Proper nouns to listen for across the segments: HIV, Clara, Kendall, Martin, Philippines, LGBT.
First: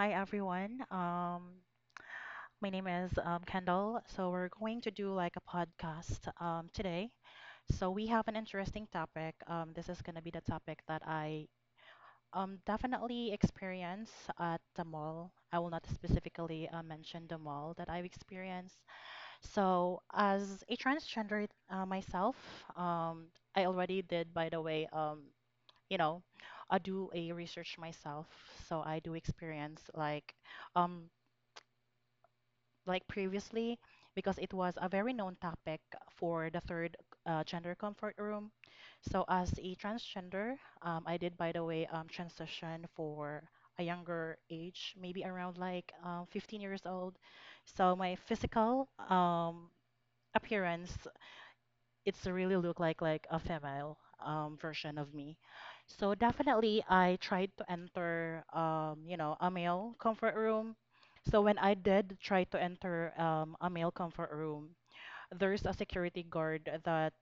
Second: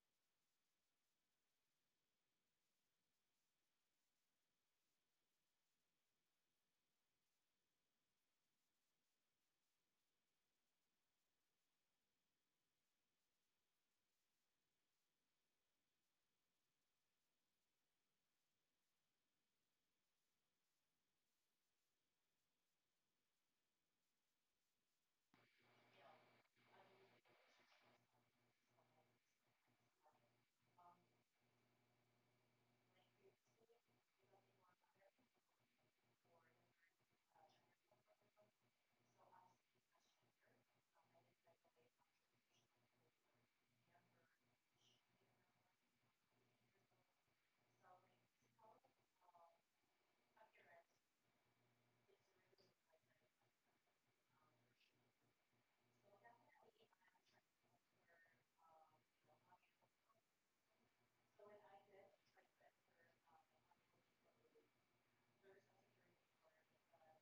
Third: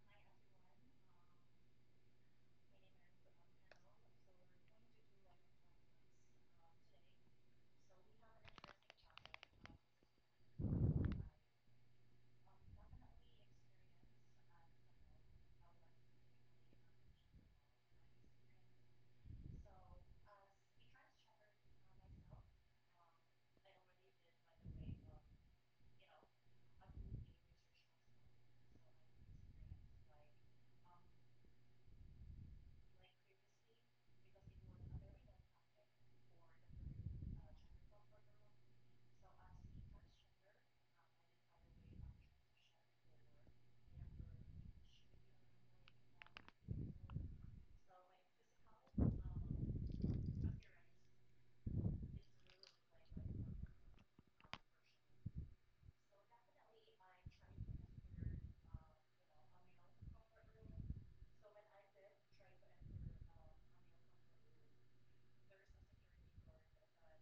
Hi everyone. My name is Kendall. So we're going to do like a podcast today. So we have an interesting topic. This is gonna be the topic that I definitely experience at the mall. I will not specifically mention the mall that I've experienced. So as a transgender myself, um, I already did, by the way. You know, I do a research myself, so I do experience um like previously because it was a very known topic for the third gender comfort room. So as a transgender, I did by the way transition for a younger age, maybe around like 15 years old. So my physical appearance it's really look like a female version of me. So definitely I tried to enter a male comfort room. So when I did try to enter a male comfort room, there's a security guard that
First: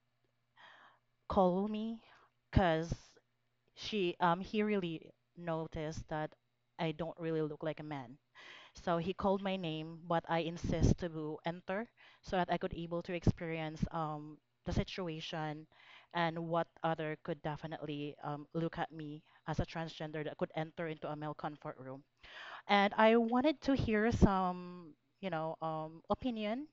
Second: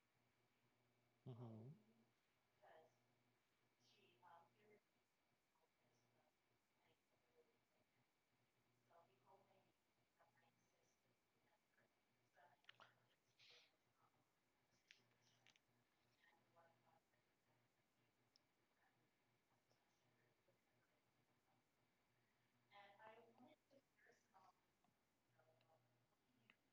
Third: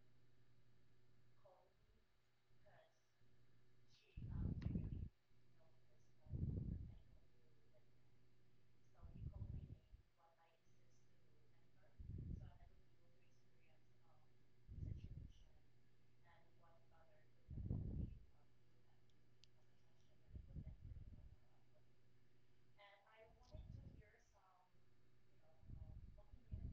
called Mhm. me because she he really noticed that I don't really look like a man. So he called my name, but I insist to enter so that I could able to experience the situation and what other could definitely look at me as a transgender that could enter into a male comfort room. And I wanted to hear some, opinion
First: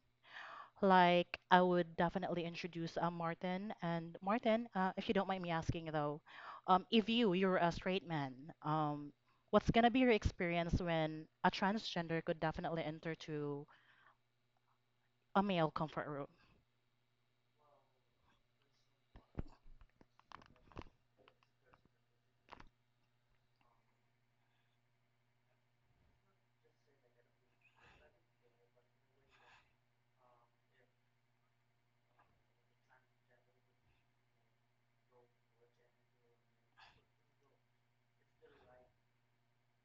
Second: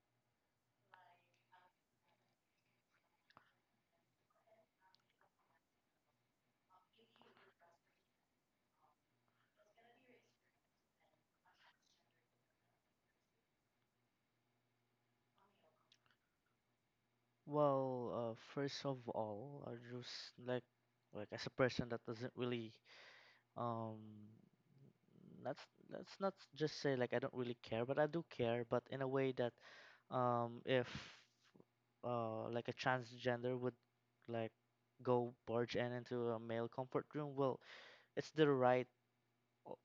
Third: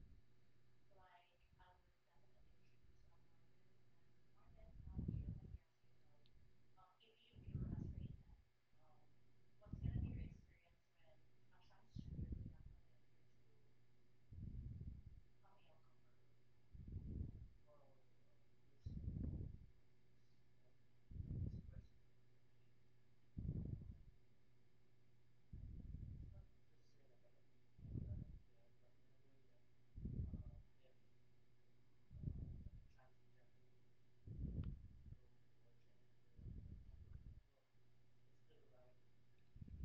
like, I would definitely introduce Martin. And Martin, if you don't mind me asking though, if you're a straight man, um, what's gonna be your experience when a transgender could definitely enter to a male comfort room? Well, first of all, I just like as a person that doesn't really um let's let's not just say like I don't really care, but I do care, but in a way that if like a transgender would like go barge in into a male comfort room, well, it's the right o-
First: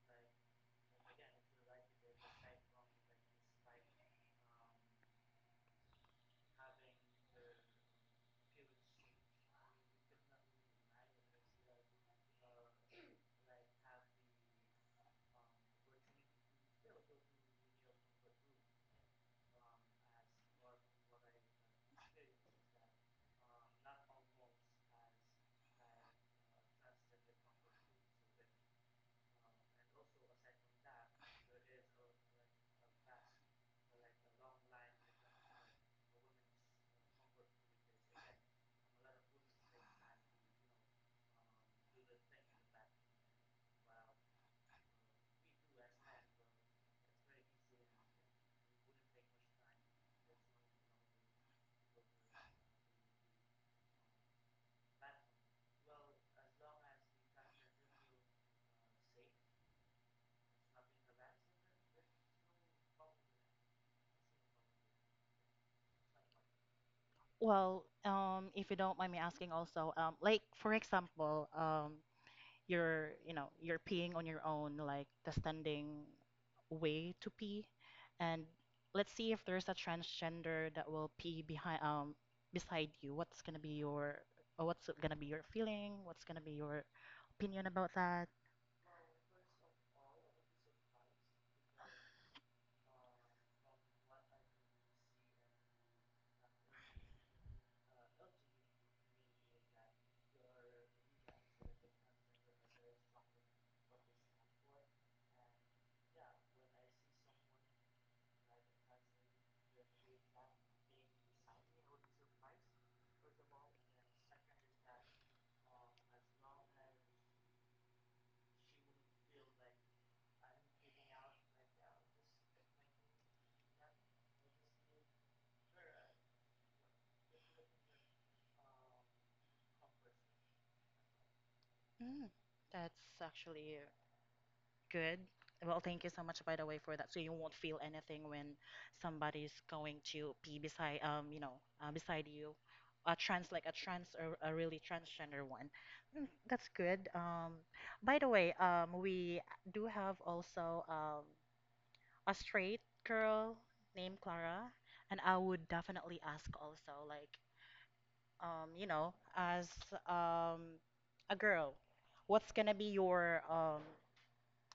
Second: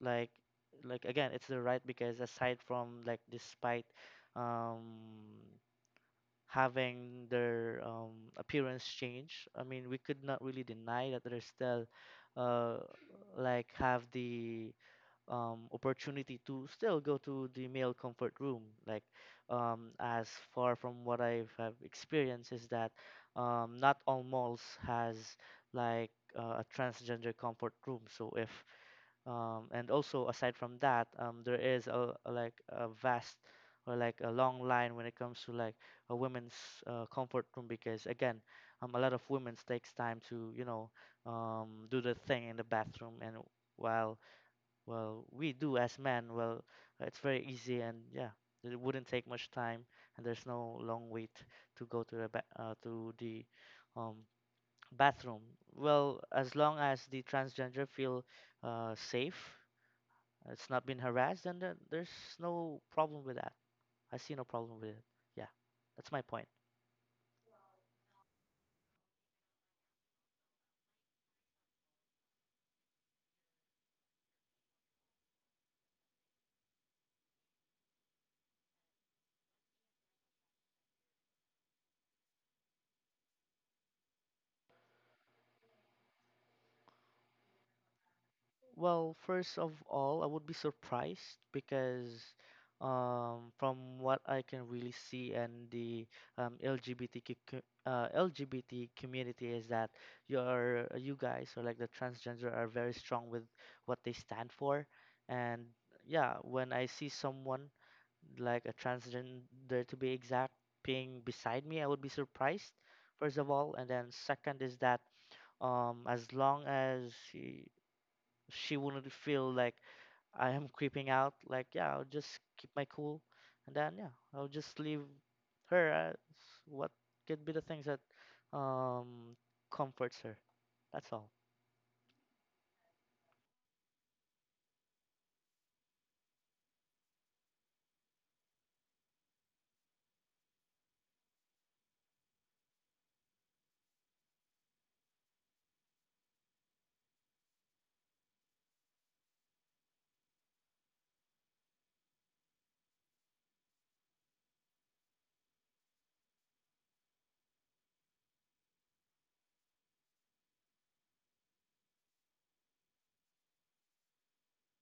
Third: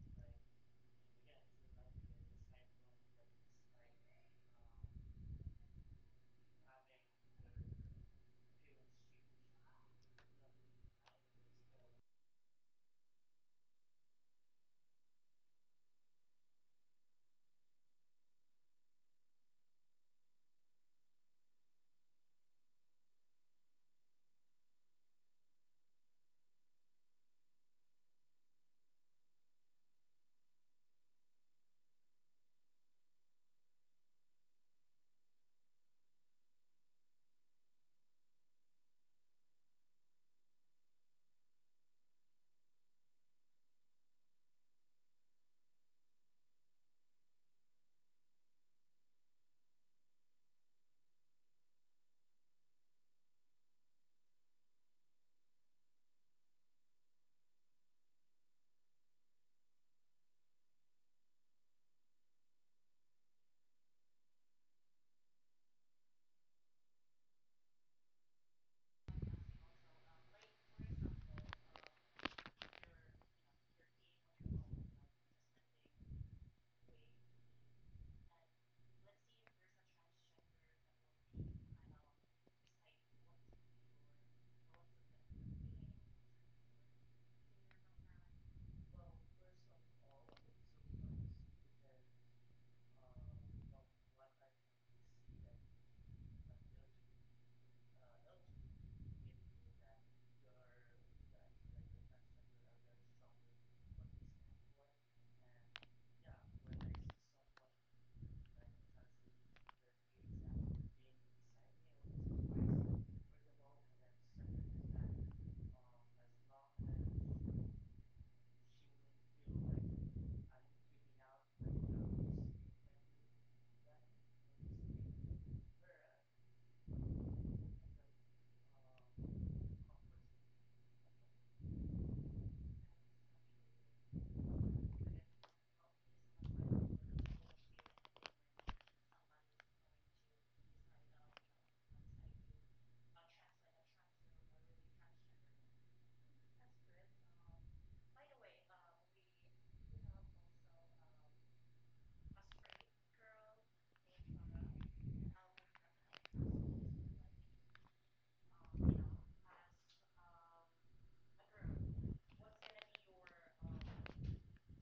like like again, it's the right because aside from like despite um having their appearance change. I mean, we could not really deny that they're still uh, like have the opportunity to still go to the male comfort room. Like, as far from what I have experienced is that not all malls has like a transgender comfort room. So if and also aside from that, there is like a vast or like a long line when it comes to like a women's comfort room because again, a lot of women's takes time to do the thing in the bathroom. And while, well, we do as men, well, it's very easy, and yeah, it wouldn't take much time, and there's no long wait to go to the to the um, bathroom, well, as long as the transgender feel safe, it's not been harassed, and there's no problem with that. I see no problem with it. Yeah, that's my point. Well, if you don't mind me asking also, like for example, you're you know you're peeing on your own like the standing way to pee and let's see if there's a transgender that will pee behind beside you, what's gonna be your or what's gonna be your feeling, what's gonna be your opinion about that? Well, first of all, I would be surprised because from what I can really see, and the LGBTQ LGBT community is that you guys, or like, the transgender are very strong with what they stand for. And yeah, when I see someone like a transgender to be exact, being beside me, I would be surprised, first of all. And then second is that as long as she wouldn't feel like I am creeping out, like, yeah, I'll just keep my cool. And then, yeah, I'll just leave her as what could be the things that um, comforts her. That's all. Mm, that's actually good. Well, thank you so much, by the way, for that. So you won't feel anything when somebody's going to be beside, beside you, a trans, like a trans or a really transgender one. Mm, that's good. By the way, we do have also a straight girl named Clara, and I would definitely ask also, like, as um, a girl, what's gonna be your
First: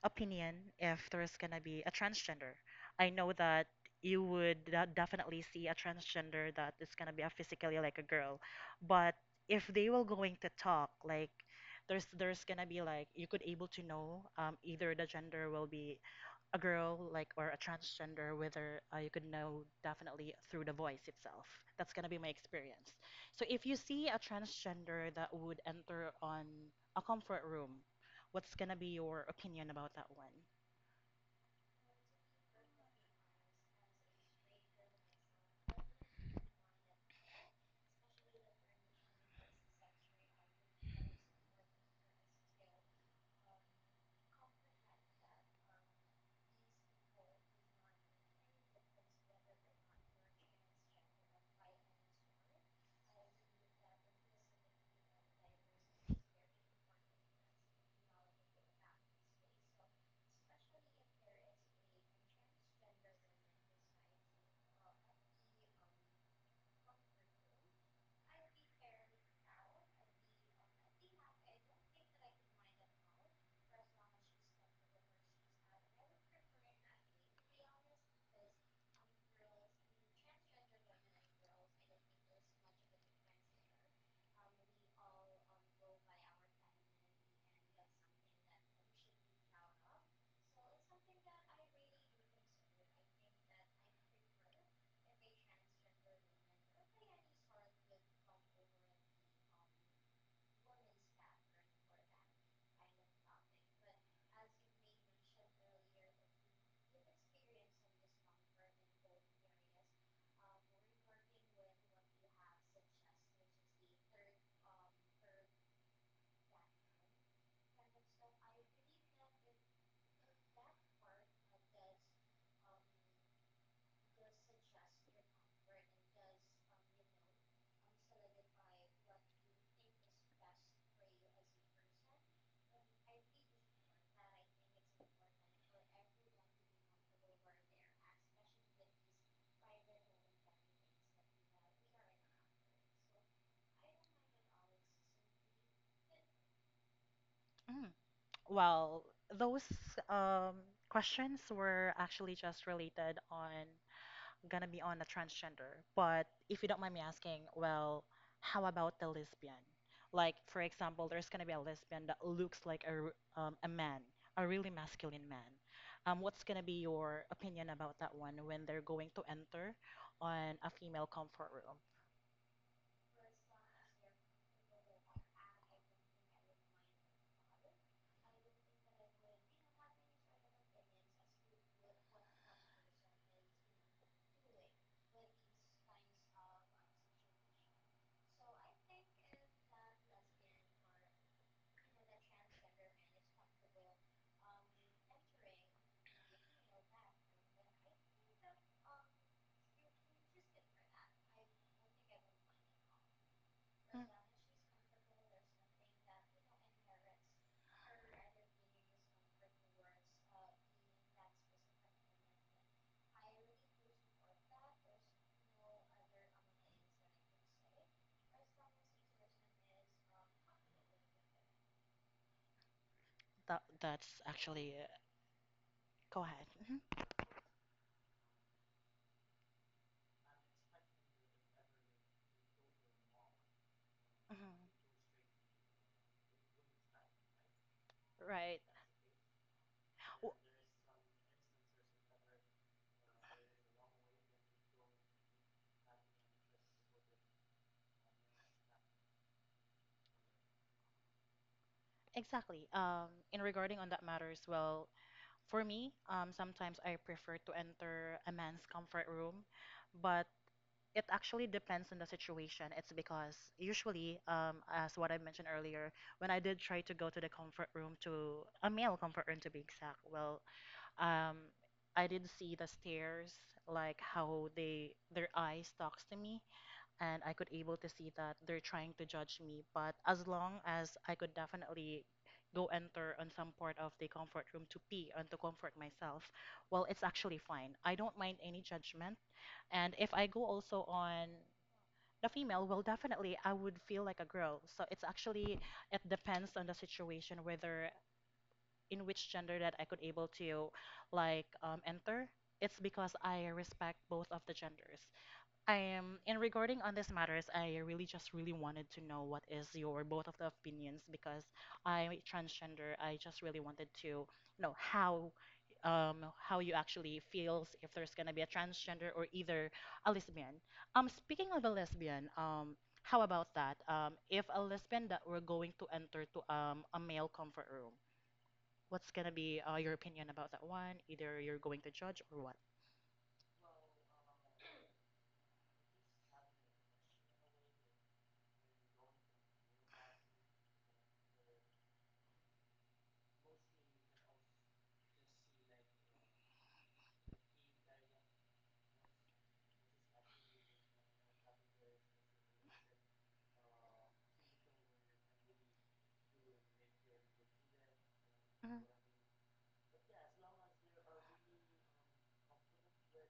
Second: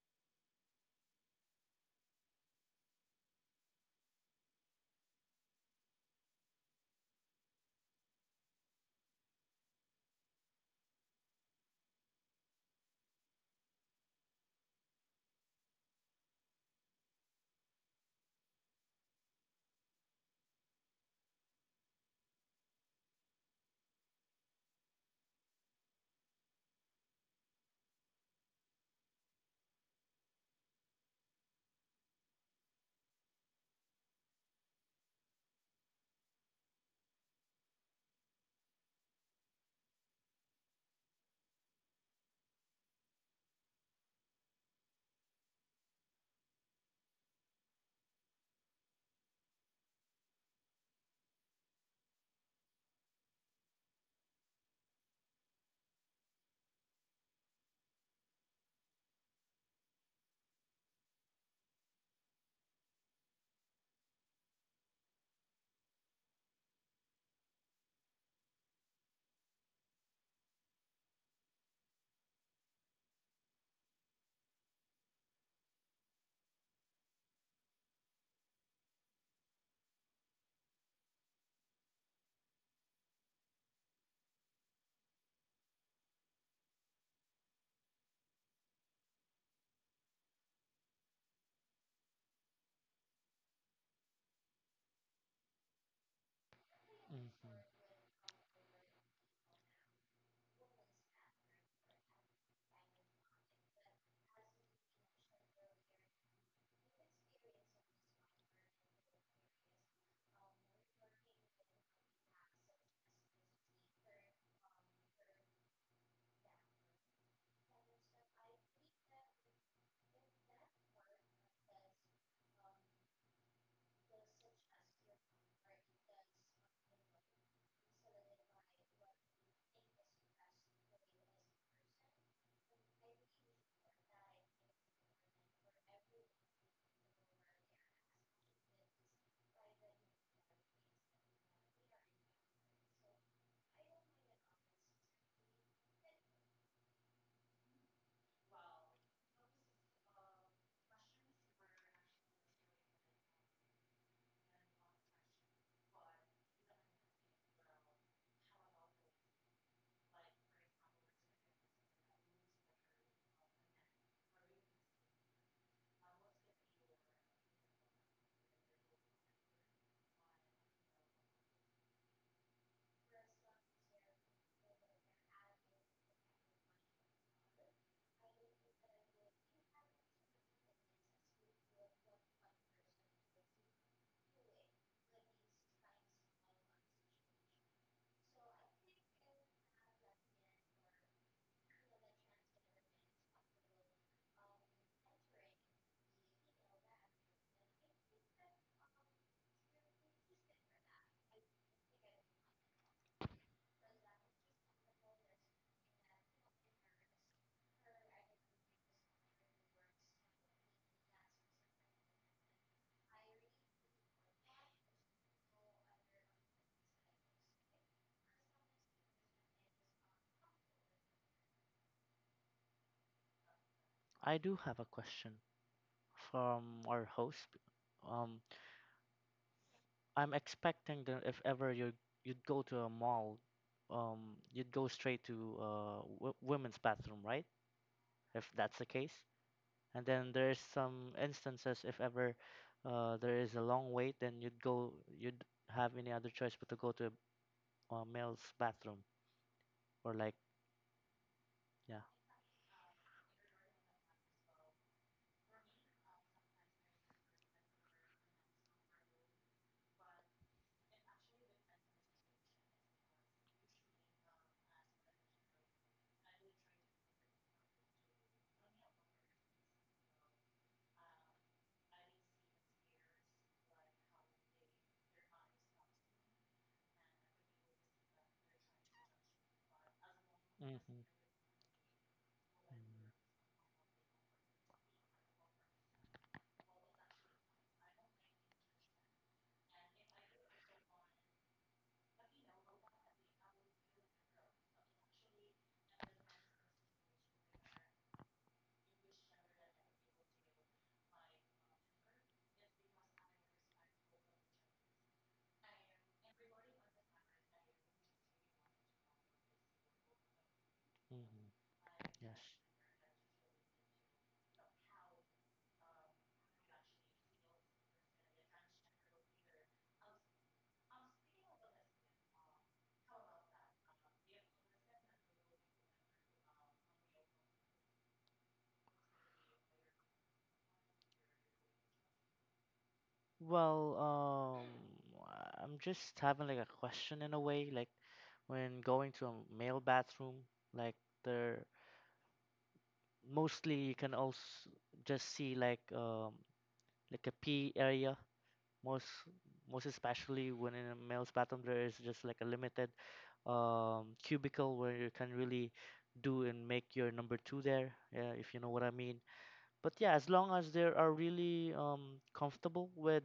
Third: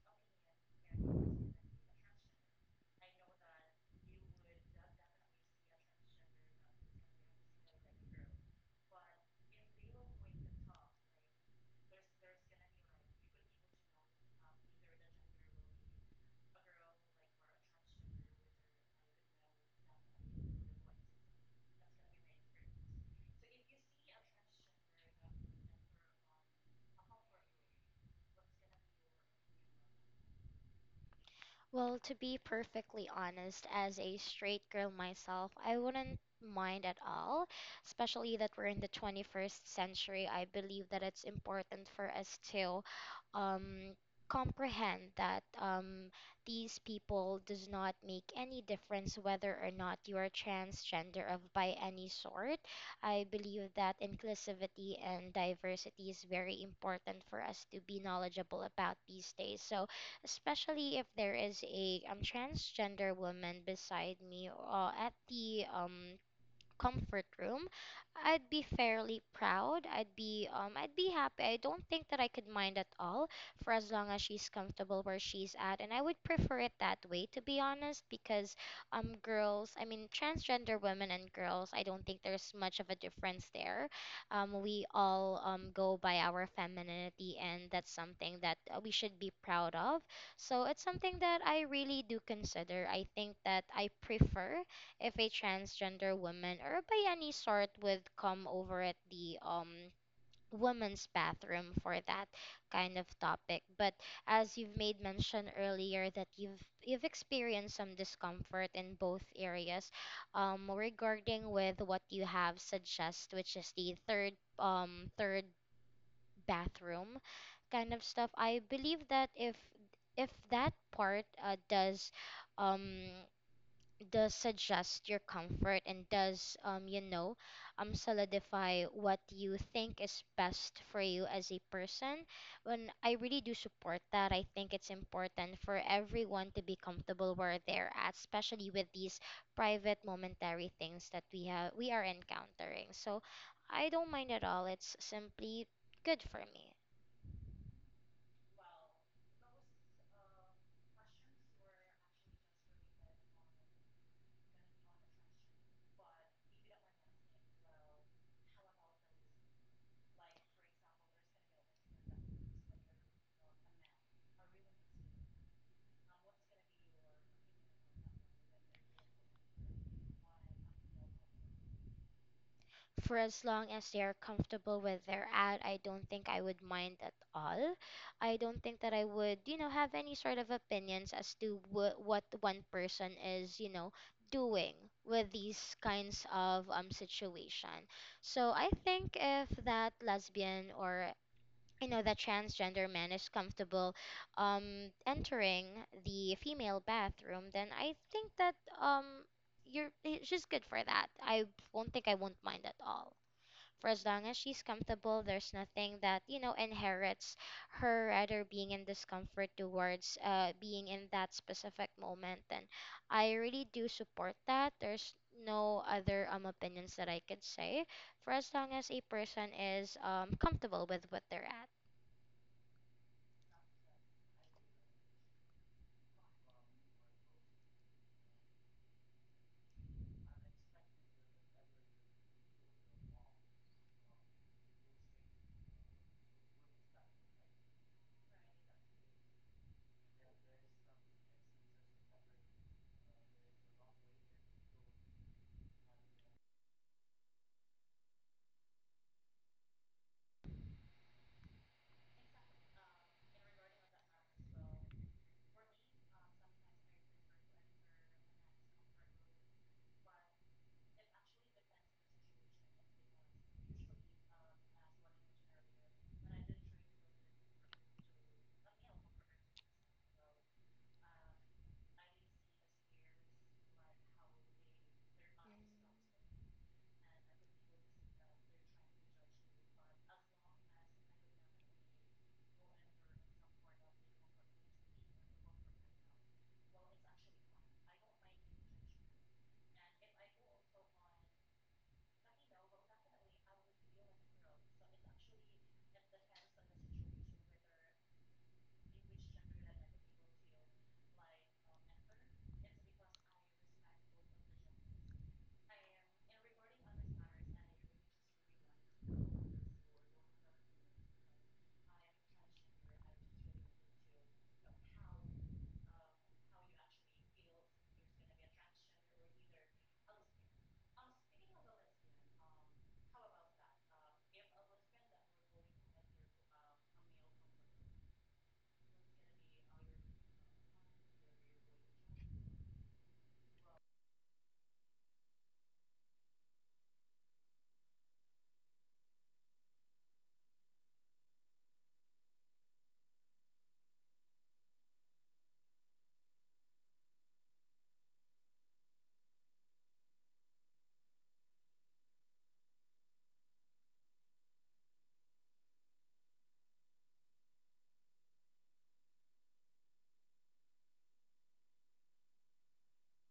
opinion if there's gonna be a transgender. I know that you would definitely see a transgender that is gonna be a physically like a girl, but if they were going to talk, like there's gonna be like you could able to know either the gender will be a girl like or a transgender, whether you could know definitely through the voice itself. That's going to be my experience. So if you see a transgender that would enter on a comfort room, what's going to be your opinion about that one? Well, to be perfectly honest, as a straight girl myself, I wouldn't mind at all, especially that we're in the 21st century. I believe that it's important for us to um, comprehend that these people does not make any difference whether or not you are transgender of by any sort. I believe that inclusivity and diversity is very important for us to be knowledgeable about these days. So especially if there is a transgender woman beside me at the comfort room, I'd be fairly proud. I'd be happy. I don't think that I could mind at all for as long as she's comfortable where she's at. And I would prefer it that way to be honest because girls, I mean transgender women and girls, I don't think there's much of a difference there. We all go by our femininity, and that's something that we should be proud of. So it's something that I really do consider. I think that I prefer if a transgender woman or by any sort hmm would come over at the women's bathroom for that kind of topic. But as you've made mention earlier that you've experienced some discomfort in both areas, regarding with what you have suggest, which is the third bathroom kind of stuff, I believe that if that part does um suggest your comfort and does solidify what you think is best for you as a person, when I really do support that, I think it's important for everyone to be comfortable where they're at, especially with these private momentary things that we are encountering. So I don't mind at all. It's simply good for me. Mm. Well, those um, questions were actually just related on gonna be on a transgender. But if you don't mind me asking, well, how about the lesbian? Like, for example, there's gonna be a lesbian that looks like a a man, a really masculine man. What's gonna be your opinion about that one when they're going to enter on a female comfort room? For as long as they are comfortable with their ad, I don't think I would mind at all. I don't think that I would have any sort of opinions as to what one person is doing with these kinds of situation. So I think if that lesbian or that transgender man is comfortable entering the female bathroom, then I think that um she's good for that. I won't mind at all for Mm. as long as she's comfortable. There's nothing that inherits her rather being in discomfort towards being in that specific moment. And I really do support that. There's no other opinions that I could say for as long as a person is comfortable with what they're at. That that's I do actually have a question go ahead. Mhm, from our host. Um, I'm expecting that if ever you you'd go to a mall, you'd go straight to women's bathroom, right? mhm. If Right. that's the case. And then W- there's some instances, if ever there is a long wait, then you'd have any other choice but to go to a, male's bathroom, or like, yeah. Exactly. In regarding on that matter as well, for me, sometimes I prefer to enter a man's comfort room, but it actually depends on the situation. It's because usually, as what I mentioned earlier, when I did try to go to the comfort room to a male comfort room to be exact, well, um, I did see the stares, like how they their Mm. eyes talks to me, and I could able to see that they're trying to judge me. But as long as Mm-hmm. I could definitely go Mm-hmm. enter on some part of the comfort room to pee and to comfort myself, well, it's actually fine. I don't mind any judgment. And if I go also on the female, well, definitely I would feel like a girl. So it's actually, it depends on the situation whether in which gender that I could able to like enter. It's because I respect both of the genders. I am, and regarding on these matters, I really just really wanted to know what is your both of the opinions because Mm-hmm. I Yes. transgender. I just really wanted to know how you actually feels if there's gonna be a transgender or either a lesbian. Speaking of a lesbian, how about that? If a lesbian that were going to enter to a male comfort room, what's gonna be your opinion about that one? Either you're going to judge or what? Well, I'm just having like a question in a way, like when going to a male bathroom, like there, mostly you can also just see like a pee area, most most especially when in a male's bathroom there is just like a limited cubicle where you can really do and make your number two there, yeah, if you know Mhm. what I mean. But yeah, as long as they are really comfortable with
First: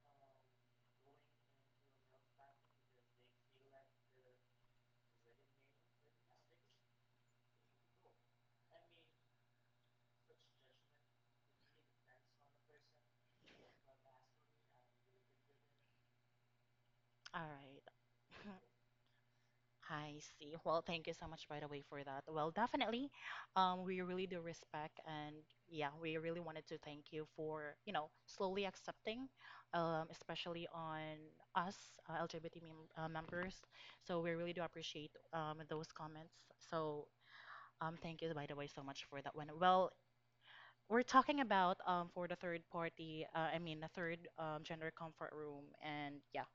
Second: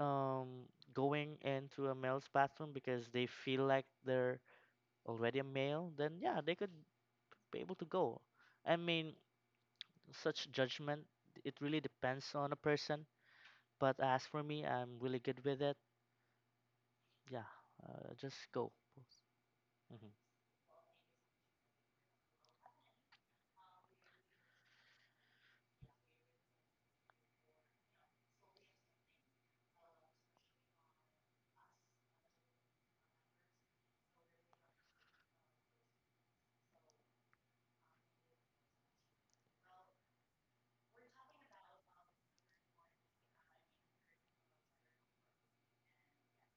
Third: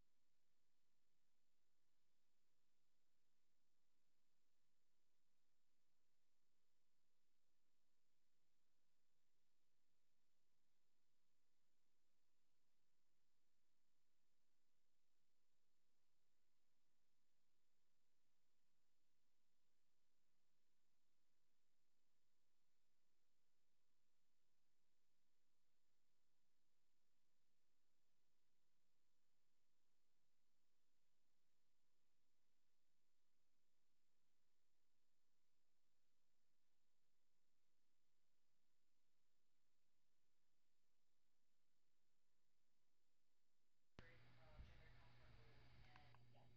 um, going into a male's bathroom because they feel like they're already a male, then yeah, they could be able to go. I mean, such judgment, it really depends on a person, but as for me, I'm really good with it. All Yeah, right. Just go. I hmm see. Well, thank you so much, by the way, for that. Well, definitely, we really do respect, and yeah, we really wanted to thank you for, you know, slowly accepting, especially on us, LGBT members. So we really do appreciate those comments. So thank you, by the way, so much for that one. Well, we're talking about for the third party, I mean the third gender comfort room, and yeah,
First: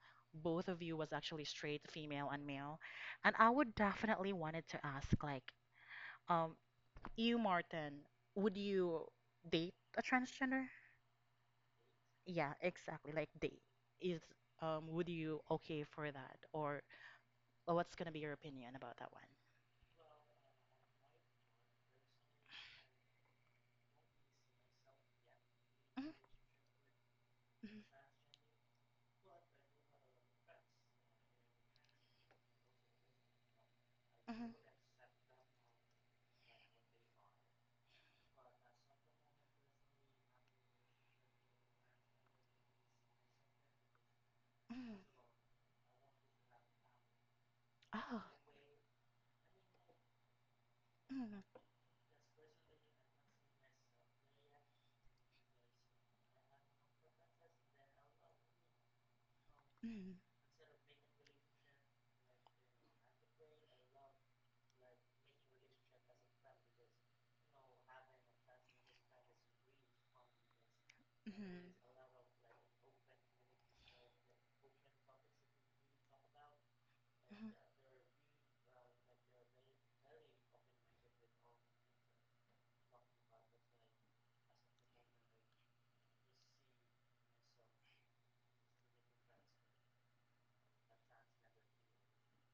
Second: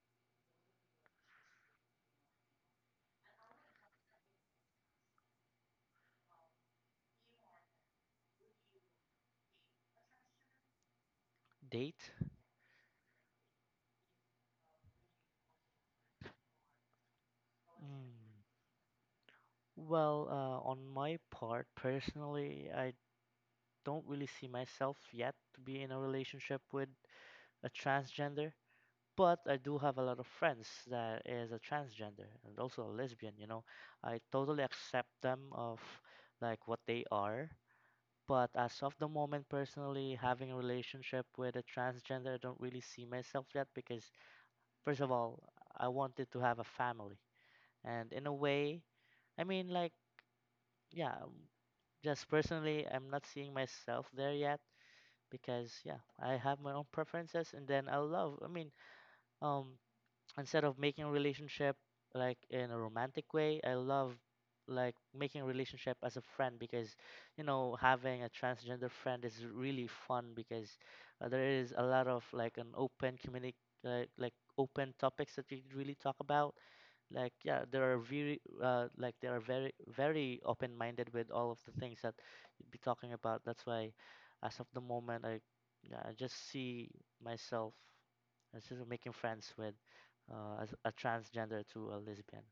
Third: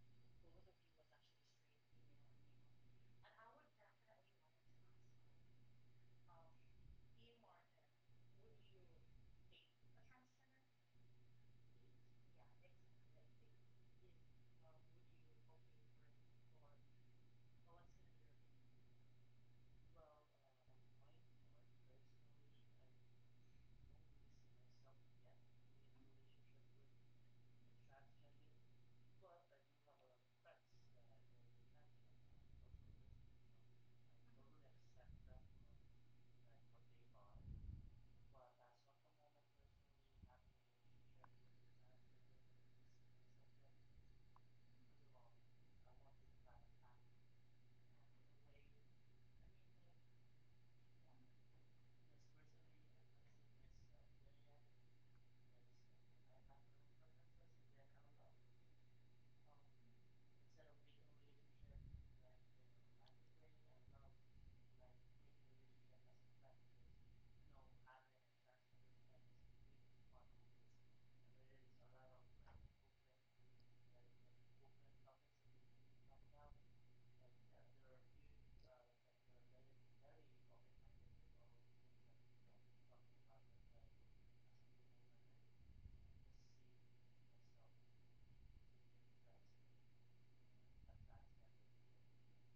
both of you was actually straight, female and male, and I would definitely wanted to ask like, um, you Martin, would you date a transgender? Date? Yeah, exactly. Like date is would you okay for that, or well, what's gonna be mm. your opinion about that one? Well, on my part personally, I don't really see myself yet to be in a Mhm, relationship with a mhm, transgender, but I do have a lot of friends that is a transgender, and also a lesbian. You know, I mhm, totally accept them of like what they are. But as of the moment, personally, having a relationship with a transgender, I don't really see myself yet because, mhm. first of all, I wanted to have a family. And Oh, in a way, I mean, like, yeah, mhm, just personally, I'm not seeing myself there yet because, yeah, I have my own preferences. And then I love, I mean, um, mhm. instead of making a relationship like in a romantic way, I love like making a relationship as a friend, because you know, having a transgender friend is really fun, because there Mhm. is a lot of like an open community, like open topics that we could really talk about. Like, Mhm. yeah, there are very like they are very very open-minded with all of the things that you'd be talking about. That's why as of the moment, I, yeah, I just see myself as just making friends with as a transgender to a lesbian.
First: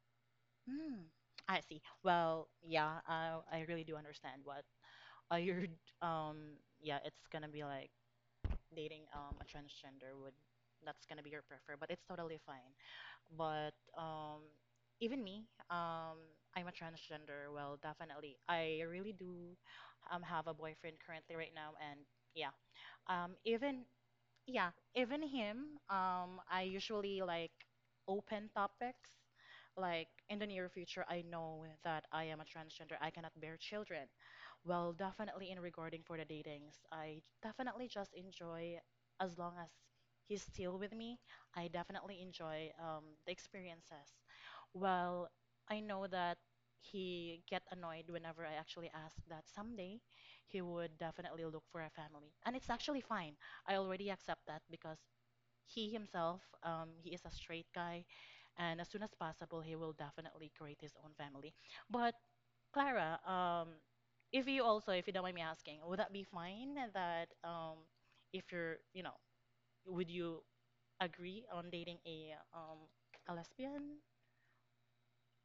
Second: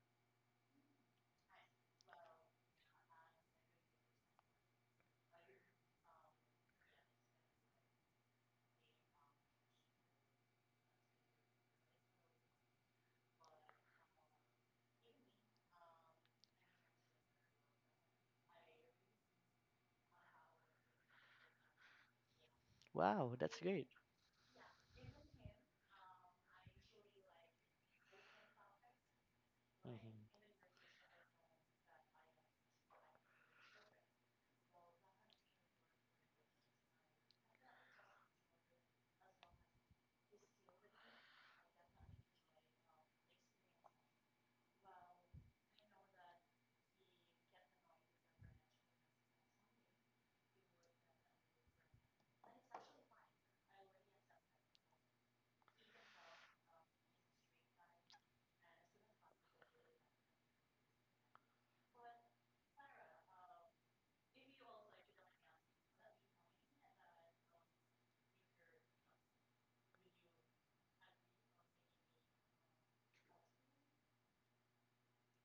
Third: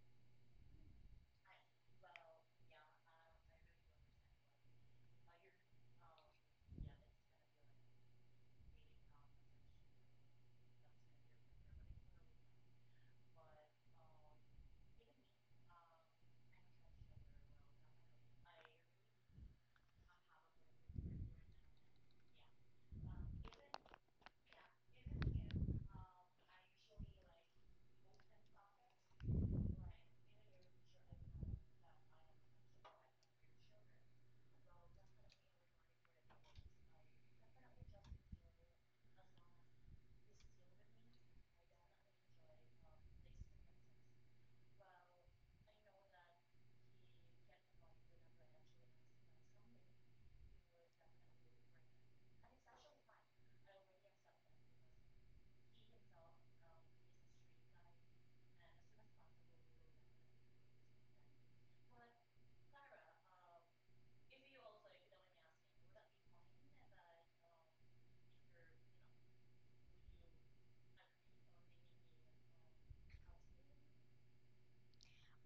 Mm, I see. Well, yeah, I really do understand what you're yeah, it's gonna be like dating a transgender would that's gonna be your prefer, but it's totally fine. But even me, I'm a transgender. Well, definitely. I really do have a boyfriend currently right now and yeah. Wow, that's even, great. yeah, even him, I usually like open topics. Like in hmm the near future, I know that I am a transgender. I cannot bear children. Well, definitely in regarding for the datings, I definitely just enjoy as long as he's still with me. I definitely enjoy the experiences. Well, I know that he get annoyed whenever I actually ask that someday he would definitely look for a family, and it's actually fine. I already accept that because he himself, he is a straight guy, and as soon as possible, he will definitely create his own family. But Clara, if you also, if you don't mind me asking, would that be fine that if you're, you know, would you agree on dating a lesbian?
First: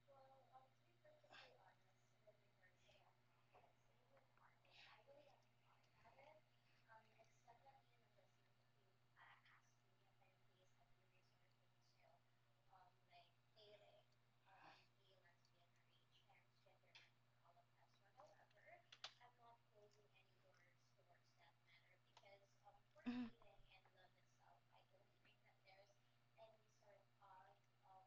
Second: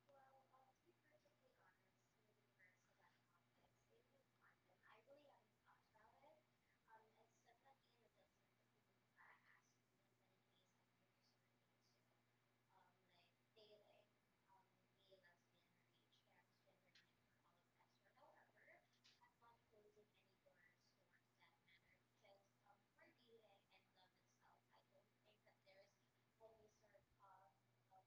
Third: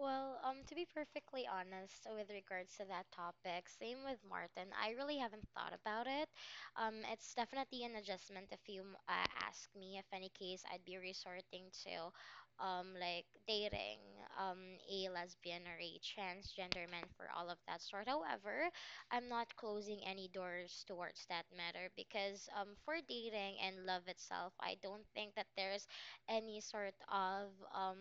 Well, to be perfectly honest with regards to that topic, same with Martin. I really haven't thought about it. It's definitely an adjustment if you ask me. If any case, I'd be resorting to, like dating, a lesbian or a transgender man for all of that sort. However, I'm not closing any doors towards that matter because, for Mhm. dating and love itself, I don't think that there's any sort of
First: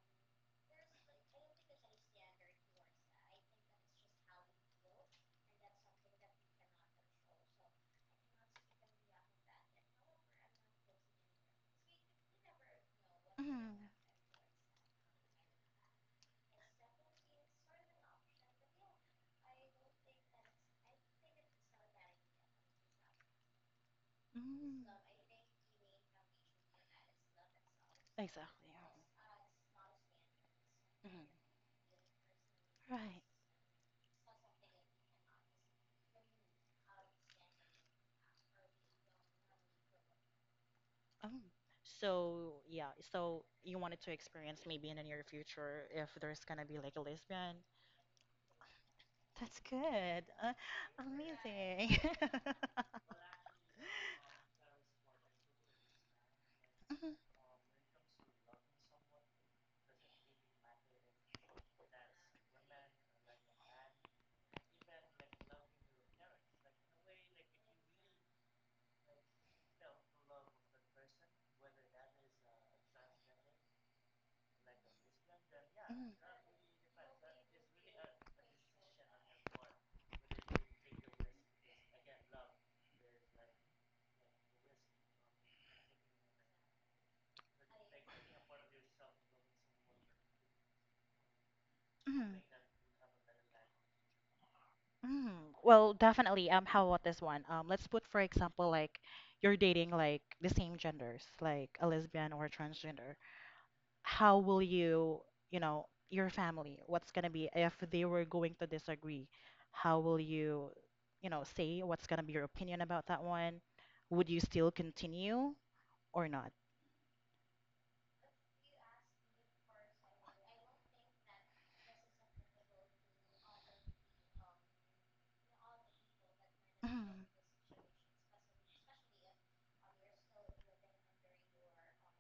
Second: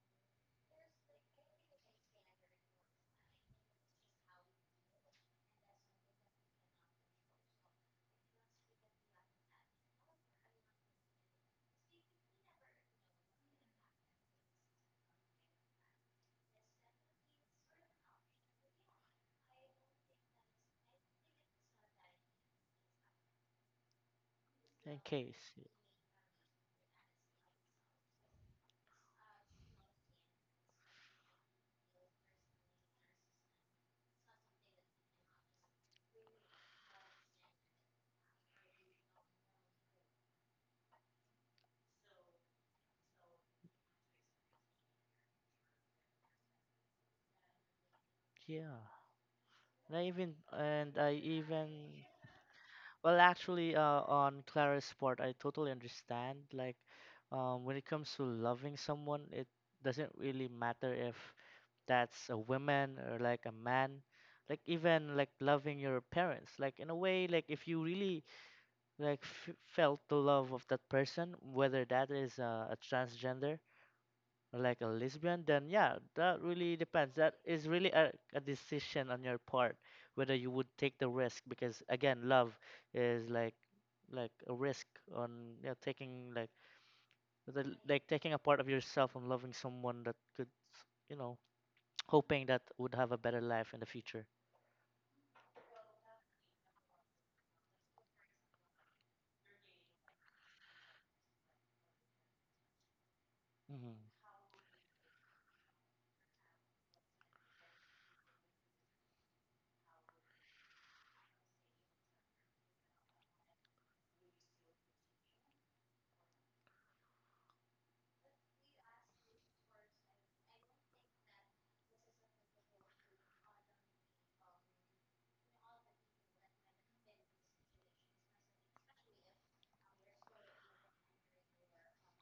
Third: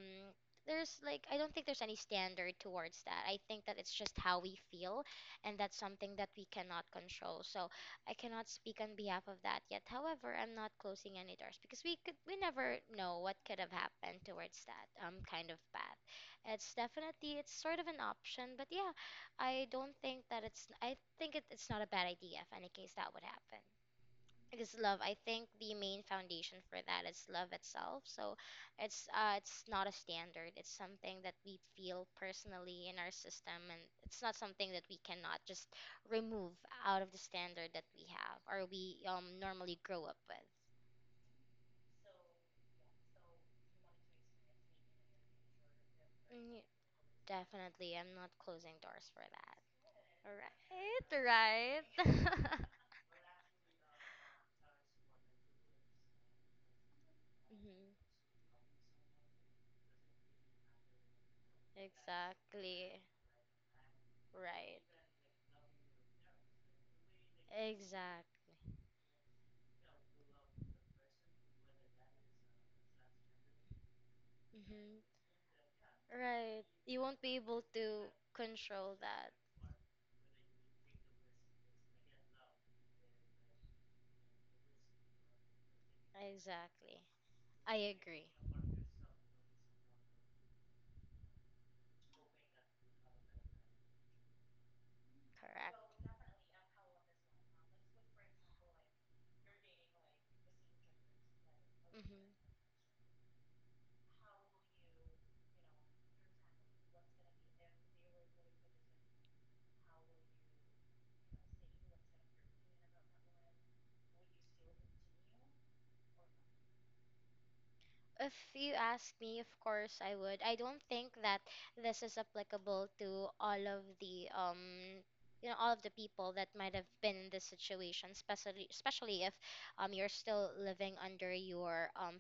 there's like I don't think there's any standard towards that. I think that it's just how we feel, and that's something that we cannot control. So I cannot speak on behalf of that yet. However, I'm not closing any doors because we never know what could have Mhm. happened towards that kind of path. It's sort of an option, but yeah, I don't think that it's I think it's not a bad idea if any case that would happen is Mm. love. in I think case. the main foundation for that is love itself. So Exactly. it's not a standard. It's something Mhm. that we feel personally in our Right. system, and it's not something that we cannot just remove out of the standard that we have or we normally grow up with. Um, so yeah, so you wanted to experience maybe in the near future if there's Mm, y- gonna be like a lesbian. Definitely, I'm not closing Yeah. doors for that. That's and i good. even and Right, i even Amazing. right. Well, actually, on Clara's part, I totally understand. Like, Mhm, when it Mhm. comes to loving someone, it doesn't really matter if that's a woman Exactly. or like a man. Like, Right. even like loving your parents. Like, in a way, like if you really Exactly. like f felt the love of that person, whether that is a transgender like a Hmm. lesbian, then yeah, that Right. really You depends. won't That be able is really to a control decision on that. your part, whether you would take the risk, because again, love is like a risk on, yeah, taking like Exactly. I like agree. taking a part of yourself and loving someone that could, you know, mhm, mhm. hoping that would have a better life in the future. Mm, Correct. well, definitely. How about this one? Let's put, for example, like you're dating like the same genders, like a lesbian Hmm. or a transgender. hmm How will you, you know, your family, what's going to be if they were going to disagree? How will you, you know, say what's going to be your opinion about that one? Would you still continue or not? If you ask me, of course I would. I don't think that this is applicable to all of the people that might have been in this situation, especially if you're still living under your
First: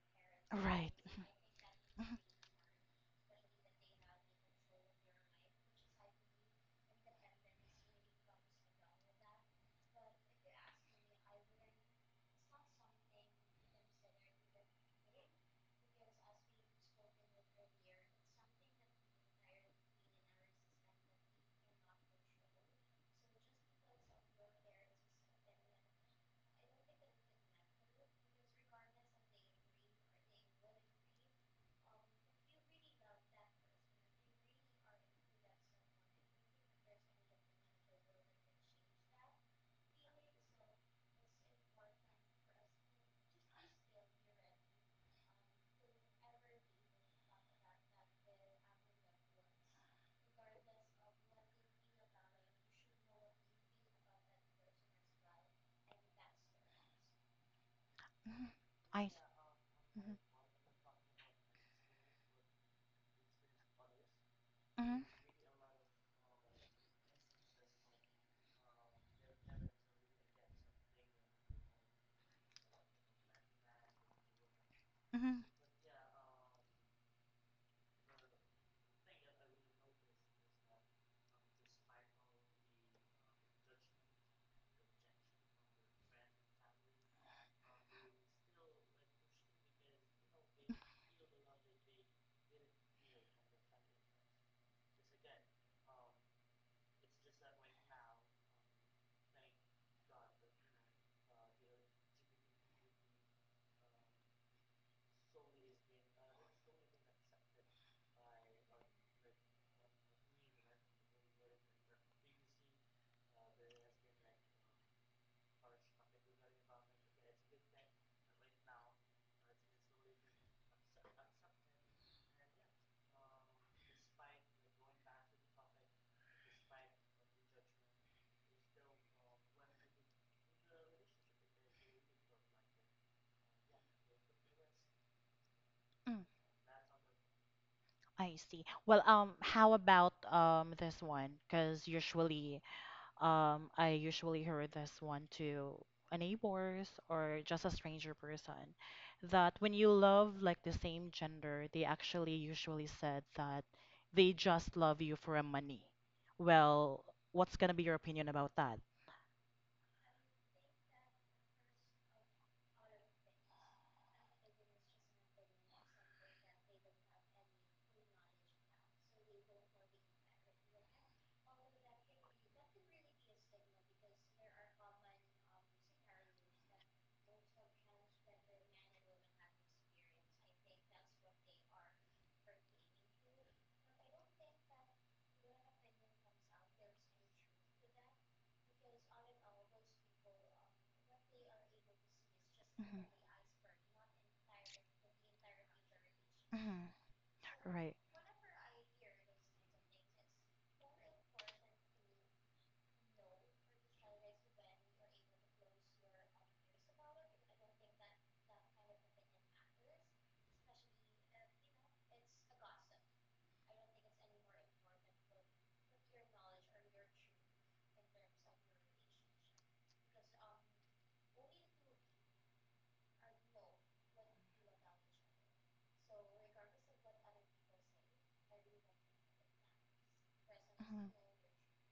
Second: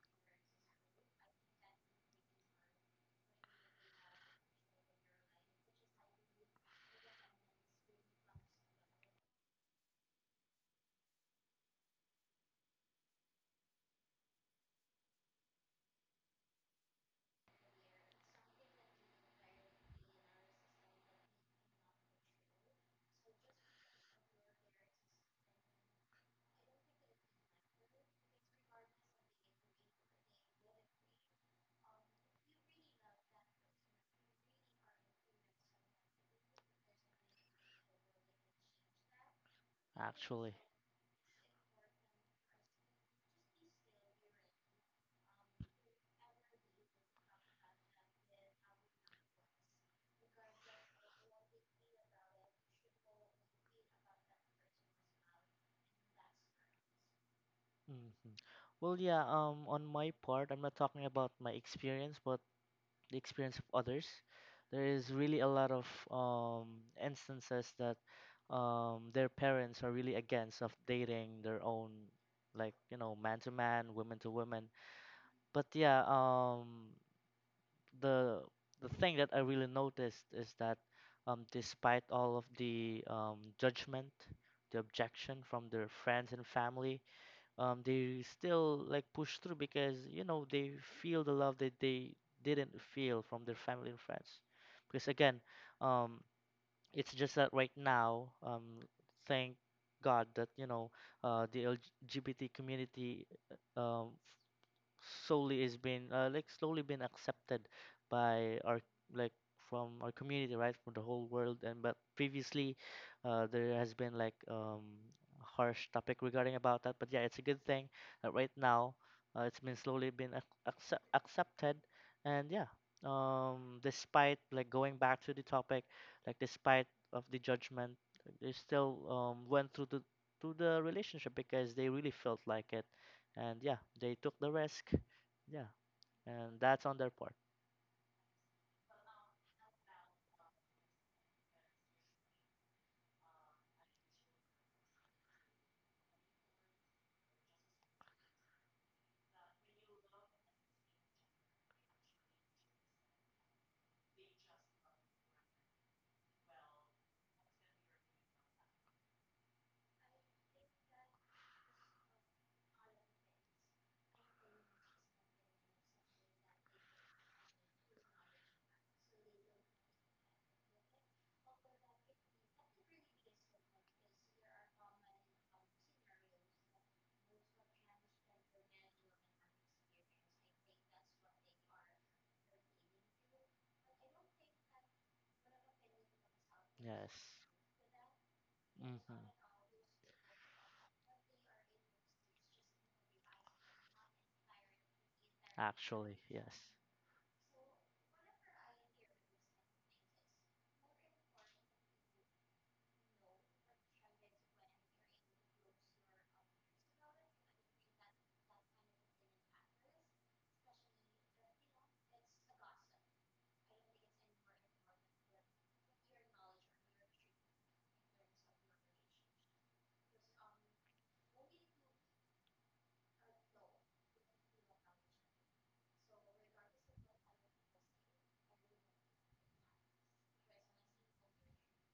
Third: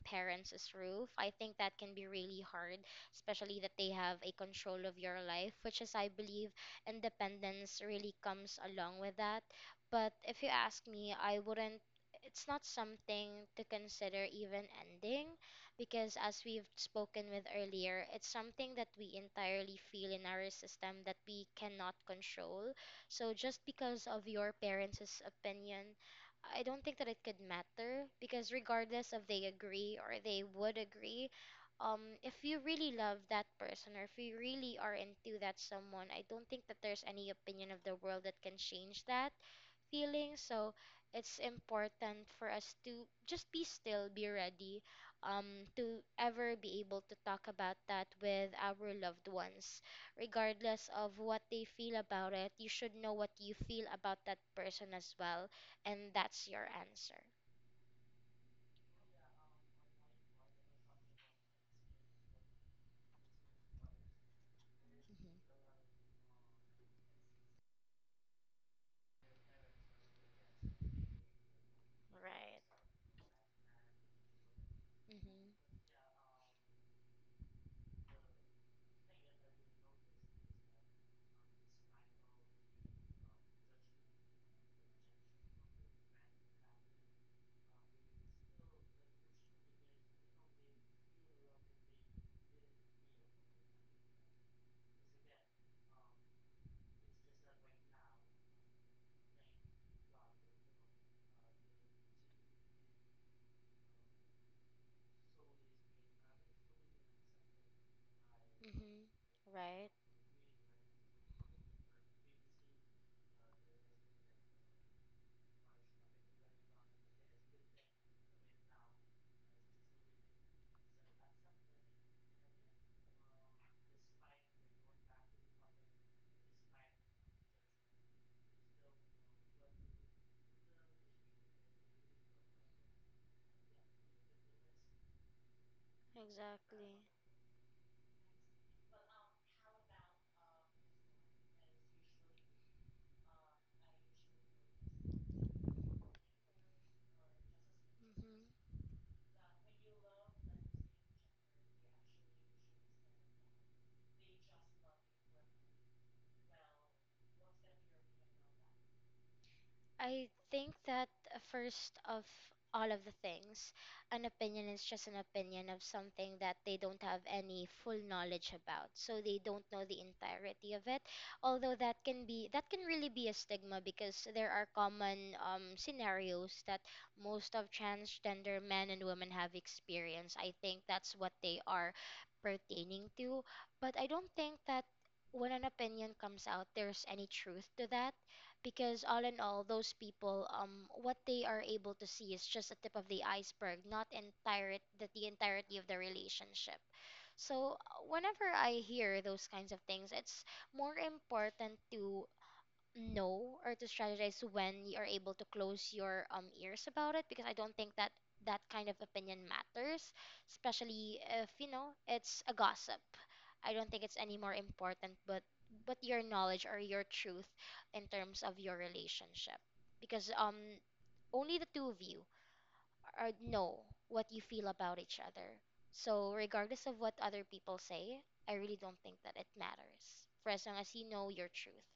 Mhm. parents' Right. roof. I think that can be Mhm, really hard, especially that they have a control of your life, which is I believe independence really comes along with that. But if you ask me, I wouldn't it's not something to consider even ending, because as we've spoken with earlier, it's something that we entirely feel in our system that we cannot control. So just because of your parents' opinion, I don't think that it could matter, because regardless if they agree or they would agree, if you really love that person or if you really are into that someone, I don't think that there's any opinion of the world that can change that feeling. Actually. So it's important for us to just be still, be ready to ever be able to talk about that with our loved ones. Regardless of what they feel about it, you should know what you feel about that person as well. And that's your answer. mhm, hmm mhm. Well, I. yeah. On my part, I'm not talking about my experience, but the experience of others. Mhm, There mhm, is Mhm. really a lot of instances that their parents are really against of dating their own, Right. like you know, man to man, woman to woman. mhm, But Mm-hmm. yeah, the the thing that I really noticed is that despite all of the judgment, the objection from their friends and family, they still like push through, because you know, they feel the love that they didn't feel from their family and friends. Because again, um, it's just that right now, thank God that you know the LGBT community uh, um, slowly is being like slowly being accepted by our, Mm-hmm. like, Right. from our community, right, from the whole world. And but previously there has been like harsh topic regarding about that, but yeah, it's a good thing that right now it's been slowly been accepted. And yeah, despite, like, going back to the topic, like, despite of the judgment, they still went through the, to the relationship because they really felt like it, and yeah, they took the risk. Yeah, mhm. and that's on Exactly. their part. I see. Well, how about this one? Because usually, I usually heard this one to a neighbors or just a stranger person that when you love like the same gender, they actually usually said that they just love you for a money. Well, what's gonna be your opinion about that? I think that first of all of the things, an opinion is just an opinion of something that they don't have any full knowledge about. So they don't know the entirety of it. Although that can really be a stigma because there are common scenarios that most of transgender men and women have experienced. I think that's what they are pertaining to. But I don't think that when an opinion comes out, there's any Yes. truth to that, because all hmm in all those people what they are able to see is just a tip Mhm. of the iceberg, not the entirety of the Actually, yes. relationship. Mhm. So Right. Whenever I hear those kinds of things, it's more important to know or to strategize when you are able to close your ears about it, because I don't think that that kind of opinion matters, especially if you know it's a gossip. I don't think it's any more important, but your knowledge or your truth in terms of your relationship, because only the two of you are know what you feel about each other. So regardless of what other people say, I really don't think that it matters, for as long as you Mhm. know your truth.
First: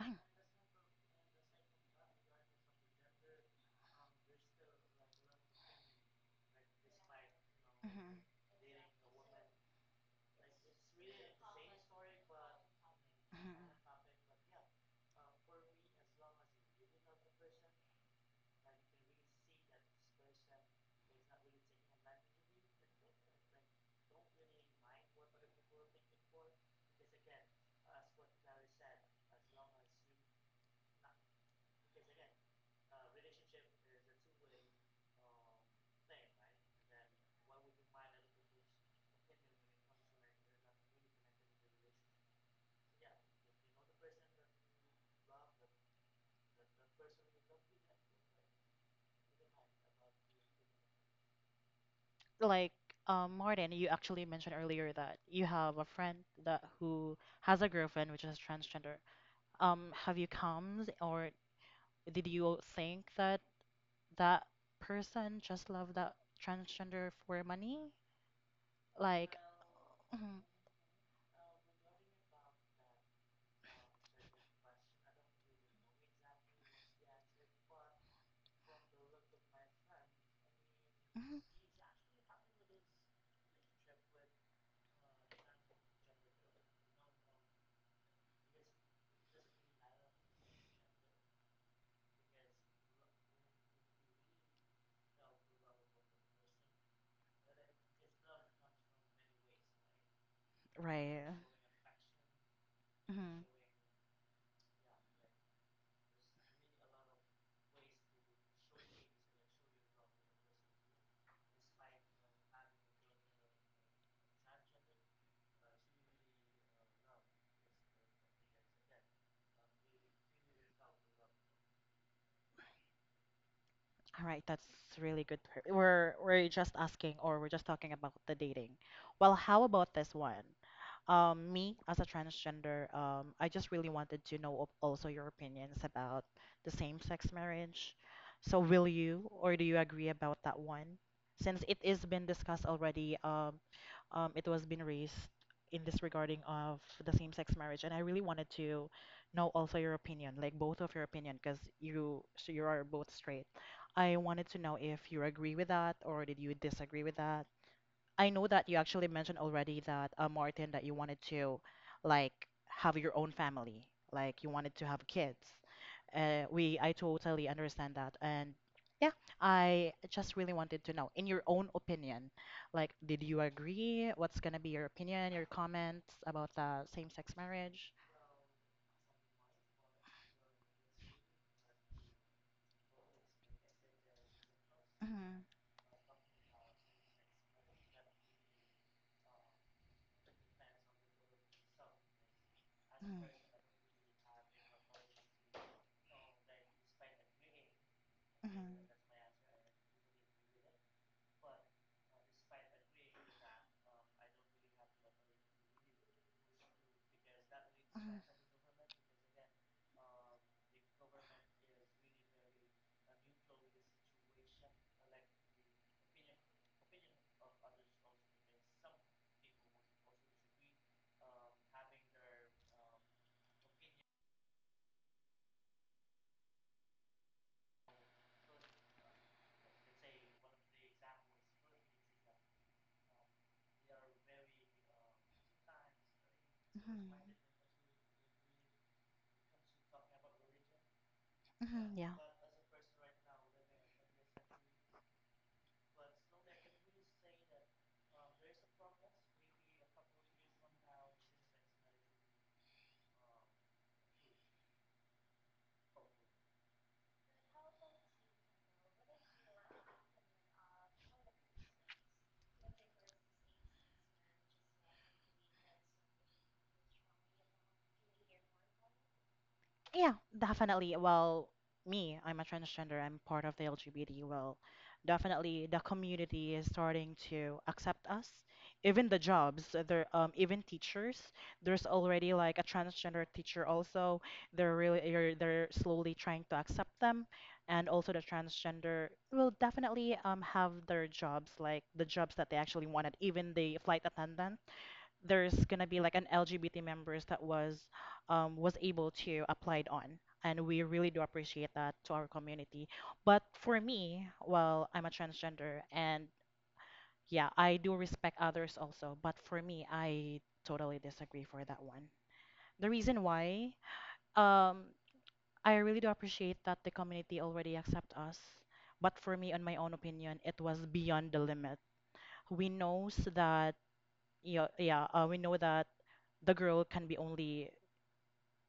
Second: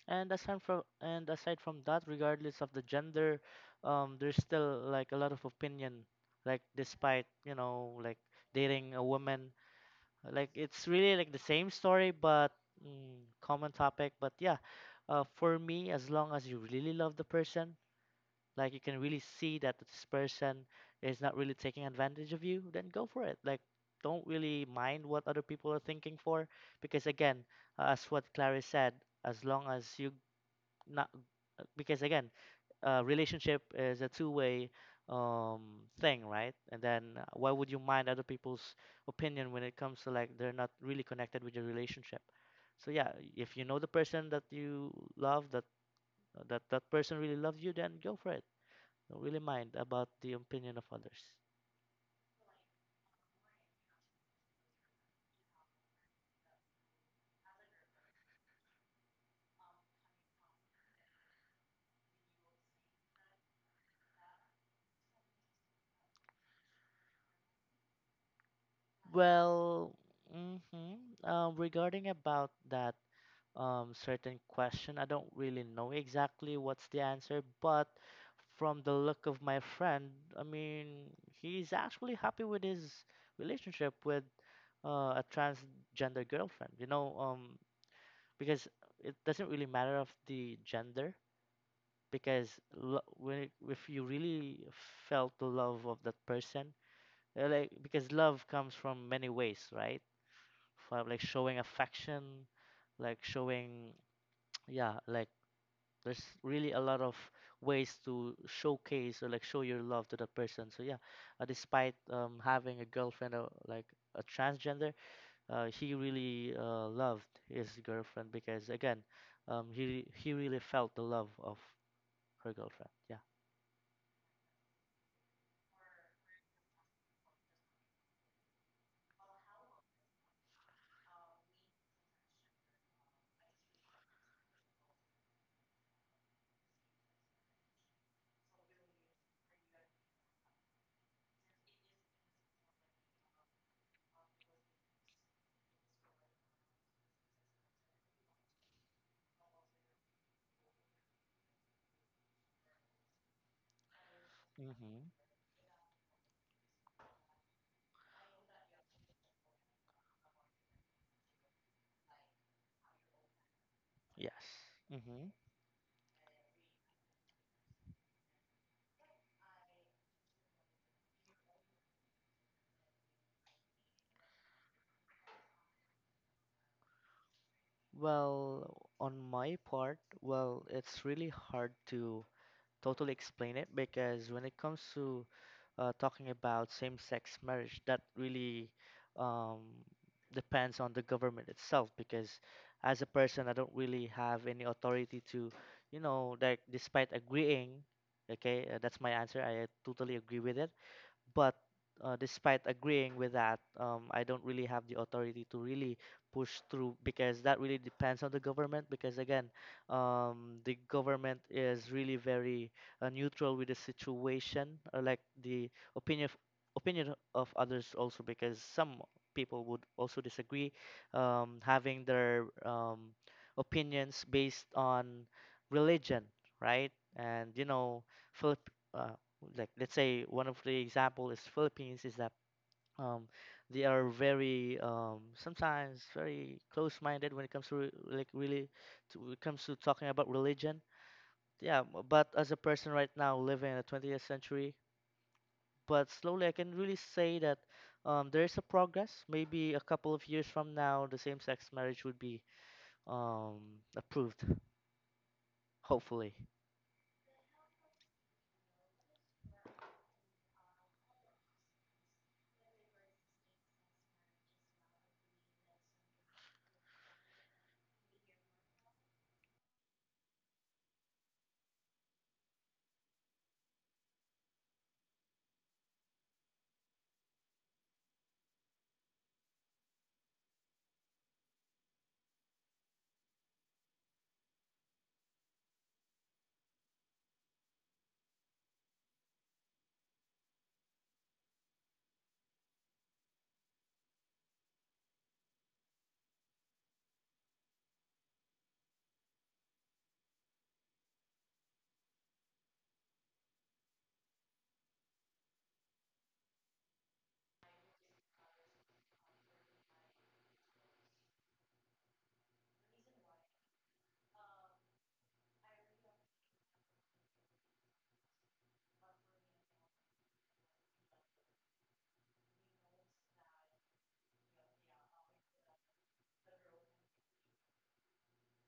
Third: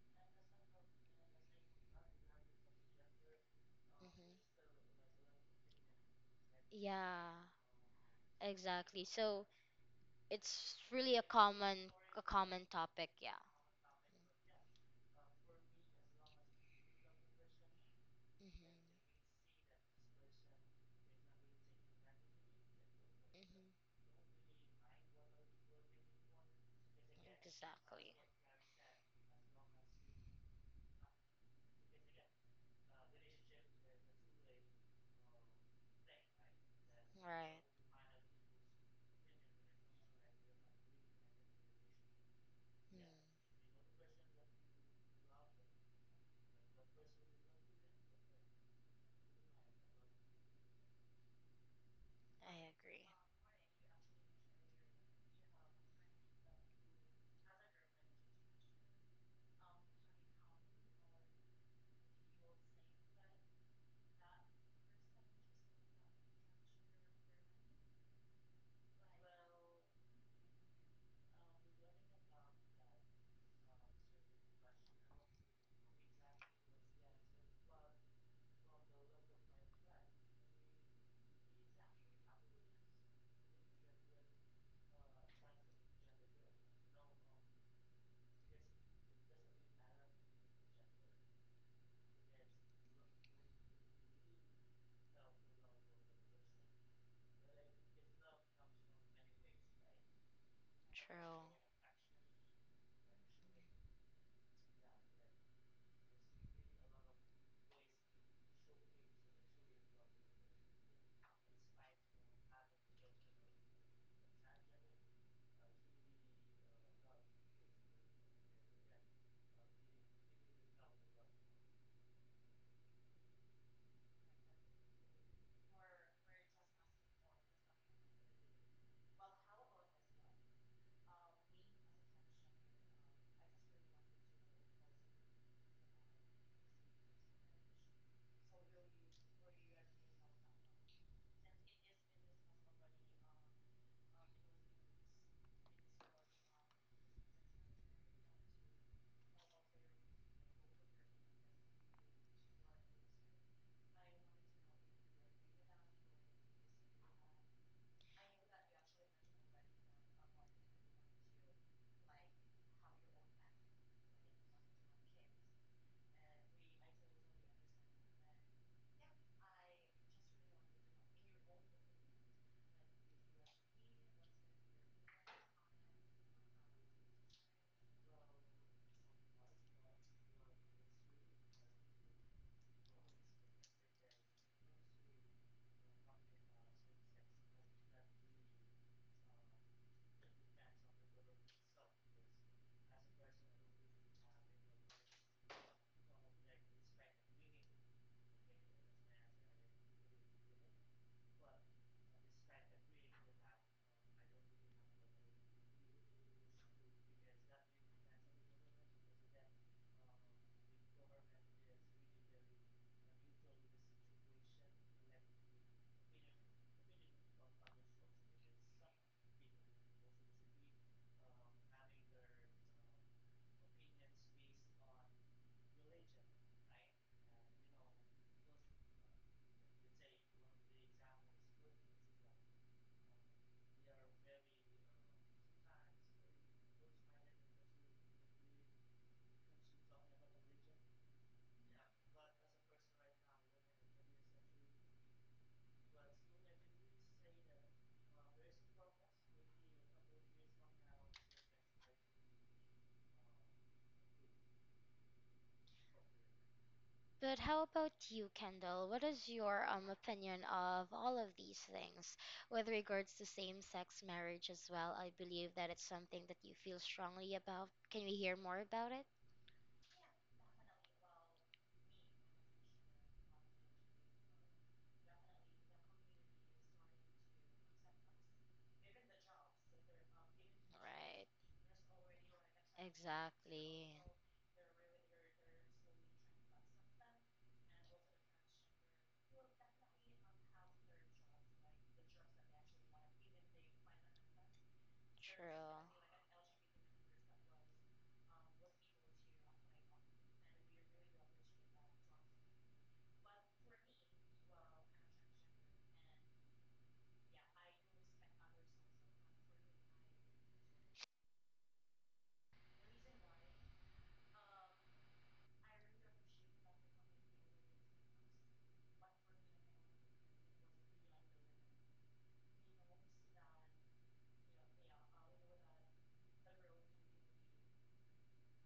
Mhm. And aside from, and aside from that, regardless of the gender, there's Mhm. still like a lot of opinion, like despite, Yeah, you know, like Mhm. dating a exactly. So woman, like, it's it's really really a like the same common story. a But common topic, mm, yeah. Mhm. common topic. But yeah, for me, as long as you really love the person, like you can Mm-hmm. really see that this person is not really taking advantage of you, then go for it. Like, Mm-hmm. don't really mind what other people are thinking for, because again, as Exactly. what Clarice said, as long as you, not, because again, relationship is a two-way um, thing, right? And then why Right. would you mind other people's opinion when it comes to like they're not really connected with your relationship? So Mm, yeah, if you know the person that you love, that that person really loves you, then go for it. Don't really mind about the opinion of others. I Like agree. Martin, you actually mentioned earlier that you have a friend that who has a girlfriend which is transgender. Have you come or did you think that that person just loved that transgender for money? Like, Well, mhm, mm-hmm. Regarding about that certain question, I don't really know exactly what's the answer, but from the look of my friend, I mean, mhm. he's actually happy with his relationship with a transgender girlfriend. You know, because it doesn't really matter of the gender. Because when if you really felt the love of that person. Like because love comes from many ways, right? From like Right. True. showing affection, like Mhm. showing, yeah, like there's really a lot of ways to showcase or like show your love to that person. So yeah, despite having a girlfriend, or like a transgender, he really loved his girlfriend, because again, he really felt the love of her girlfriend. Yeah. All right, that's really good. Per- we're just asking or we're just talking about the dating. Well, how about this one? Me as a transgender, I just really wanted to know also your opinions about the same-sex marriage. So will you or do you agree about that one? Since it is been discussed already, it was been raised in this regarding of the same-sex marriage, and I really wanted to know also your opinion, like both of your opinion, because you so you are both straight. I wanted to know if Mm-hmm. you agree with that or did you disagree with that? I know that you actually mentioned already that, Martin, that you wanted to like have your own family, like you Yes. wanted to have Mm-hmm. kids. I totally understand that. And yeah, I just really wanted to know, in your own opinion, like, did you agree? What's gonna be your opinion, your comments about the same-sex marriage? Well, on my part, well, it's really hard to totally explain it, because when it comes to Mhm. Talking about same-sex marriage, that really um, depends on the government itself. Because as a Mhm. person, I don't really have any authority to, you know, like despite agreeing, okay, Mhm. That's my answer. I totally agree with it. But despite agreeing with that, I don't really have the authority to really push through, because that really depends on the government. Because again, the government is really very neutral with the situation, like the opinion of, opinion of others also. Because some people would also disagree, having their opinions based on religion, right? And you know, Philip. uh, like, let's say one of the example is Philippines is that um, they are very sometimes very Mhm. close-minded Mhm. when it comes to like really when it comes to talking about religion. Yeah, Mhm. Yeah. but as a person right now living in the 20th century, but slowly I can really say that there is a progress. Maybe a couple of years from now, the same-sex marriage would be um, approved, hopefully. But how about you, Kendall? What is your opinion of all of these things with regards to same-sex marriage as well? I believe that it's something that you feel strongly about. Can we hear more about it? Yeah, definitely. Well, me, I'm a transgender. I'm part of the LGBT. Well, definitely the community is starting to accept us. Even the jobs, even teachers. Right. There's already like a transgender teacher Exactly. also. They're slowly trying to accept them. And also the transgender will definitely have their jobs, like the jobs that they actually wanted, even the flight attendants there's True. gonna be like an LGBT members that was able to applied on, and we really do appreciate that to our community. But for me, well, I'm a transgender, and yeah, I do respect others also. But for me, I totally disagree for that one. The reason why, um, I really do appreciate that the community already accept us. But for me, on my own opinion, it was beyond the limit. We knows that yeah, yeah. We know that the girl can be only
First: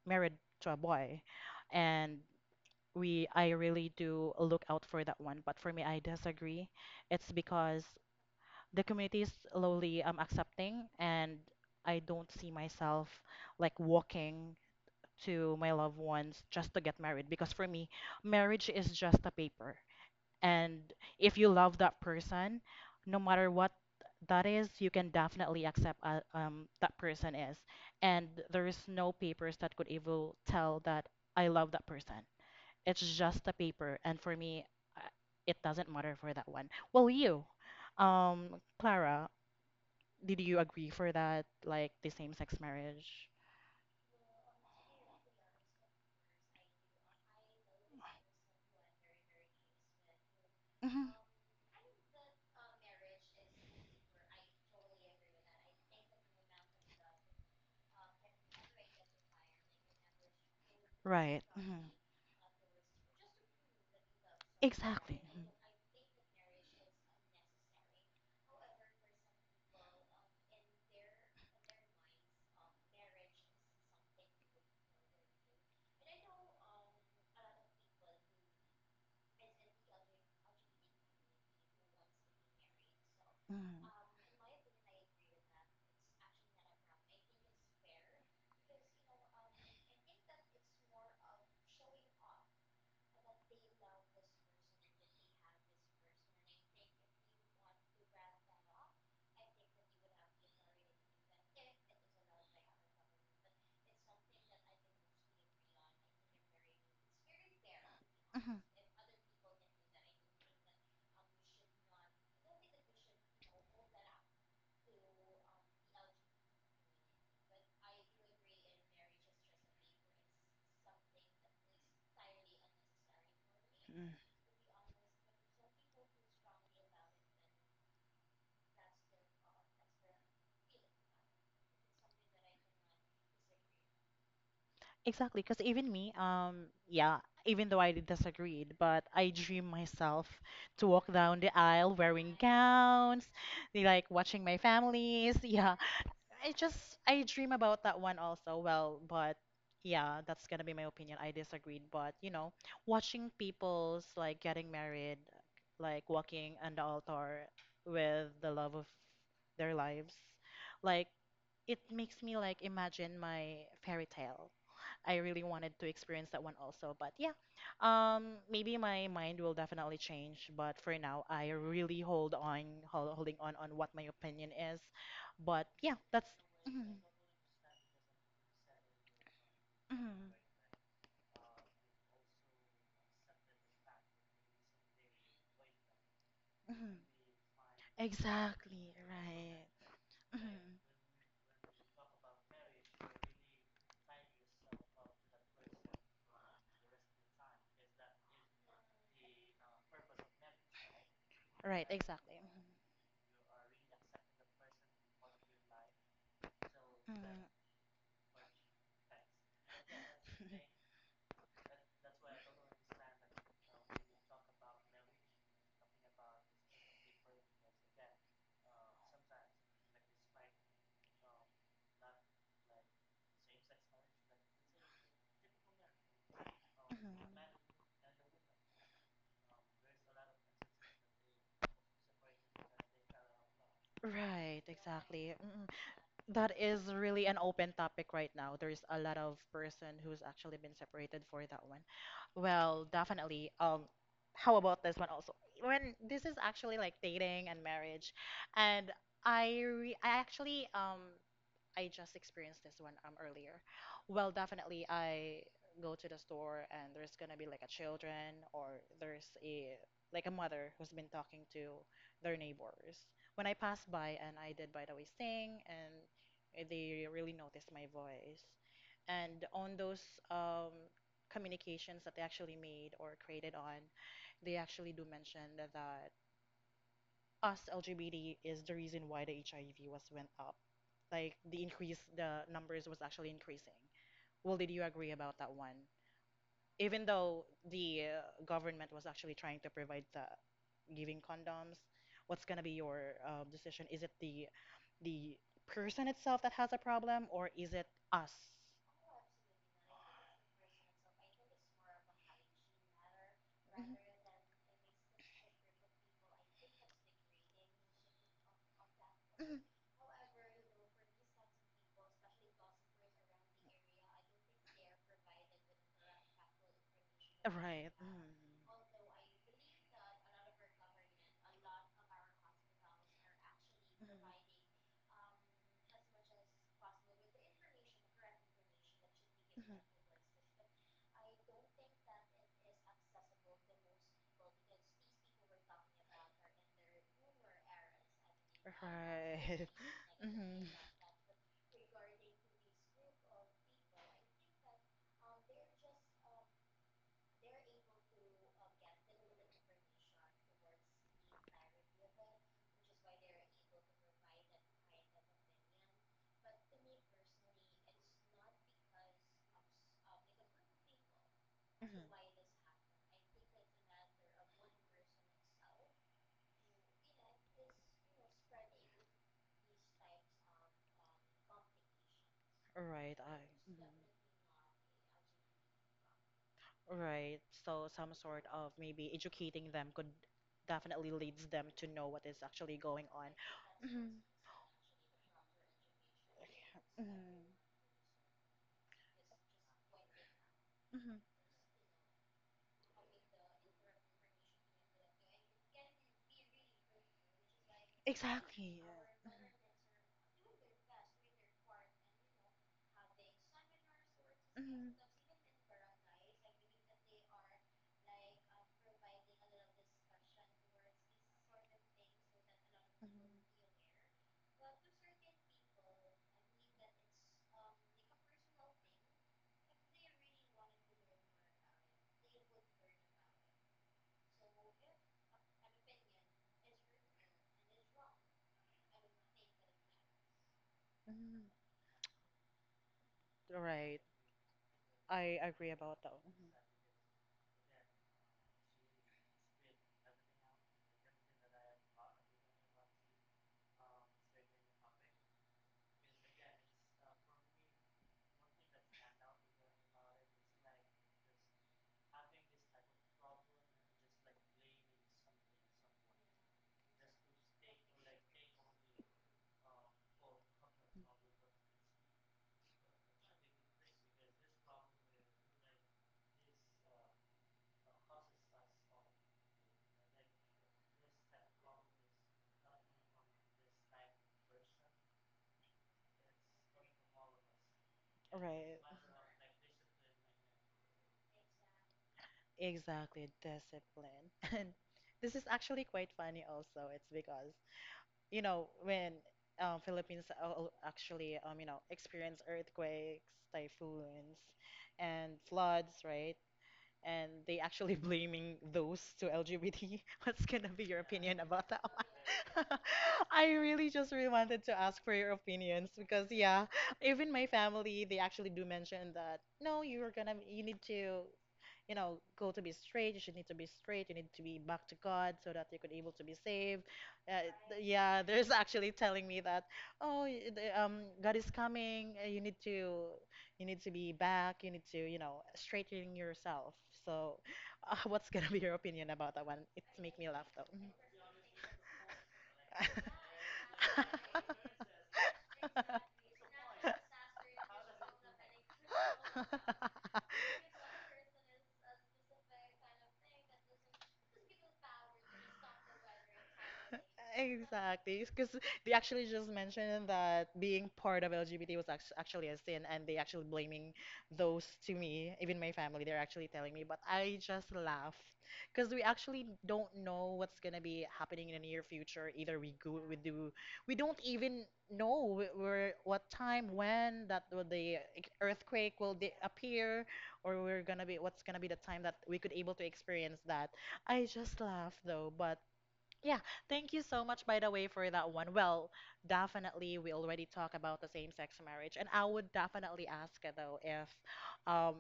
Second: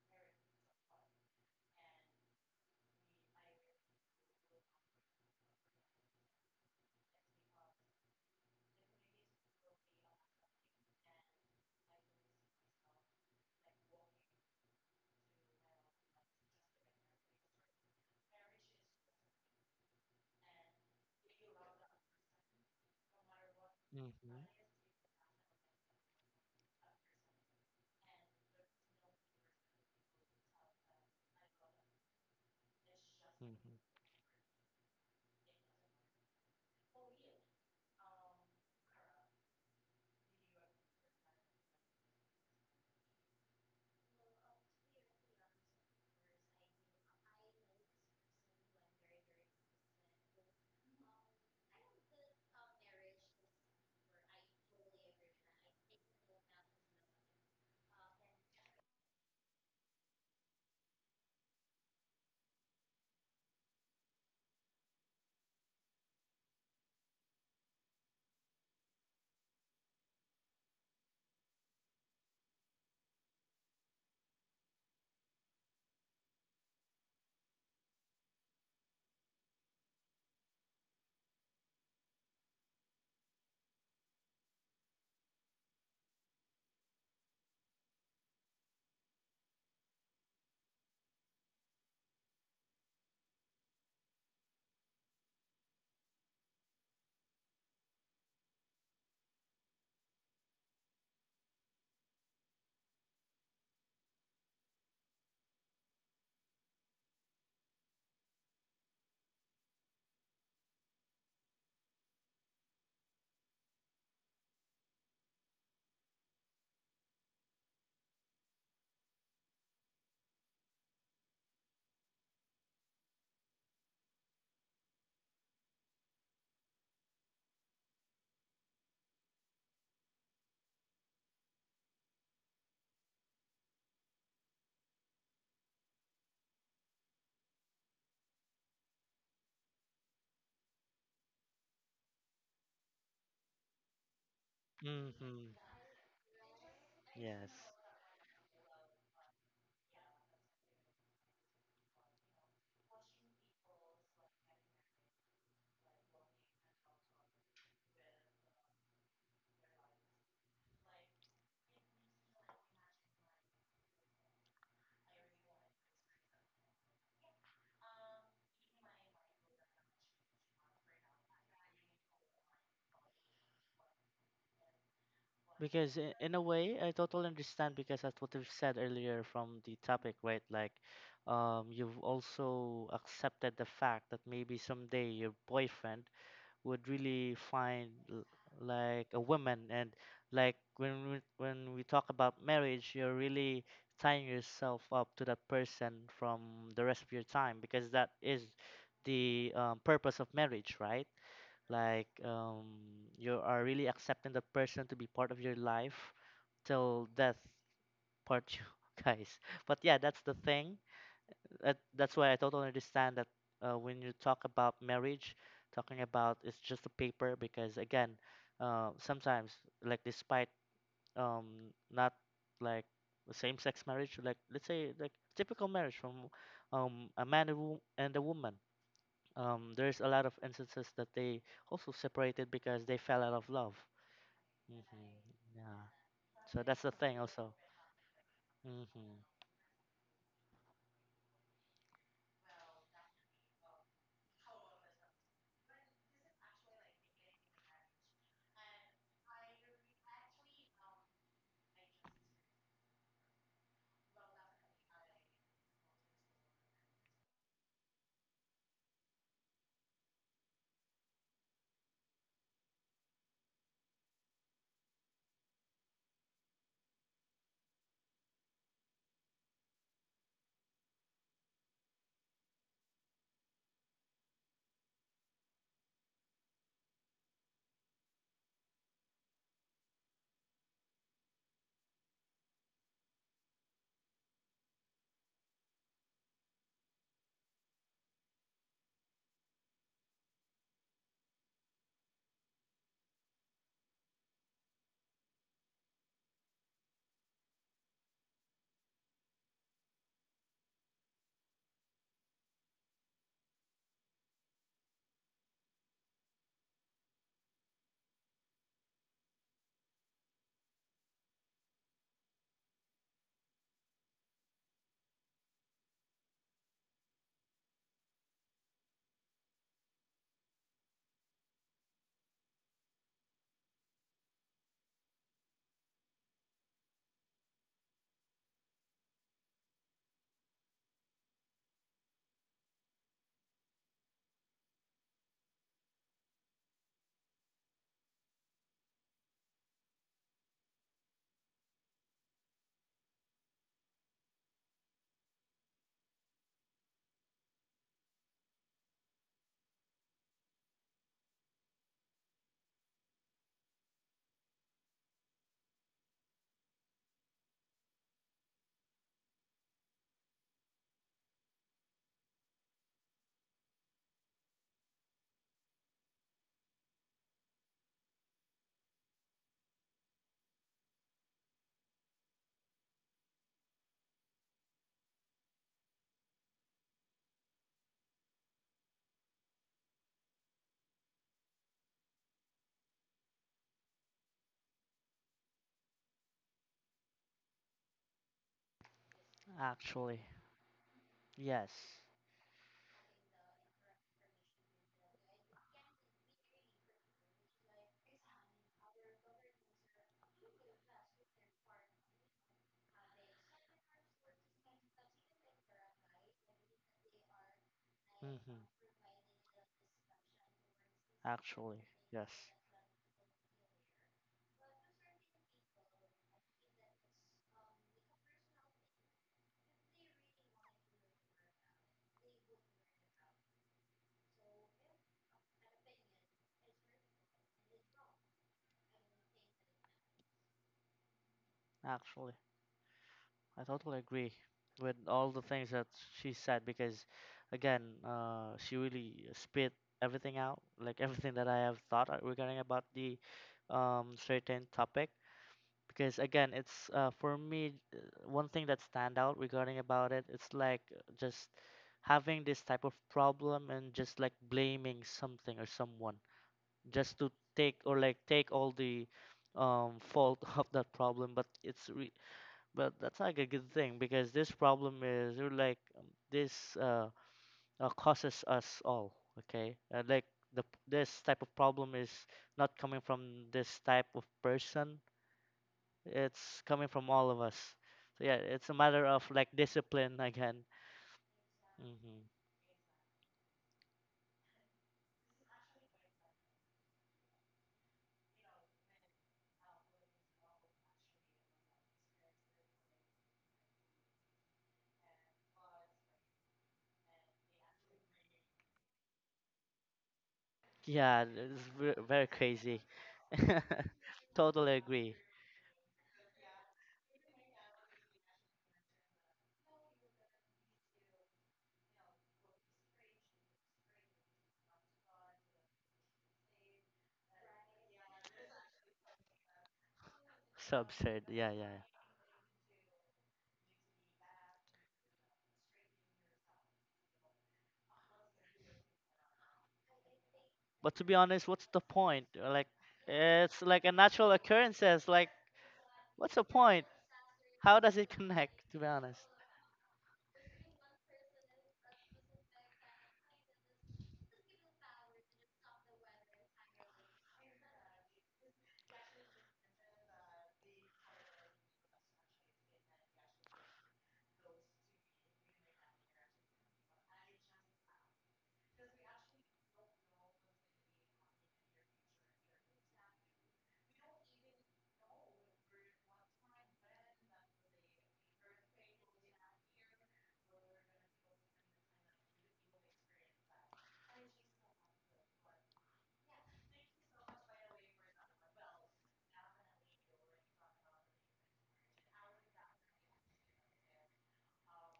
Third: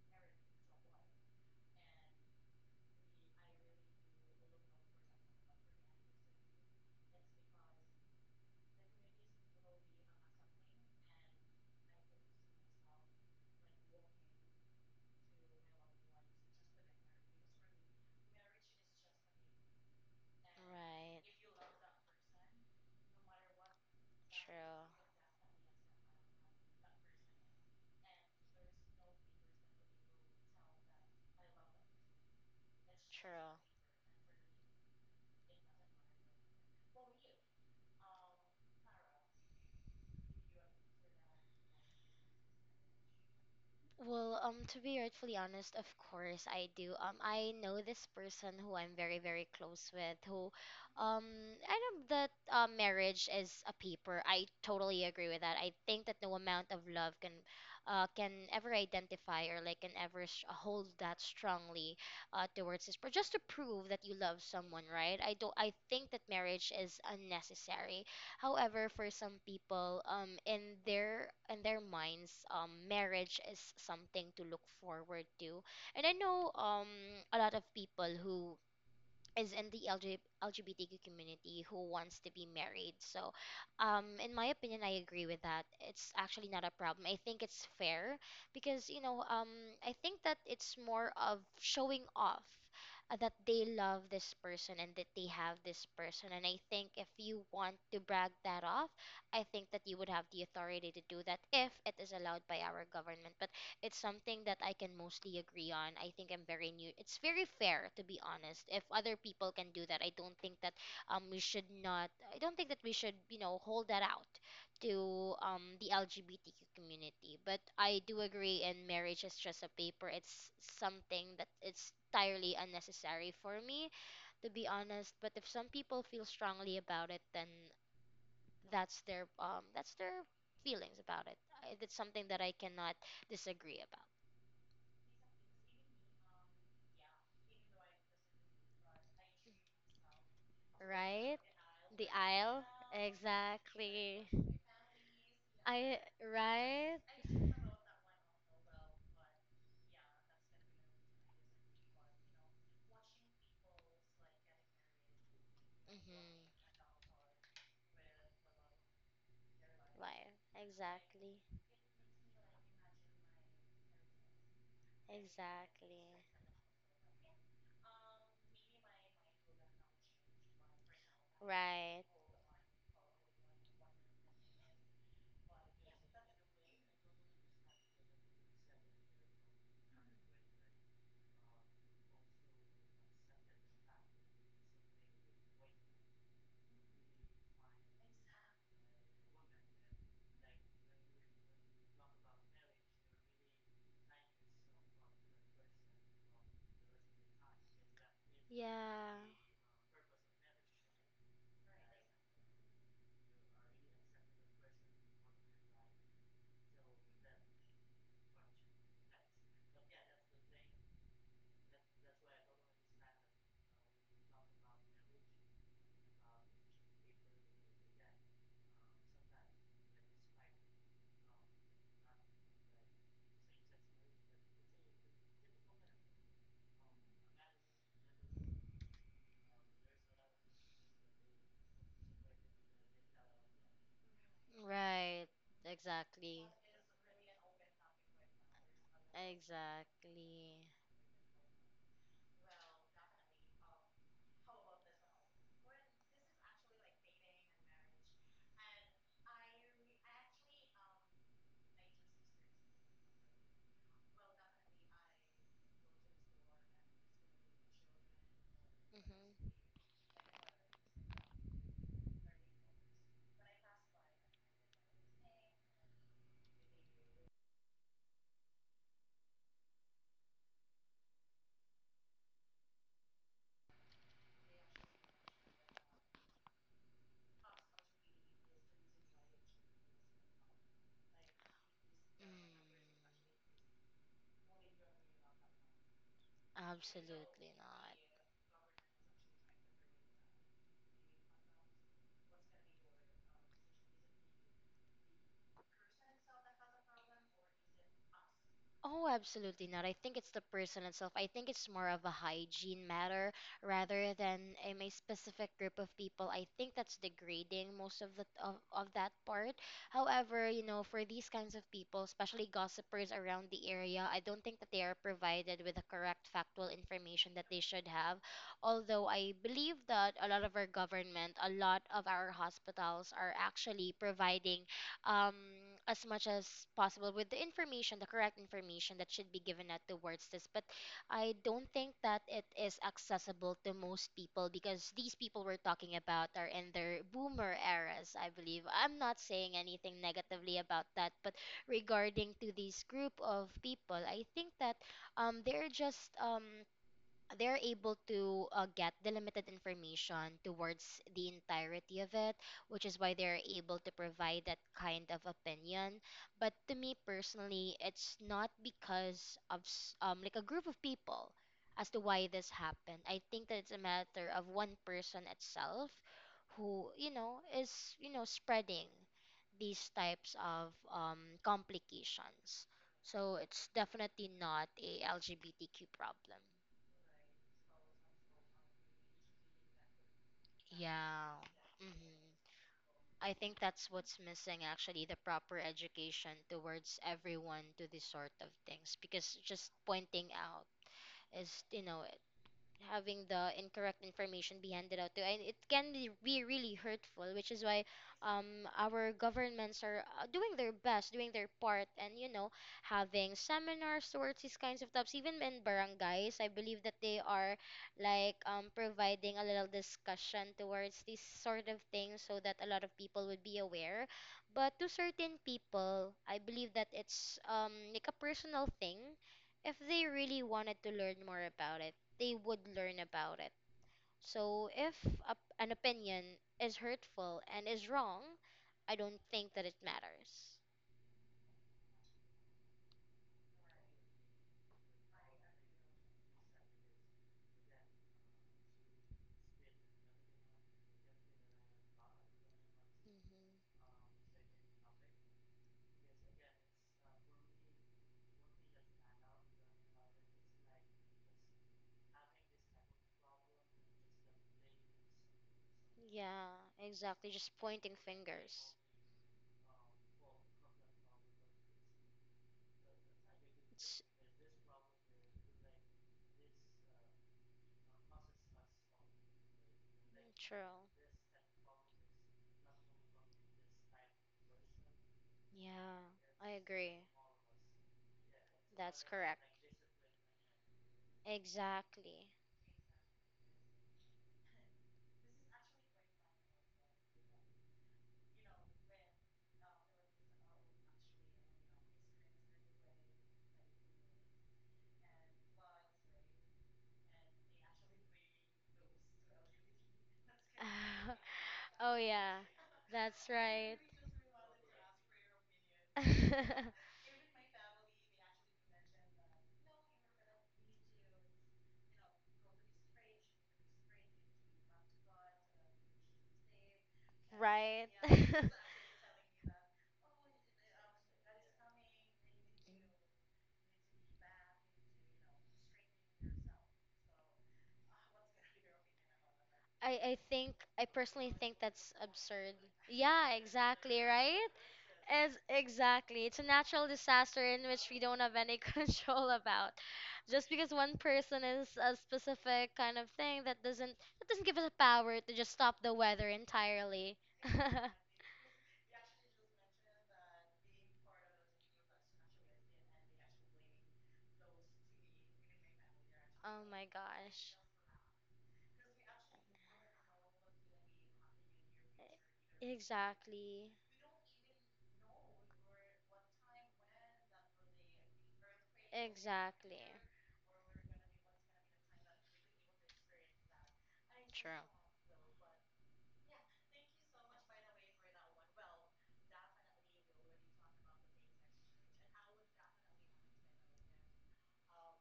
married to a boy, and we I really do look out for that one. But for me, I disagree. It's because the community is slowly accepting, and I don't see myself like walking to my loved ones just to get married. Because for me, marriage is just a paper. And Right. if you love that person, no matter what hmm that is, True. you can definitely accept that person is. And there is no papers that could even tell that I love that person. It's just a True. paper. And for me, uh, it doesn't matter for that one. Well, you, Clara, did you agree for that, like the same-sex marriage? Well, to be rightfully honest, of course I do. I know this person who I'm very, very close with, who, Hmm. um, I know that marriage is a paper. I totally agree with that. I think that no amount of love can ever identify, or like can ever sh hold that Right. Hmm. strongly towards this. But just to prove that you love someone, right? Exactly. I Mhm. don't. I think that marriage is unnecessary. However, for some people, in their minds, marriage is something to look forward to. And I know a lot of people who is in the LGBTQ community who wants to be married. So, Mhm. In my opinion, I agree with that. It's actually not a problem. I think it's fair because, I think that it's more of showing off, that they love this person and that they have this person. And I think if you want to brag that off, I think that you would have the authority to do that if it is allowed by our government. But it's something that I can mostly agree on. I think I'm very new. It's very fair, to be Mhm. honest. If other people can do that, I don't think that we should not. I don't think that we should hold that out to the LGBTQ community. But I do agree. And marriage is just a paper. It's something that it's entirely unnecessary for me, Mm. to be honest. But if some people feel strongly about it, then that's their feelings about it. That's something that I cannot disagree about. Exactly, because even me, yeah, even though I disagreed, but I dream myself to walk Right? down the aisle The wearing aisle, gowns, like exactly. watching my hmm families, hmm yeah, I I just Right? I Yes. dream about that one also. Well, but yeah, that's gonna be my opinion. I disagreed, but you know, watching people's like getting married, like Mhm. walking on the altar with the love of their lives, Right. like Exactly. it makes me like imagine my fairy tale. I really wanted to Exactly. experience that one also, but yeah, maybe my mind will definitely change. But for now, I really Right. Holding on what my opinion is but yeah, Because that's. in a way, I Mhm, totally understand because that's what we've said earlier from the topic, mhm, right? Like, you've also accepted the fact that maybe someday your boyfriend would mhm. really find Exactly, like a woman, right. and like Mhm. When we talk about marriage, you're really tying yourself up to that person from the rest of your time because that is Yeah. the purpose of marriage, right? Right, Like exactly. You are really accepting the person to be part of your life till Mhm, death mhm, part you guys. But yeah, that's the thing. That's why I totally understand that when you talk about marriage, talking about it's just a paper because again, sometimes like despite not like same-sex marriage, like let's say like typical marriage from mhm. a man and a woman. There's a lot of instances that they also separated because they fell out of love. Right, hmm Right. exactly. Mm-hmm. Yeah. Exactly. That So that's is the thing really an also. open topic right now. There's a lot of hmm person who's Exactly. actually been separated for that one. Well, definitely. How about this one also? When this is actually like dating and marriage, and I actually I just experienced this one earlier. Well, definitely I go to the store and there's gonna be like a children or there's Mhm. a like a mother who's been talking to their neighbors. When I passed by and I did by the way sing and they really noticed my voice. And on those communications that they actually made or created on, they actually do mention that us LGBT is the reason why the HIV was went up. Like the increase, the Mm. numbers was actually increasing. Well, did you agree about that one? Even Absolutely though not. the government was actually trying to provide the giving condoms, what's gonna be your decision? Is it the person itself that has a problem, or is it us? Oh, absolutely not. I think it's the person itself. I think it's more of a hygiene matter rather than a specific group of people. I think that's degrading most of that part. However, for these kinds of people, especially gossipers around the area, I don't think that they are provided with the correct factual information that they should Right. have. Mm. Although I believe that a lot of our government, a lot of our hospitals are actually providing um, as much as possible with the information, the correct information that should be given out towards this. But I don't think that it is accessible to most people because these people we're talking about are in their boomer eras, I believe. Mhm. I'm not saying Right. anything negatively about that, but regarding to this group of people, I think that um, they're just um, they're able to get the limited information towards the entirety of it, which is why they're able to provide that kind of opinion. But to me personally, it's not because of like a group of people as to why this happened. I think that it's a matter of one person itself who is spreading these types of complications. Right. So it's definitely not a LGBTQ problem. Right. So some sort of maybe educating them could definitely Yeah. leads them to know hmm what is actually going I on. think that's what's missing, actually the proper education towards Mhm. everyone to this sort of things, because just Actually, pointing out Mhm. Mhm. is yes. you know having the incorrect information be handed out to, and it can be really hurtful, which is why Exactly. our governments are doing their best, doing their part, and having seminars towards these kinds of Mhm. topics, even in barangays. I believe that they are like hmm providing a little discussion towards these sort of Actually, things yes. so that a lot of people would be aware. But to certain people, I believe that it's like a personal thing. If they really wanted to learn more about it, they would learn about it. So if a, an opinion is hurtful and is wrong, I don't think that it matters. Actually, I totally Right. agree with all I the things agree that about that. she said because, again, she really spit everything out, like everything that I have thought regarding about Mhm. the certain topic. Because again, it's for me, one thing that stand out regarding about it, it's like just having this type of problem and just like blaming something or someone Yeah, just exactly. to Just take pointing or like take all fingers. the fault of that problem, but but that's not a good thing It's because this problem is or like this causes us all okay like true. the this type of problem is not coming from this type of person, Yeah, I it's coming agree. from all of us. So yeah, Mhm. it's a Right. That's matter of correct. like discipline again. hmm Exactly. Exactly, discipline. And this is actually quite funny also. It's because, you know, when Philippines actually, you know, experience earthquakes, typhoons, and floods, right? And they actually blaming those to LGBT. What's gonna be your Yeah, opinion about that? Oh very yeah, crazy. that's I right. really just really wanted Totally to ask for agree. your opinions because yeah, even my family they actually do mention that no, you need to you know go to be straight. You should need to be straight. You need to be back to God so that you could able to be saved. Right. Yeah, there's actually telling me that oh, the, So absurd. God Yeah, is yeah, yeah. coming. You need to be back. You need to you know straighten yourself. So, what's gonna be your opinion about that one? It I make I me laugh think though. I But to be personally honest, think what's the that's point? Absurd. Like, Yeah, it's like a exactly, natural right? occurrences. Like, As exactly. what's It's the a point? natural disaster in How which does we it don't have connect? any To be honest. control about. Just because one person is a specific kind of thing, that doesn't give us the power to just stop the weather entirely. Exactly, because they actually just mentioned that being part of LGBT was actually a sin, and they actually blaming those to me, even my family. They're actually Oh telling me, my but I gosh. just laugh because we actually don't know what's gonna be happening in the near future. Either we go, we do, Exactly. we don't even know where, what time, when that will the earthquake will Exactly. appear, or we're gonna be what's gonna be the time that we could able to experience that. I just True. laugh though, but yeah, thank you so much by the way for that one. Well, definitely we already talked about the same-sex marriage, and I would definitely ask though if um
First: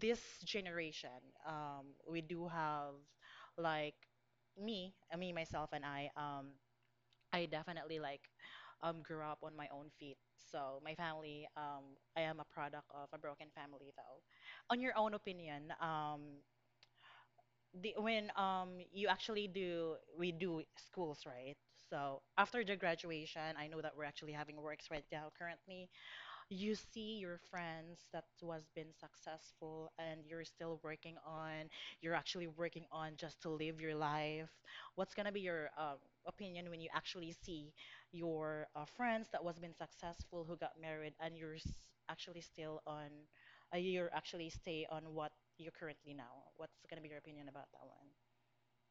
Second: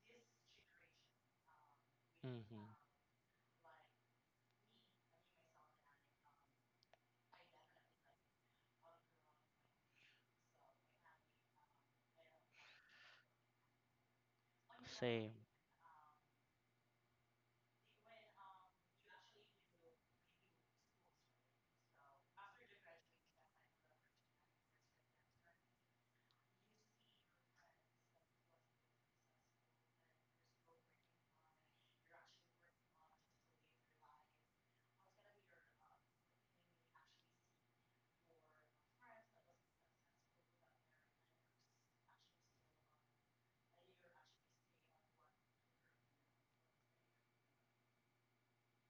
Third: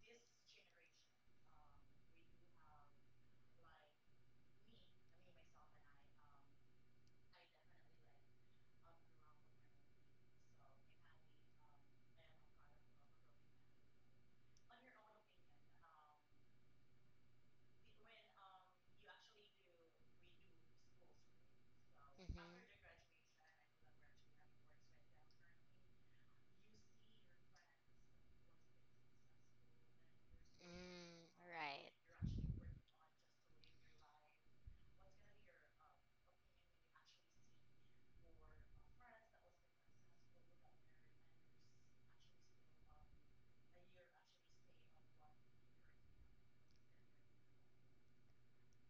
this generation we do hmm have like me, me myself and I definitely like grew up on my own feet. So my family I am a product of a broken family though. On your own Same. opinion, the, when you actually do we do schools right so Mhm. after the graduation I know that we're actually having works right now currently you see your friends that was been successful and you're still working Mm, on right. you're actually working on just to live your life what's going to be your opinion when you actually see your friends that was been successful who got married and actually still on you're actually stay on what you're currently now what's going to be your opinion about that one?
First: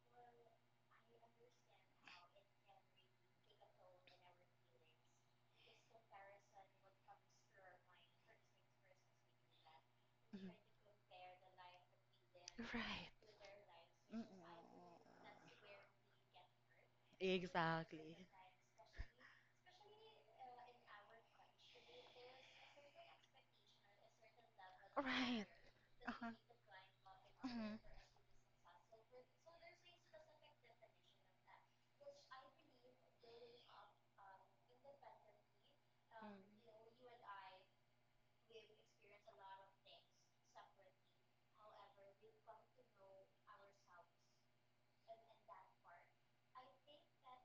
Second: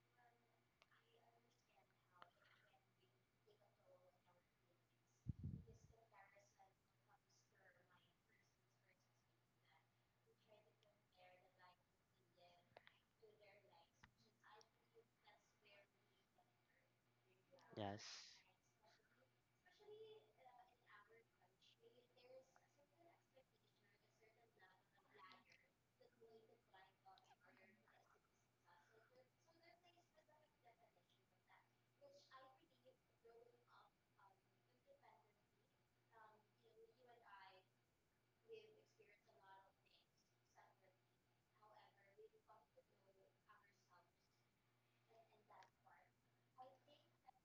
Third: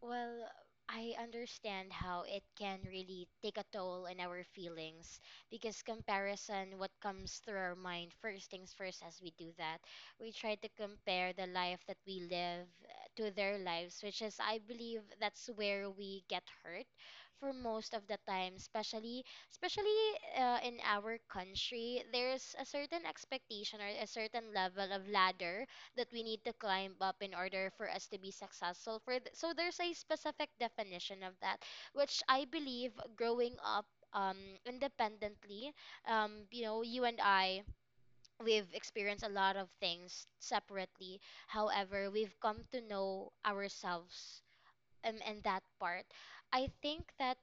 Well, I understand how it can really take a toll on our feelings, because comparison, what comes through our mind, first things first, as we do that, we Mhm. try to compare the life that we live Right. to their lives, which Mm-mm. is, I believe, that's where we get hurt for most of Exactly. the Yes. time, especially in our country. There's a certain expectation, or a certain level of Right. ladder that we Uh-huh. Mhm. need to climb up in order Mm. for us to be successful, so there's a specific definition of that, which I believe, growing up um, independently, you know, you and I, we've experienced a lot of things separately. However, we've come to know ourselves, and that part, I think that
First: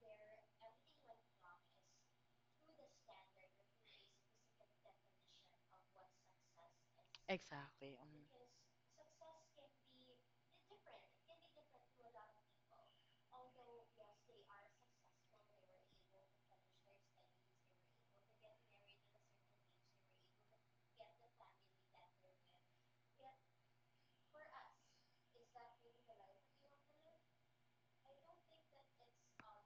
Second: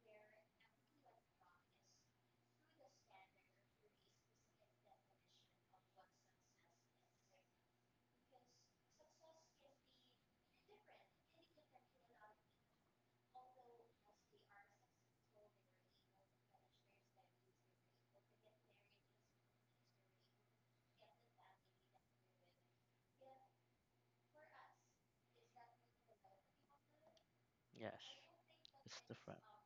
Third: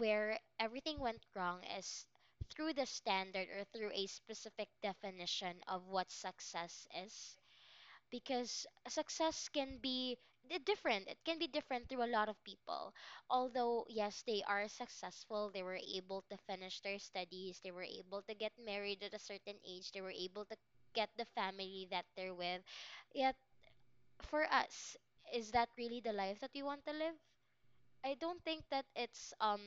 where everything went wrong is through the standard, or through a specific definition of what success is, Exactly. Mhm. because success can be different. It can be different to a lot of people. Although, yes, they are successful, they were able to finish their studies, they were able to get married at a certain age, they were able to get the family that they're with. Yet, for us, is that really the life that we want to live? Yes. I don't think that It's it's different. um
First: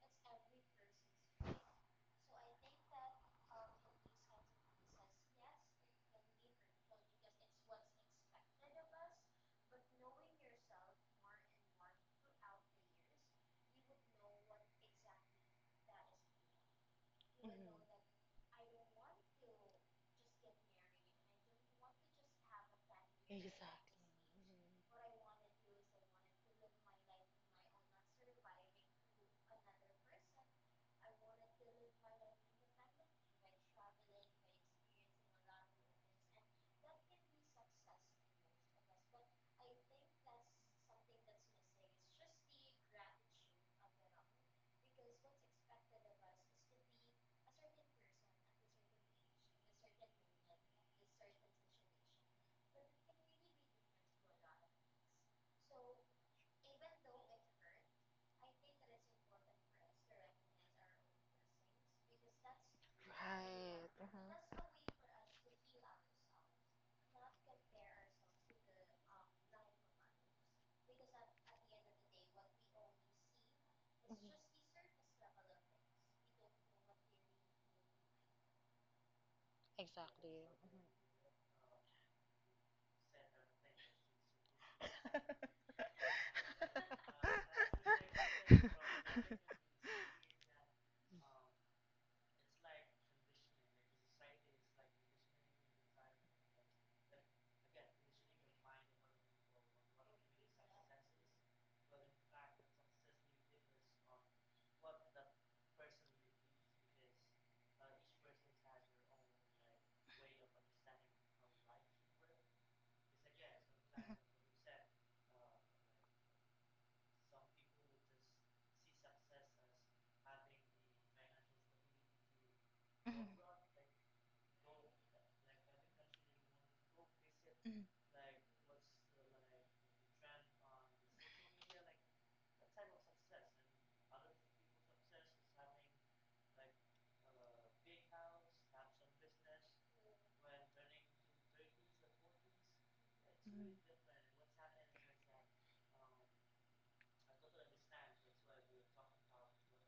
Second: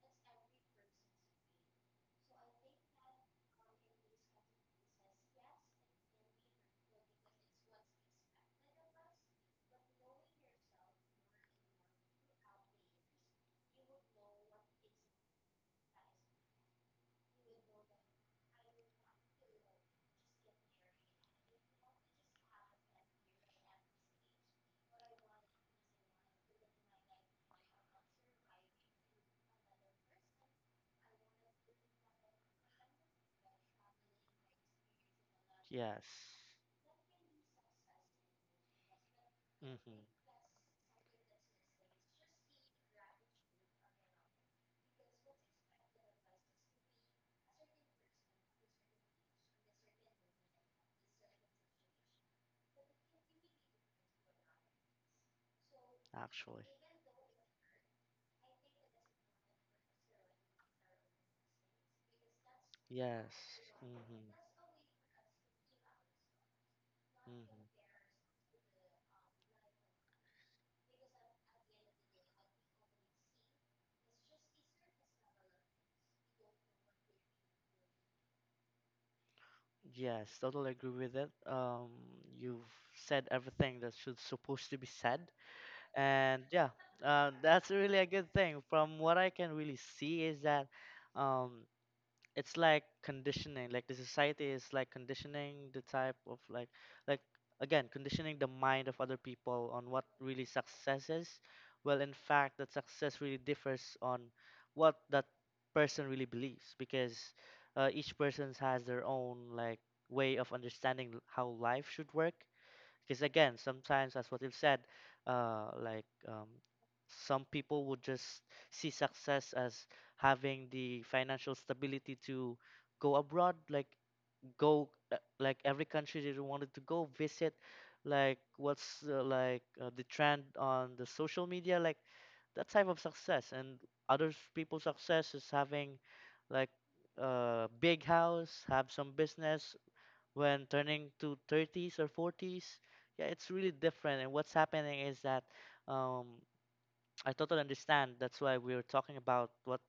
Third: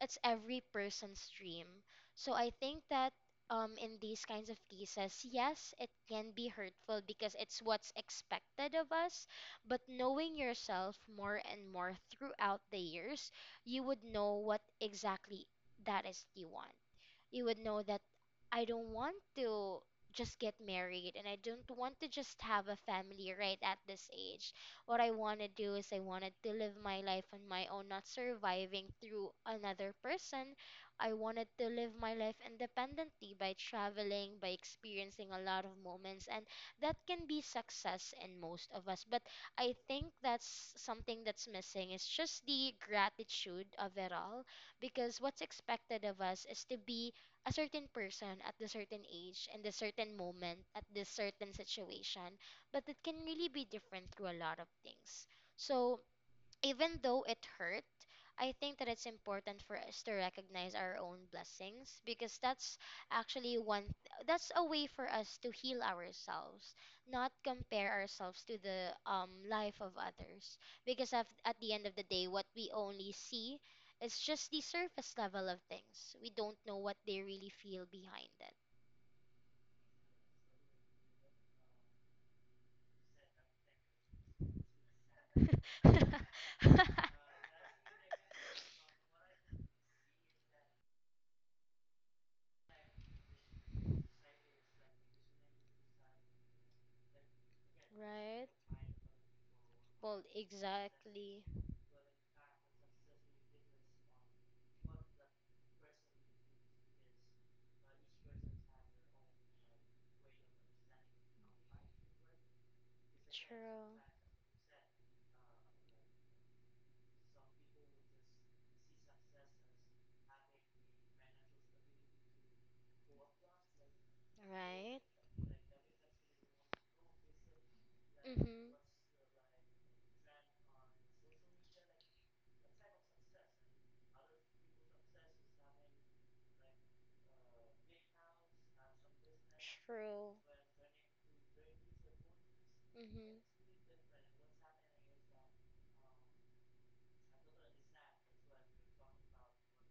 it's every person's dream. So I think that in these kinds of cases, yes, it can be hurtful because it's what's expected of us, but knowing yourself more and more throughout the years, you would know what exactly that is you want. You would know that I don't want to just get married, and I don't want to just have a family right at this age. What I want to do is I wanted to live my life on my own, not surviving through another person. I wanted to live my life independently, by traveling, by experiencing a lot of Yes. moments, and that can be success in most of us. But I hmm think that's something that's missing. It's just the gratitude of it all, because what's expected of us is to be a certain person at the certain age and the certain moment at this certain situation, but it can really be different through a lot of things. So Actually. even though it hurt, I think that it's important for us to recognize our own blessings, because that's Yes. actually one, Exactly. hmm Right. hmm that's a way for us to heal ourselves, not compare ourselves to the life of others, because at the end of the day, what we only see is just the surface level of things. We don't know what they really feel behind Yes, Exactly. totally Mhm. agree with it. You've said everything that should supposed to be said, it. and yeah, that's really a good thing. From what I can really see is that, um, it's like conditioning, like the society is like conditioning the type of like again conditioning the Right? mind of other people on what Well, really success is, exactly. well in fact that success really differs on what that person really believes because each person has their own like way of understanding how life should work, because again True. sometimes as what you've said, uh like um some people would just see success as having the financial stability to go Mhm. abroad, like go Right? Like every country they wanted to go visit, Mhm. like Mm-hmm. what's the trend on the social media, like that type of success, and other people's success is having like a big house, have some business True. when turning to 30s or 40s. Yeah, Mm-hmm. it's really different, and what's happening is that um, I totally understand, that's why we are talking about what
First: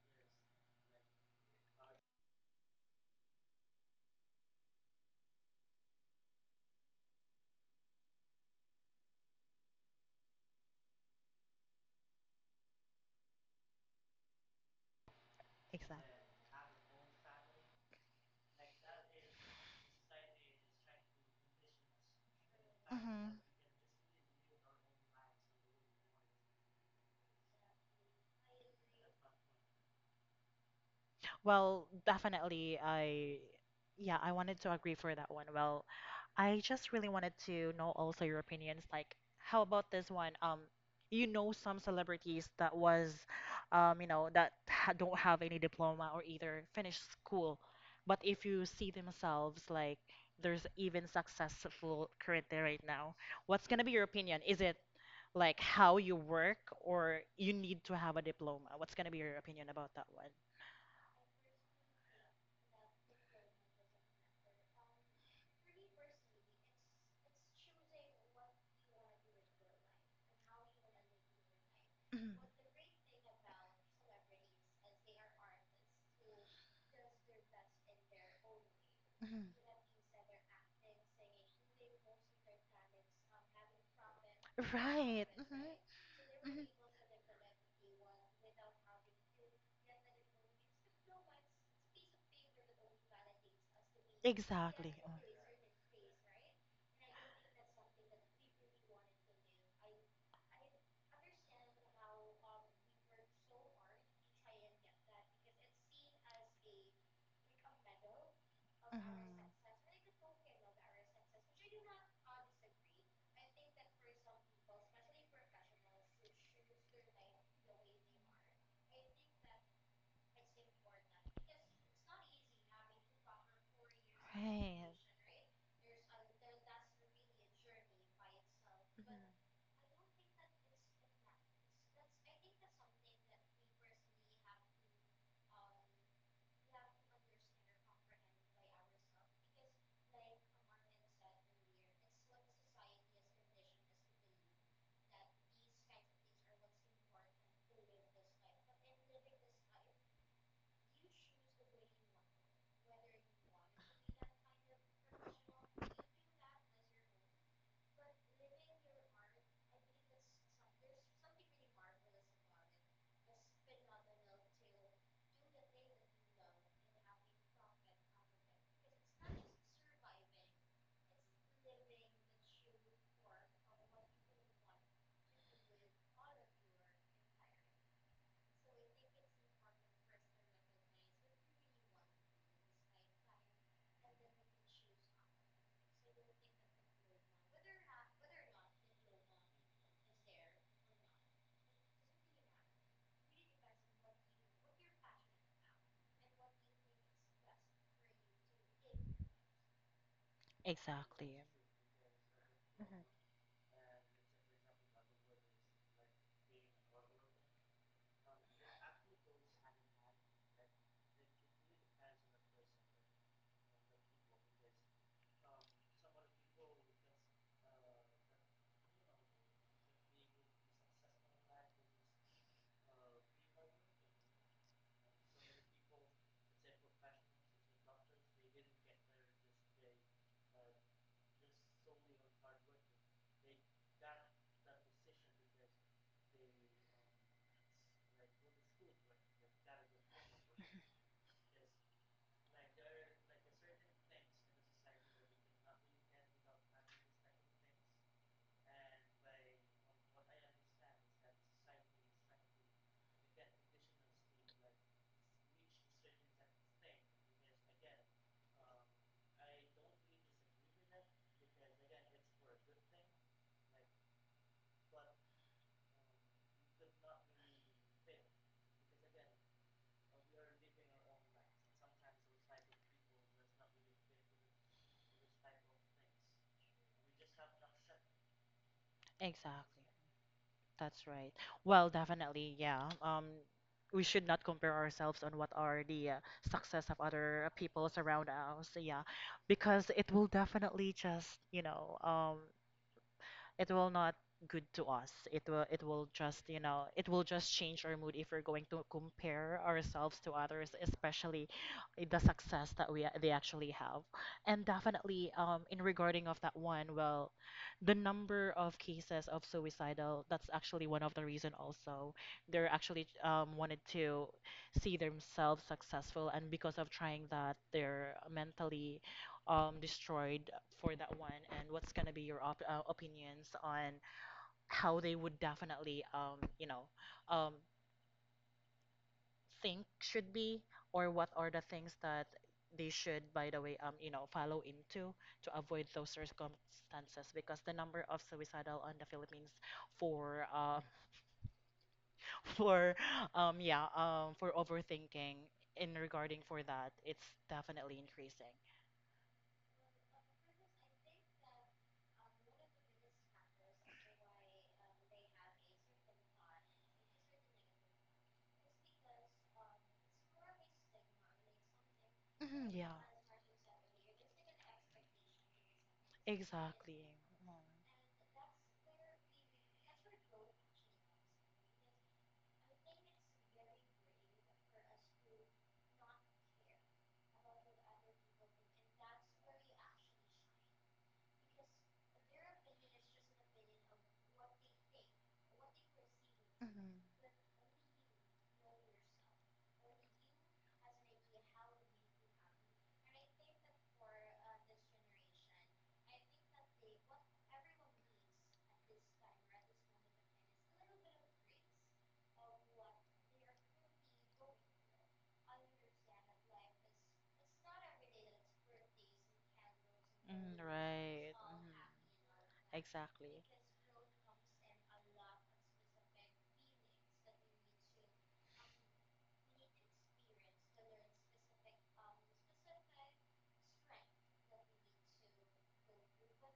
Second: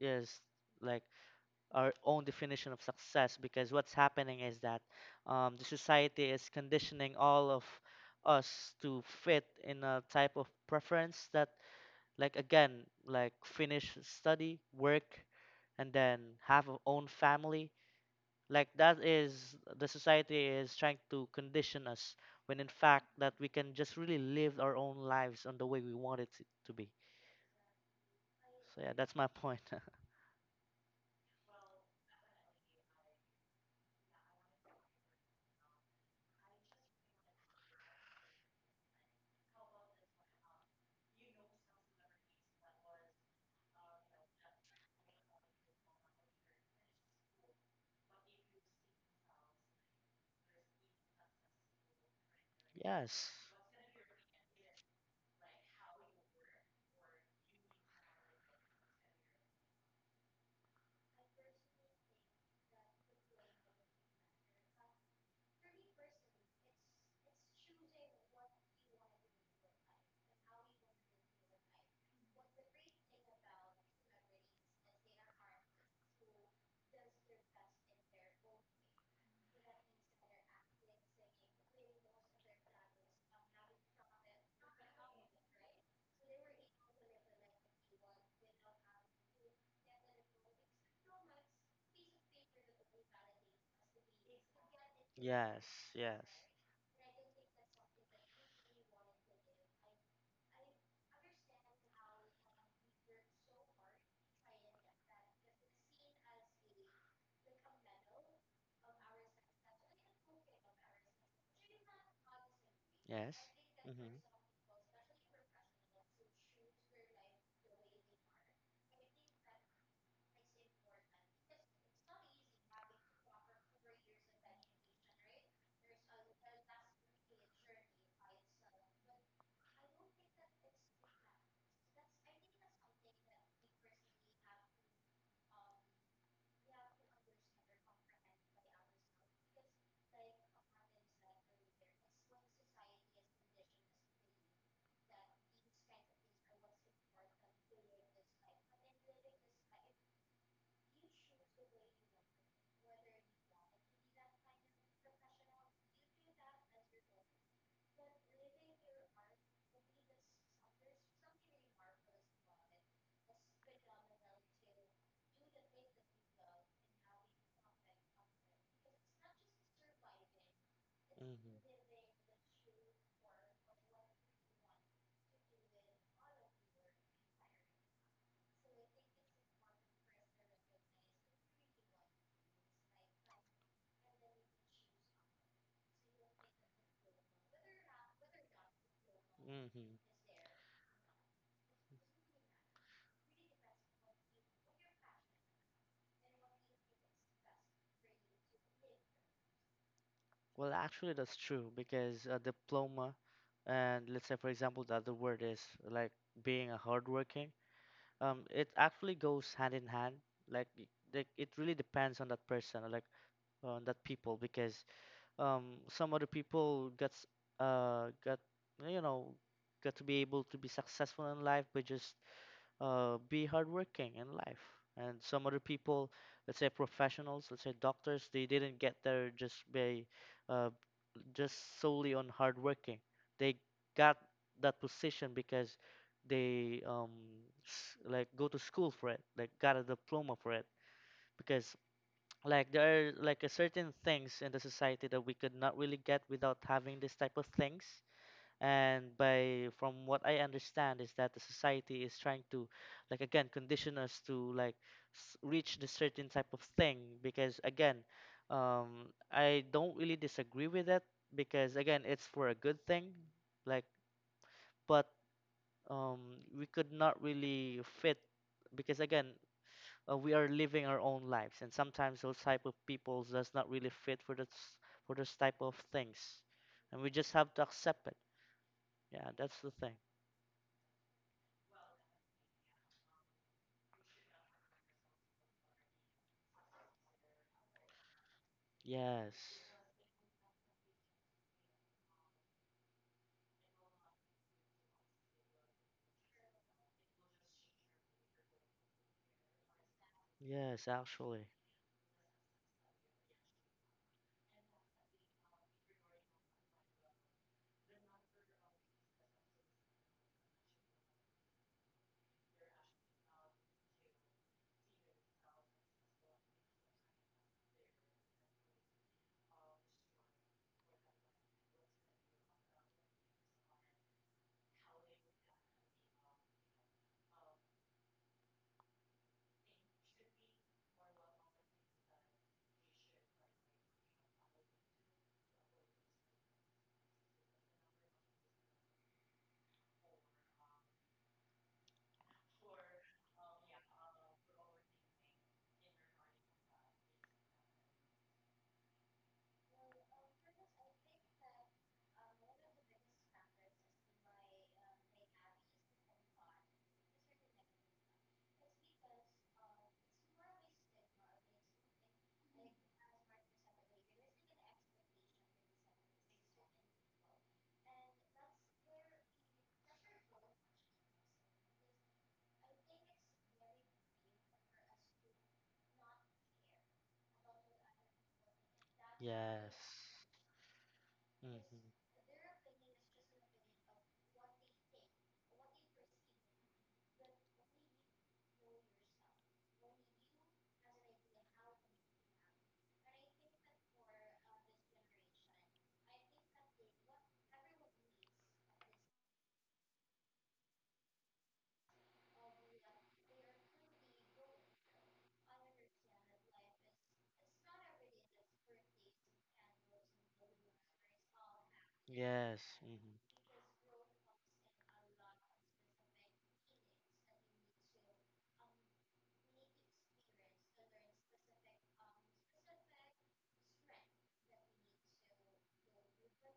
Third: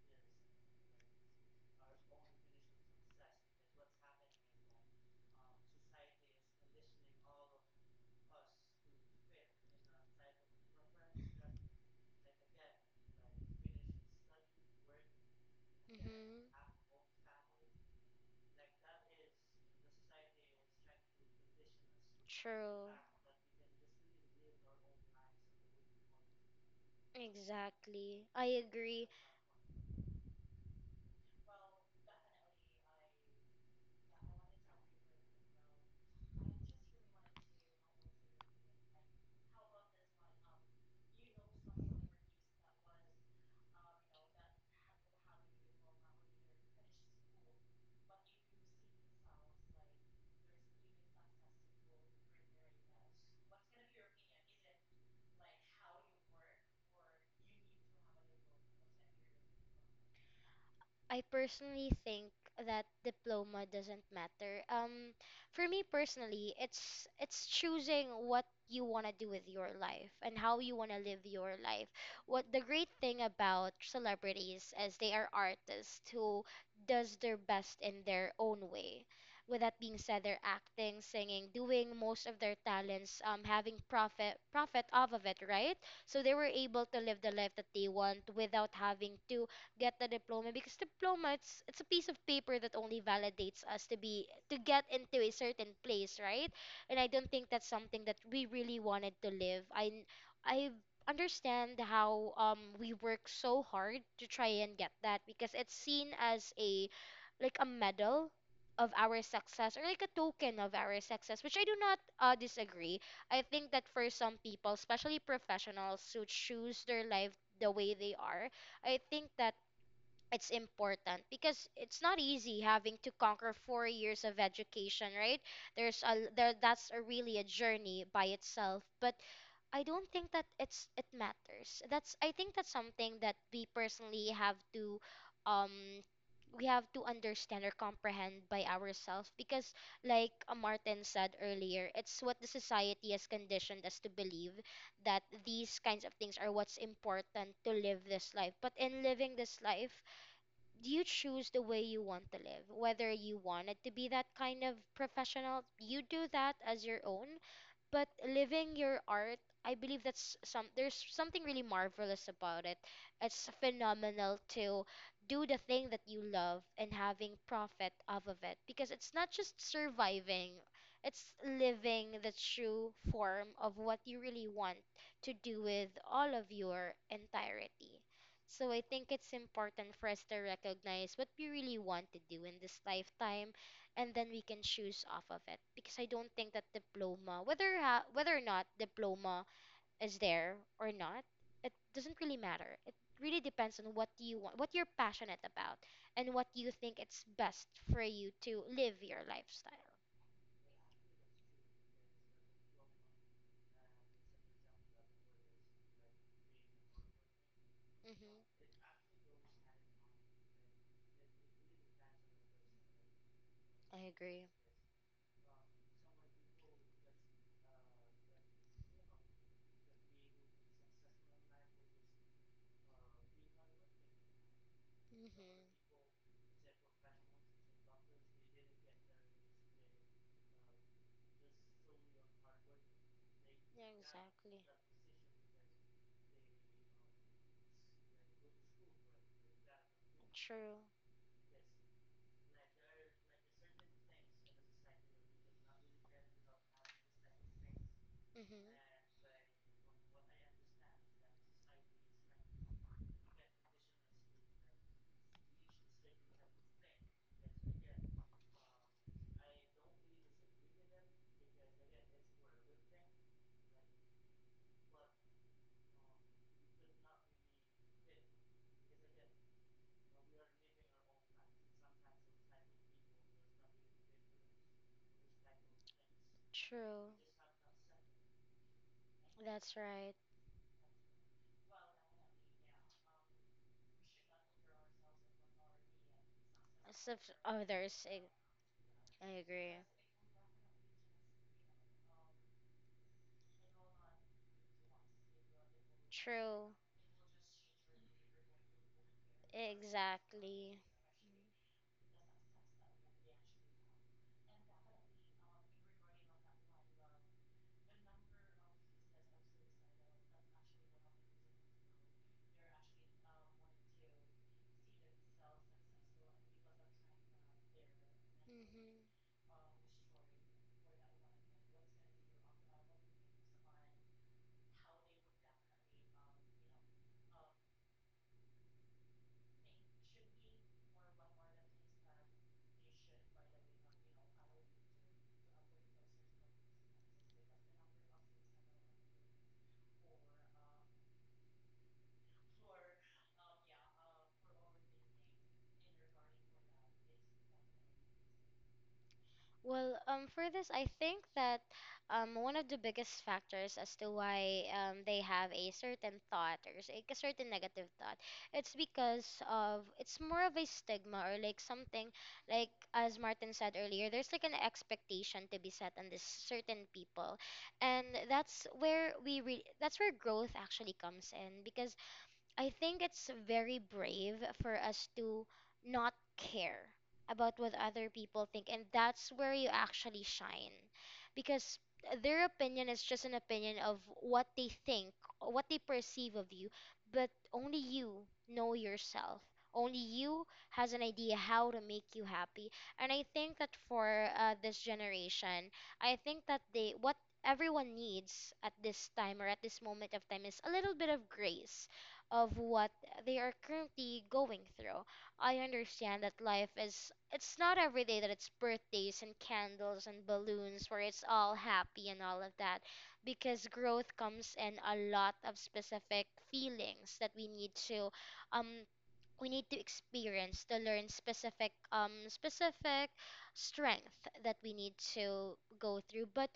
is like our own definition of success, because what's happening is that the society is conditioning all of us to fit in a type of preference that like again, like finish study, work, and then Mm-hmm. have a own family. Like that is the society is trying to condition us when in True. fact that Mhm. we can just really live our own lives on the way we want it to be. Exactly. I So yeah, agree. that's my point. Well, definitely, I, yeah, I wanted to agree for that one. Well, I just really wanted to know also your opinions. Like, how about this one? You know some celebrities that was, you know, that ha don't have any diploma or either finish school, but if you see themselves like there's even successful currently right now, Yes. what's gonna be your opinion? Is it like how you work or you need to have a diploma? What's gonna be your opinion about that one? I personally think that diploma doesn't matter. For me personally, it's choosing what you want to do with your life and how you want to live your life. Mhm. What the great thing about celebrities is they are artists who does their best in their own way. With that being said, they're acting, singing, doing most of their talents, having profit off Right. of it, Mhm. right? So they were Mhm. able to live the life that they want without having to get the diploma, because diploma, it's a piece of paper that only validates us to get Exactly. Mm. into a Yes. certain place, Yes. right? And I don't think that's something that we really wanted to live. I understand how we work so hard to try and get that because it's seen as a like a medal of our Mhm. success, or like a token of our success, which I do not disagree. Yes. I think that for Mm-hmm. some people, especially professionals who choose their life the way they are, I think that it's important because it's not easy having to conquer 4 years of Right. education, right? There's a there that's a really a journey by itself, but I don't think that it matters. That's, I think that's something that we personally have to, um we have to understand or comprehend by ourselves, because, like, Martin said earlier, it's what the society has conditioned us to believe that these kinds of things are what's important to live this life. But in living this life, you choose the way you want to live, whether you wanted to be that kind of professional, you do that as your own. But living your art, I believe that's some there's something really marvelous about it. It's phenomenal to do the thing that you love and having profit off of it, because it's not just surviving, it's Mm-hmm. living the true form of what you really want to do with all of your entirety. So I think it's important for us to recognize what we really want to do in this lifetime, and then we can choose off of it, because I don't think that diploma, whether whether or not diploma hmm is there or not, it doesn't really matter. It really depends on what you want, what you're passionate about, and what you think it's best for you to live your lifestyle. Well, actually, that's Exactly. true because a diploma, and let's say, for example, the other word is like being a hardworking. Hmm. It actually goes hand in hand. Like, like it really depends on that person, or like on that I people, agree. because some other people gets got you know got to be able to be successful in life by just be hardworking in life. And some other Hmm, people, let's say professionals, let's say doctors, they didn't get there just by uh, just solely on hardworking. They yeah, got exactly, that position because they like go to school for it, like got a diploma for it. true. Because like there are like a certain things in the society that we could not really get without having this type of things, Hmm. and by from what I understand is that the society is trying to like again condition us to reach the certain type of thing, because again I don't really disagree with it, because again it's for a good thing, like, but um we could not really fit, because again we are living our own lives and sometimes those type of people does not really fit for this, for this type of things, and we True. just have to accept it. Yeah, that's the That's Exactly. thing. right. That's right. Well, definitely, yeah. We should not compare ourselves on what are the success of Sub other peoples others. I, around us. Yeah, I Yes. agree. because it will definitely just, you know, it will not good to us. It will just, you True. know, it will just change our mood if we're going to compare ourselves to others, Exactly. Yes, actually. especially the success that we they actually have. And definitely in regarding of that one, well, the number of cases of suicidal, that's actually one of the reason also. They're actually wanted to see themselves successful and because of trying that they're mentally Hmm. Destroyed for that one, and what's gonna be your op opinions on how they would definitely, you know, um, think should be, or what are the things that they should, by the way, you know, follow into to avoid those circumstances? Because the number of suicidal on the Philippines for, for, yeah, for overthinking in regarding for that, it's definitely increasing. Well, for this, I think that, one of the biggest factors as to why they have a certain thought, or a certain negative thought, it's more of a stigma, or like something, like, Mhm, yeah, as Martin said earlier, there's like an expectation to be set on this certain exactly. people, and that's where that's where growth actually comes in, because I think it's very brave for us to not care about what other people think, and that's where you Yes. actually shine, Mm-hmm. because their opinion is just an opinion of what they think, what they perceive of you, Mm-hmm. but only you know yourself. Only you has an idea how to make you happy, and I think that for this generation, I think that they what everyone needs at this time, or at this moment of time, is a little bit of grace of what they are currently going through. I understand that life is it's not every day that it's birthdays and candles and Mm, balloons where it's right. all Mhm. happy and all of Yes. that Mm-hmm. Exactly. because growth comes in a lot of specific feelings that we need to um experience to learn specific specific strength that we need to go through. But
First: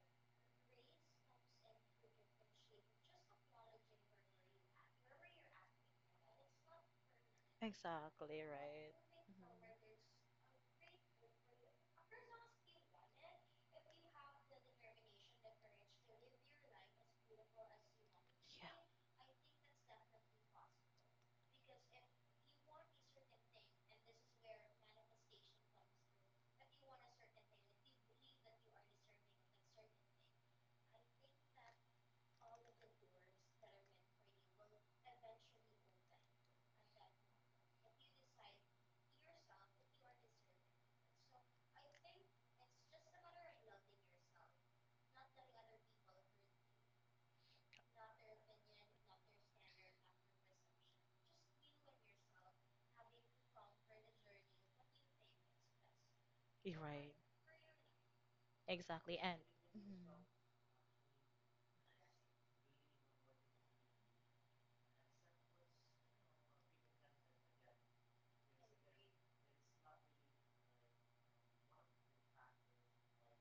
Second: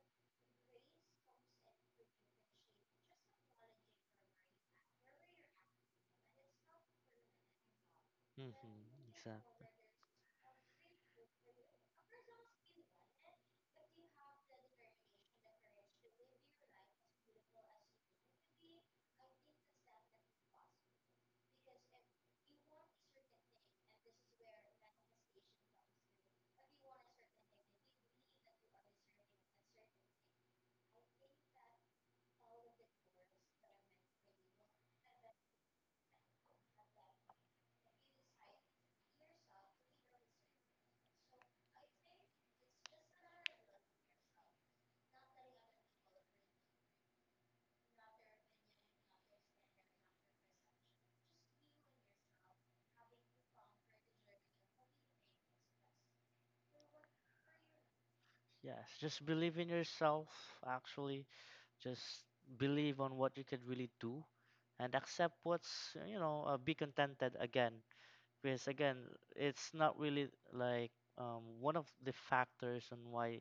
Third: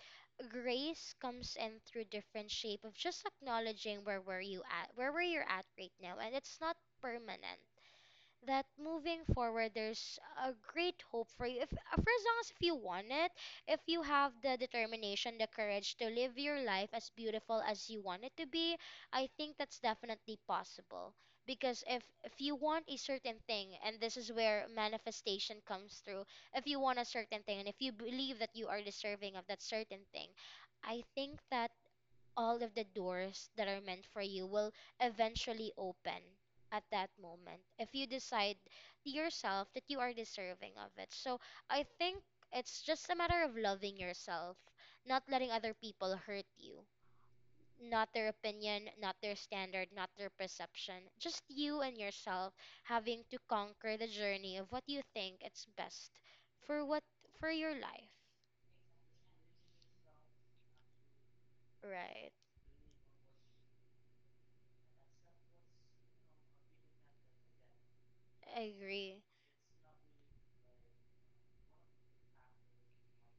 grace comes in through different shape of just acknowledging where were you at right now, and it's not permanent. Exactly, That Mm-hmm. right. moving Exactly. forward, Mhm. there's a great hope for you if for as long as if you want it. If you have the determination, the courage to live your life as beautiful as you want it to Yeah, be, I think that's definitely possible. Because if you want a certain thing, and this is where manifestation comes through, if you want a certain thing and if you believe that you are deserving of that certain thing, I think that all of the doors that are meant for you will eventually open at that moment if you decide to yourself that you are deserving of it. So I think it's just a matter of loving yourself, not letting other people hurt you. Not their opinion, not their standard, not their perception. Just you and yourself having to conquer the journey of what you think it's best you're for what right. for your life. Yes. Exactly. Just And believe in yourself, actually. Just Right. believe on what you can really do, and accept what's, you know, be contented, again because I again agree. it's not really like one of the factors on why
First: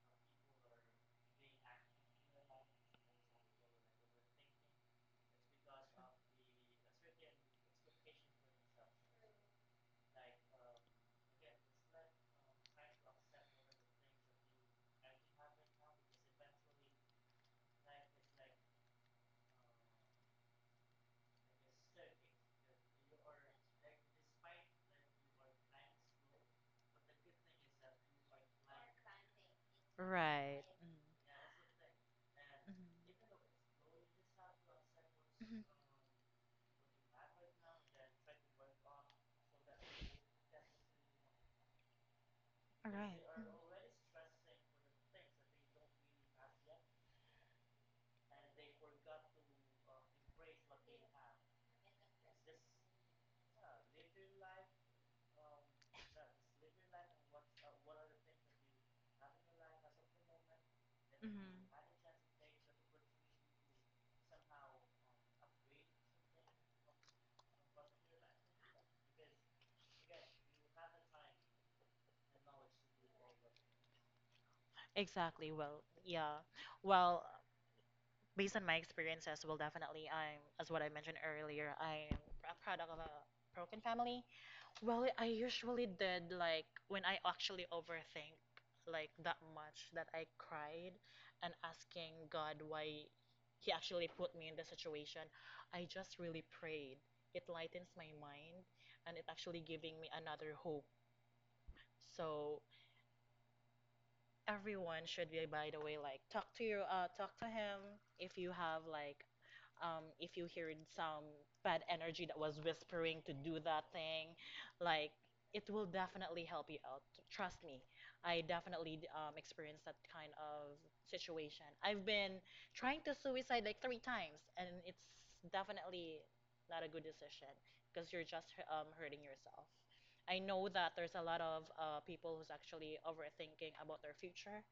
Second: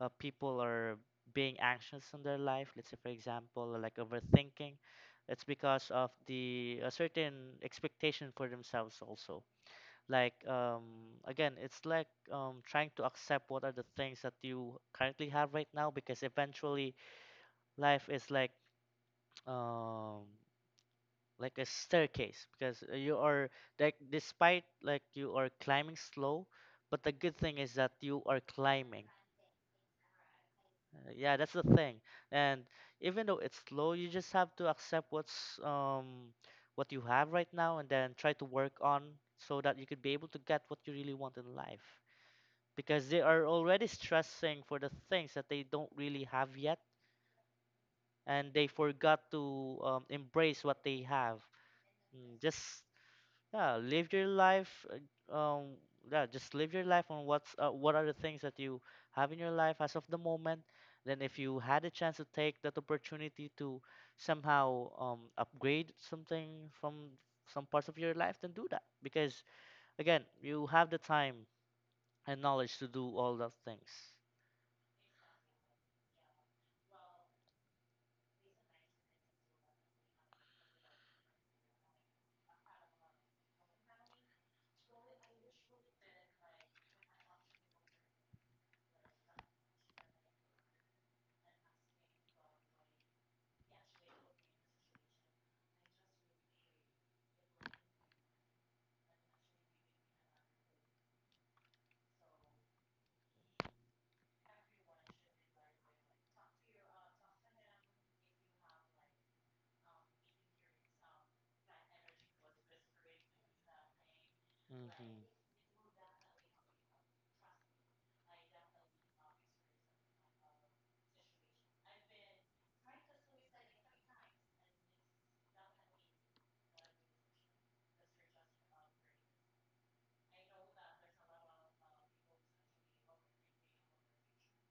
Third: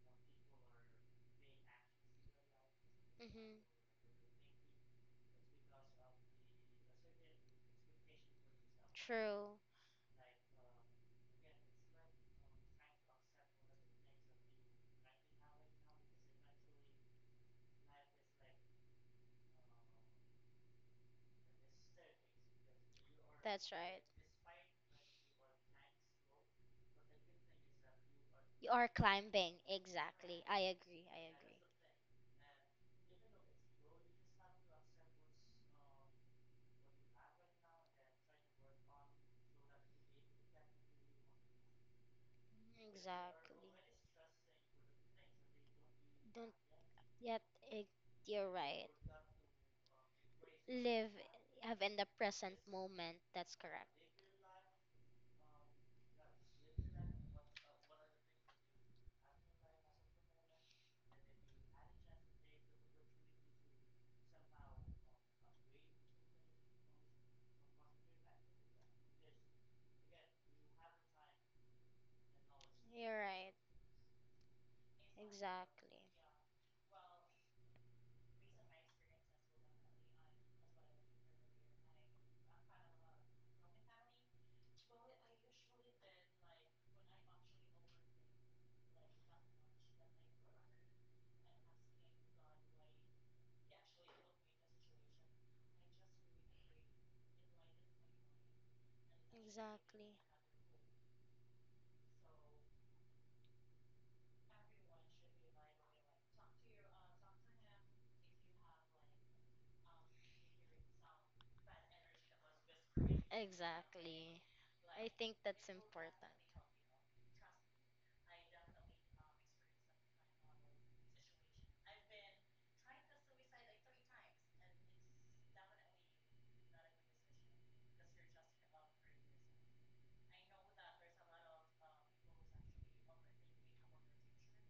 people are being anxious in their life, let's say for Mhm. example like overthinking, it's because of the a certain expectation for themselves also. True. Like again it's like trying to accept what are the things that you currently have right now, because eventually life is um, like a staircase, because you are That's like, right. despite like you are climbing slow, but the good thing is that you are You are climbing. climbing. Exactly. I right. agree. I yeah, that's agree. the thing, and even though it's slow you just have to accept what you have right now and then try to work on so that you could be able to get what you really want in life, because they are Exactly. already stressing for the things that they don't really Don't have yet, yet. ig- You're and they right. forgot to embrace what they Live. have. Have in the Mm, just present moment. That's yeah correct. live your life yeah just live your life on what are the things that you have in your life as of the moment, then if you had a chance to take that opportunity to somehow upgrade something from some parts of your life, then do that, because again you have the time and knowledge to do You're all right. those things. Exactly. Well, Exactly. yeah. Well, based on my experiences, well, definitely, I'm, as what I mentioned earlier, I'm a product of a broken family. Well, I usually did like when I actually overthink like that much that I cried and asking God why he actually put me in the situation. I just really prayed. It lightens my mind and it actually giving me Exactly. another hope. So Everyone should be, by the way, like talk to your talk to him if you have like if you heard some bad energy that was whispering to do that thing, Exactly. like I hmm think it that's will important. definitely help you out. Trust me, I definitely experienced that kind of situation. I've been trying to suicide like 3 times, and it's definitely not a good decision because you're just hurting yourself. I know that there's a lot of people who's actually overthinking about their future,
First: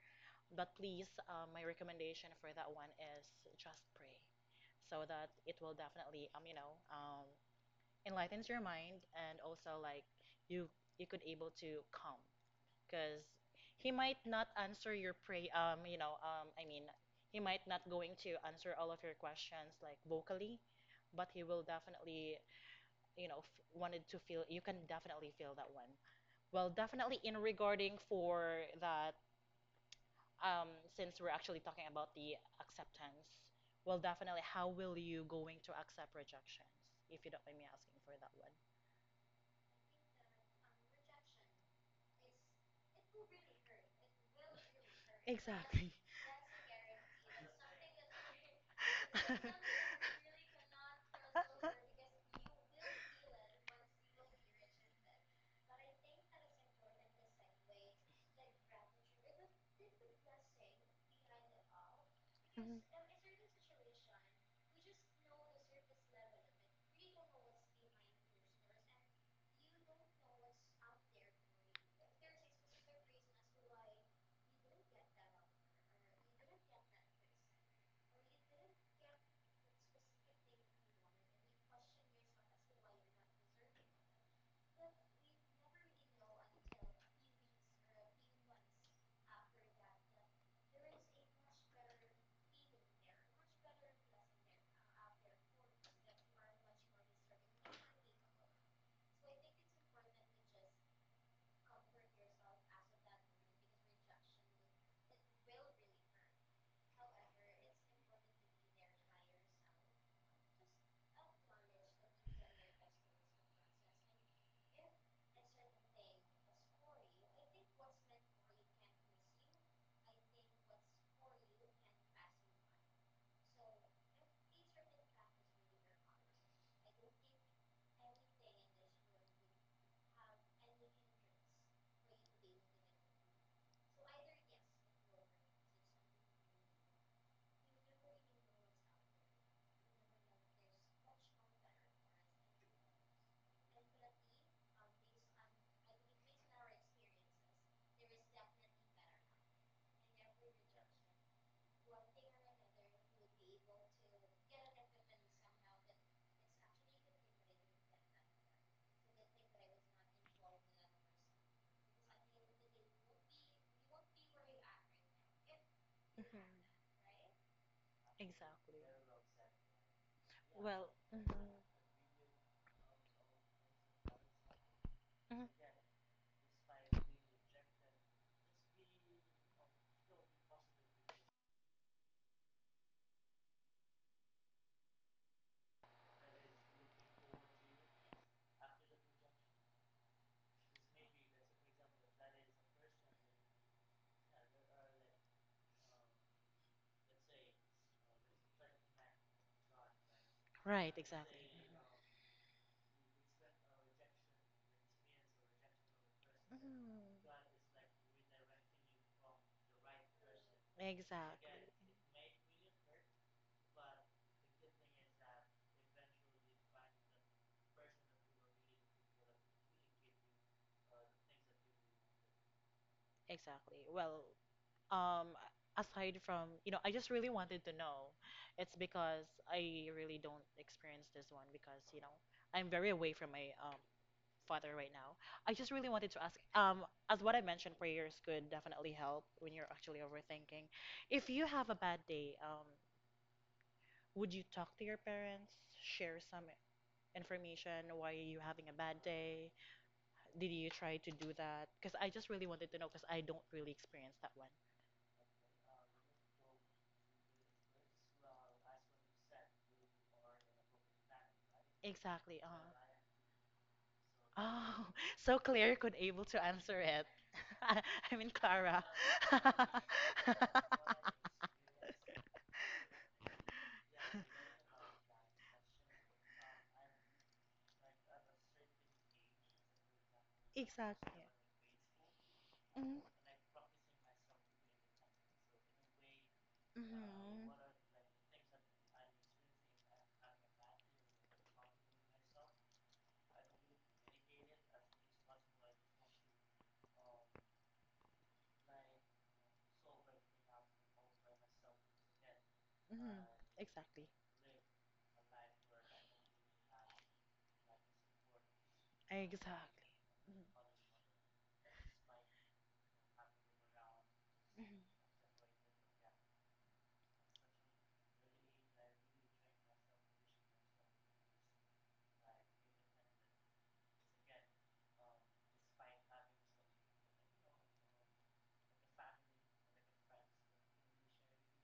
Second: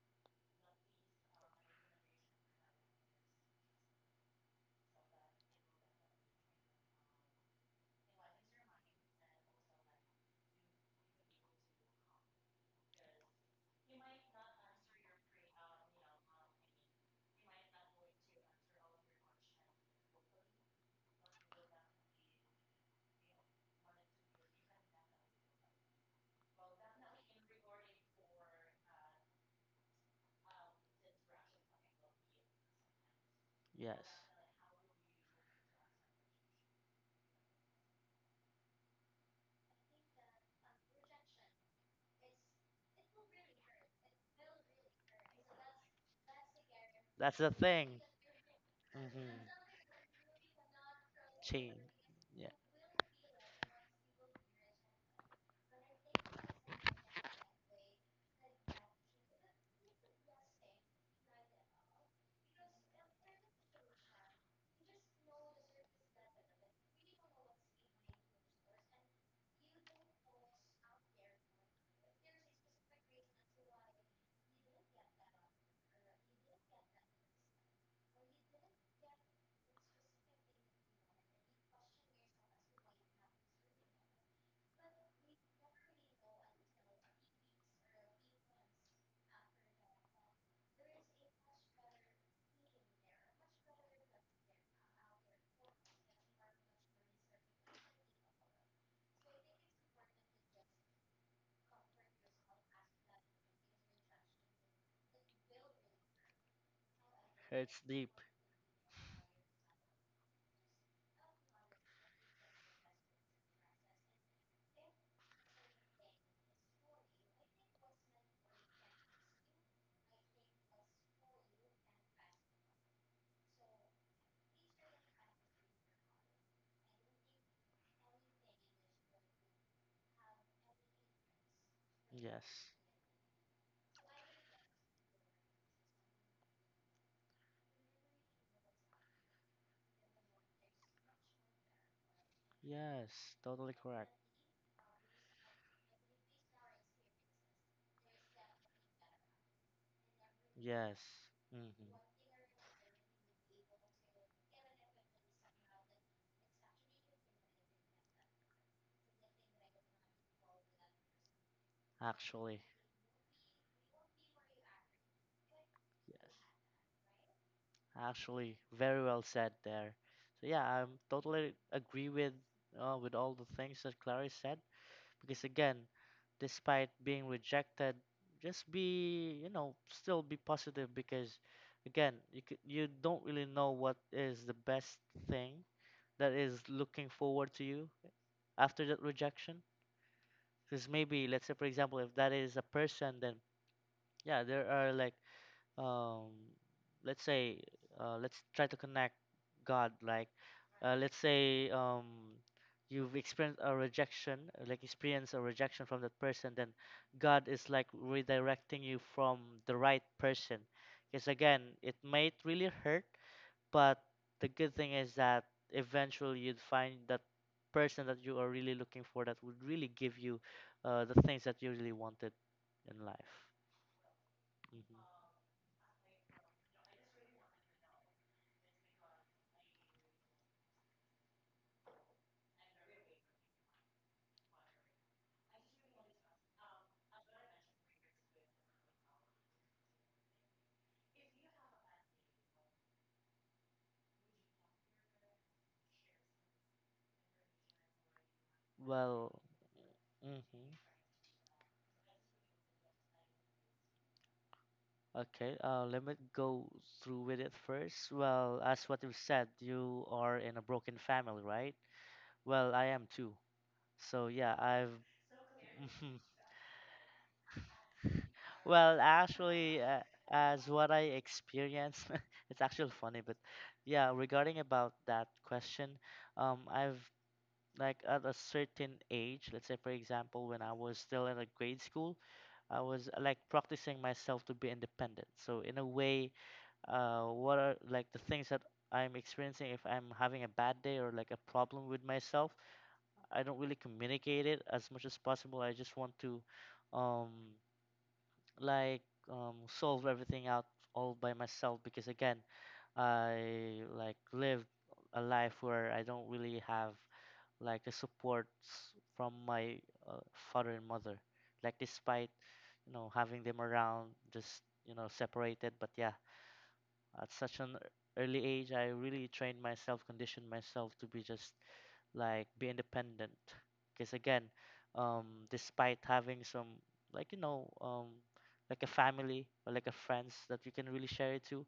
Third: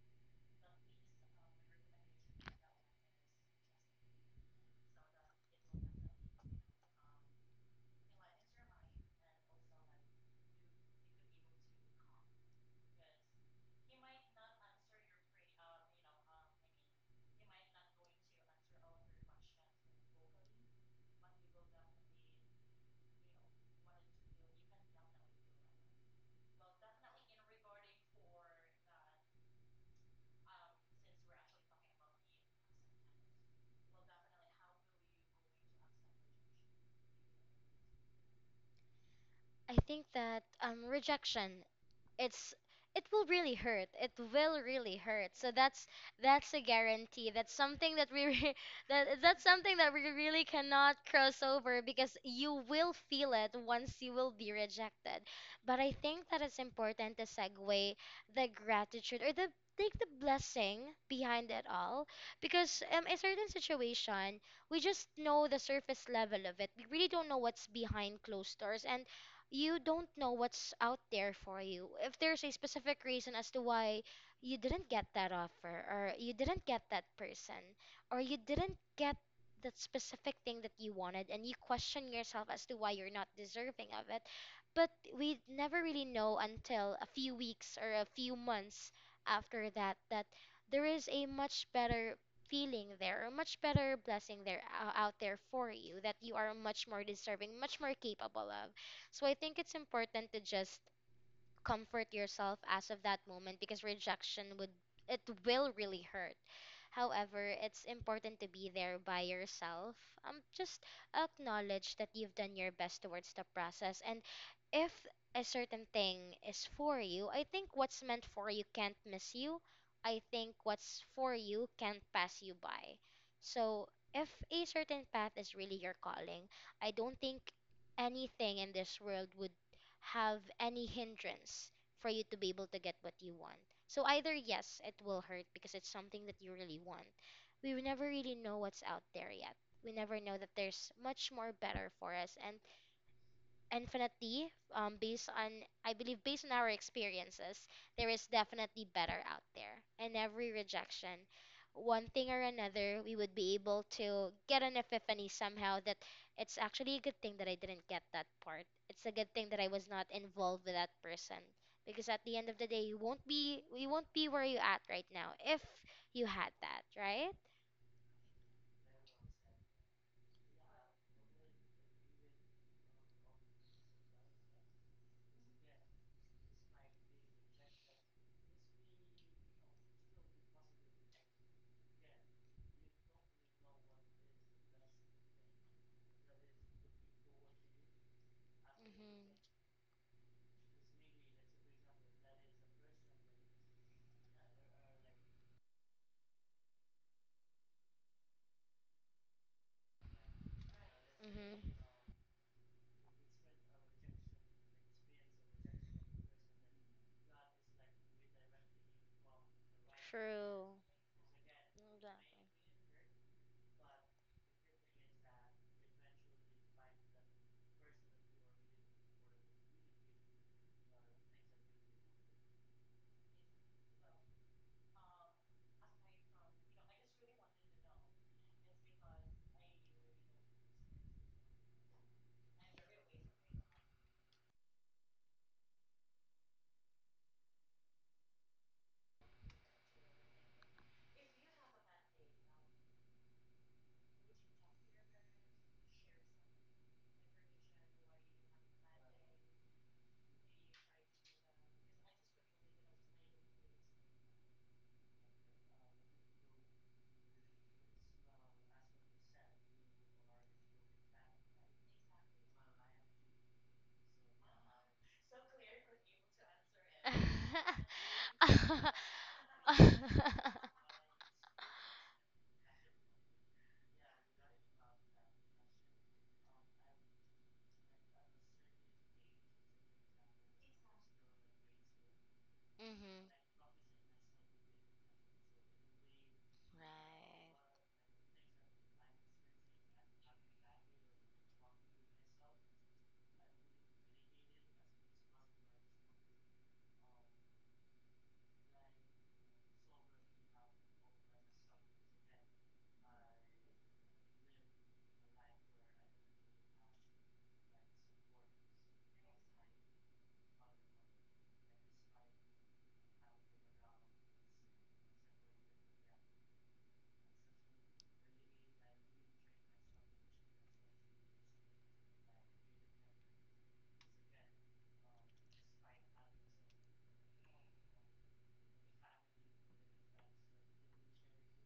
but please, my recommendation for that one is just pray, so that it will definitely, enlightens your mind, and also like you you could able to calm, because he might not answer your pray, I mean, he might not going to answer all of your questions like vocally, but he will definitely, wanted to feel. You can definitely feel that one. Well, definitely in regarding for that, since we're actually talking about the acceptance, well, yes. definitely, how will you going to accept rejections, if you don't mind me asking for that one? I think that rejection, it's it will really hurt. It will really hurt. So Exactly. that's a guarantee. That's the That's something thing. that we re- that hmm that's something that we really cannot cross Change. over because Yeah. you will feel it once you will be rejected. But I think that it's important to segue the gratitude or the take the blessing behind it all, because a certain situation, we just know the surface level of it. We really don't know what's behind closed doors, and you don't know what's out there for you. If there's a specific reason as to why you didn't get that offer, or you didn't get that person, or you didn't get that specific thing that you wanted, and you question yourself as to why you're not deserving of it, but we never really know until a few weeks or a few months after that, that there is a much better feeling there, a much better blessing there, out there for you, that you are much more deserving, much more capable of. So I think it's important to just comfort yourself as of that moment, because rejection would it will really hurt. However, It's it's deep. important to be there by yourself. Just acknowledge that you've done your best towards the process, and if a certain thing is for you, I think what's meant for you can't miss you. I think what's for you can't pass you by. So, if a certain path is really your calling, I don't think anything in this world would have any hindrance for you to be able Yes. to get what you want. So either yes, it will hurt because it's something that you really want. We will never really know what's out there yet. We never know that there's much more better for us. And Yes. Totally correct. infinitely, based on, I believe, based on our experiences, there is definitely better out there. And every Yes. rejection, hmm one thing or another, we would be able to get an epiphany somehow that it's actually a good thing that I didn't get that part. It's a good thing that I was not involved with that person, because at the end of Actually. the day, you won't be where you at right now if you Yes. Mhm. had that. Right. Actually, Exactly. very well said there. So yeah, Well, I'm mhm, mhm. totally agree with all the things that Clary said. Because again, despite being rejected, just be, you know, still be positive, because again, you don't really know what is the best thing that is looking forward to you after that rejection. Because maybe, let's say, for example, if that is a person, then yeah, there are like um, let's say let's try to connect God, like Right, let's Mm-hmm. exactly. say Mm-hmm. Mhm. You've experienced a rejection experience a rejection from that person, then God is like redirecting you from the right person, True. because again Exactly. it might really hurt, but the good thing is that eventually you'd find that person that you are really looking for that would really give you the things that you really wanted in life. Exactly. Well, Mm-hmm. Um, aside from, I just really wanted to know. It's because I really don't experience this one because, I'm very away from my father right now. I just really wanted to ask, as what I mentioned, prayers could definitely help when you're actually overthinking. If you have a bad day, would you talk to your parents, share some information? Why are you having a bad Well, day? hmm Did you try to do that? Because I just really wanted to know because I don't really experience that one. okay, let me go through with it first. Well, as what you said, you are in a broken family, right? Exactly. Well, I am too. So yeah, Oh, I've. so Claire could able to answer it. I mean Exactly. Clara. Well, actually, mhm. as what I experienced, it's actually funny, but yeah, regarding about that question, I've like at a certain age, let's say for example, when I was still Exactly. in a grade school, I Mhm. was like practicing myself to be independent. So in a way, Mhm. what are like the things that I'm experiencing if I'm having a bad day or like a problem with myself. I don't really communicate it as much as possible. I just want to um, like solve everything out all by myself, because again, Mhm. I Exactly. like lived a life where I don't really have like the supports from Exactly. my uh, Mhm. father and mother. Like despite having them around, just Mhm. Separated, but yeah, at such an early age I really trained myself, conditioned myself to be just like be independent because again um despite having some like like a family or like a friends that we can really share it to,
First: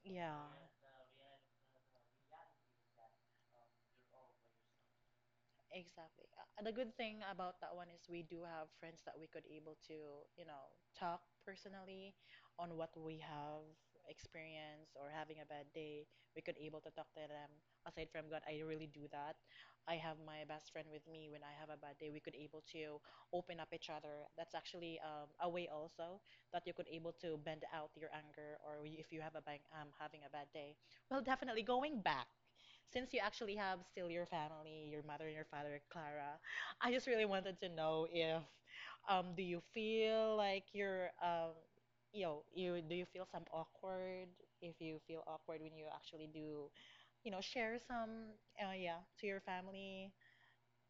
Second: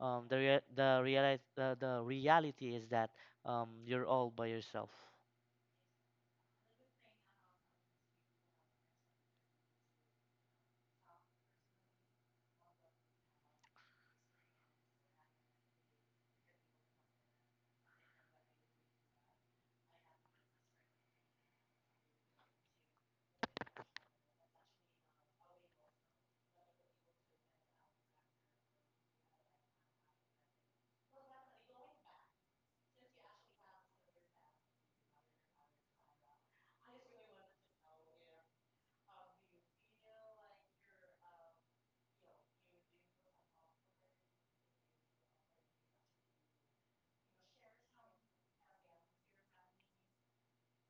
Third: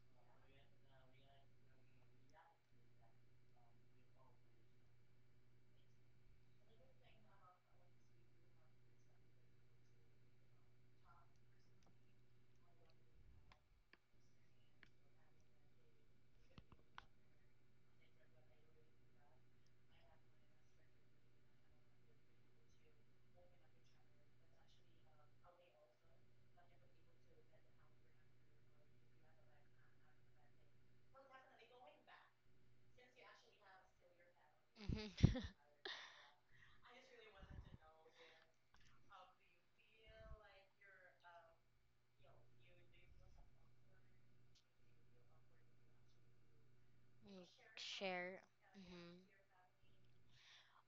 the Yeah. rea- the reali- the reality is that you're all by yourself. Exactly. The good thing about that one is we do have friends that we could able to, talk personally on what we have experienced or having a bad day. We could able to talk to them. Aside from God, I really do that. I have my best friend with me when I have a bad day. We could able to open up each other. That's actually a way also that you could able to bend out your anger if you have a bang, having a bad day. Well, definitely going back. Since you actually have still your family, your mother Right. and your father, Clara, I just really wanted to know if do you feel like you're you feel some awkward if you feel awkward when you actually do, Mm, share some share. Yeah, to Hmm, your family.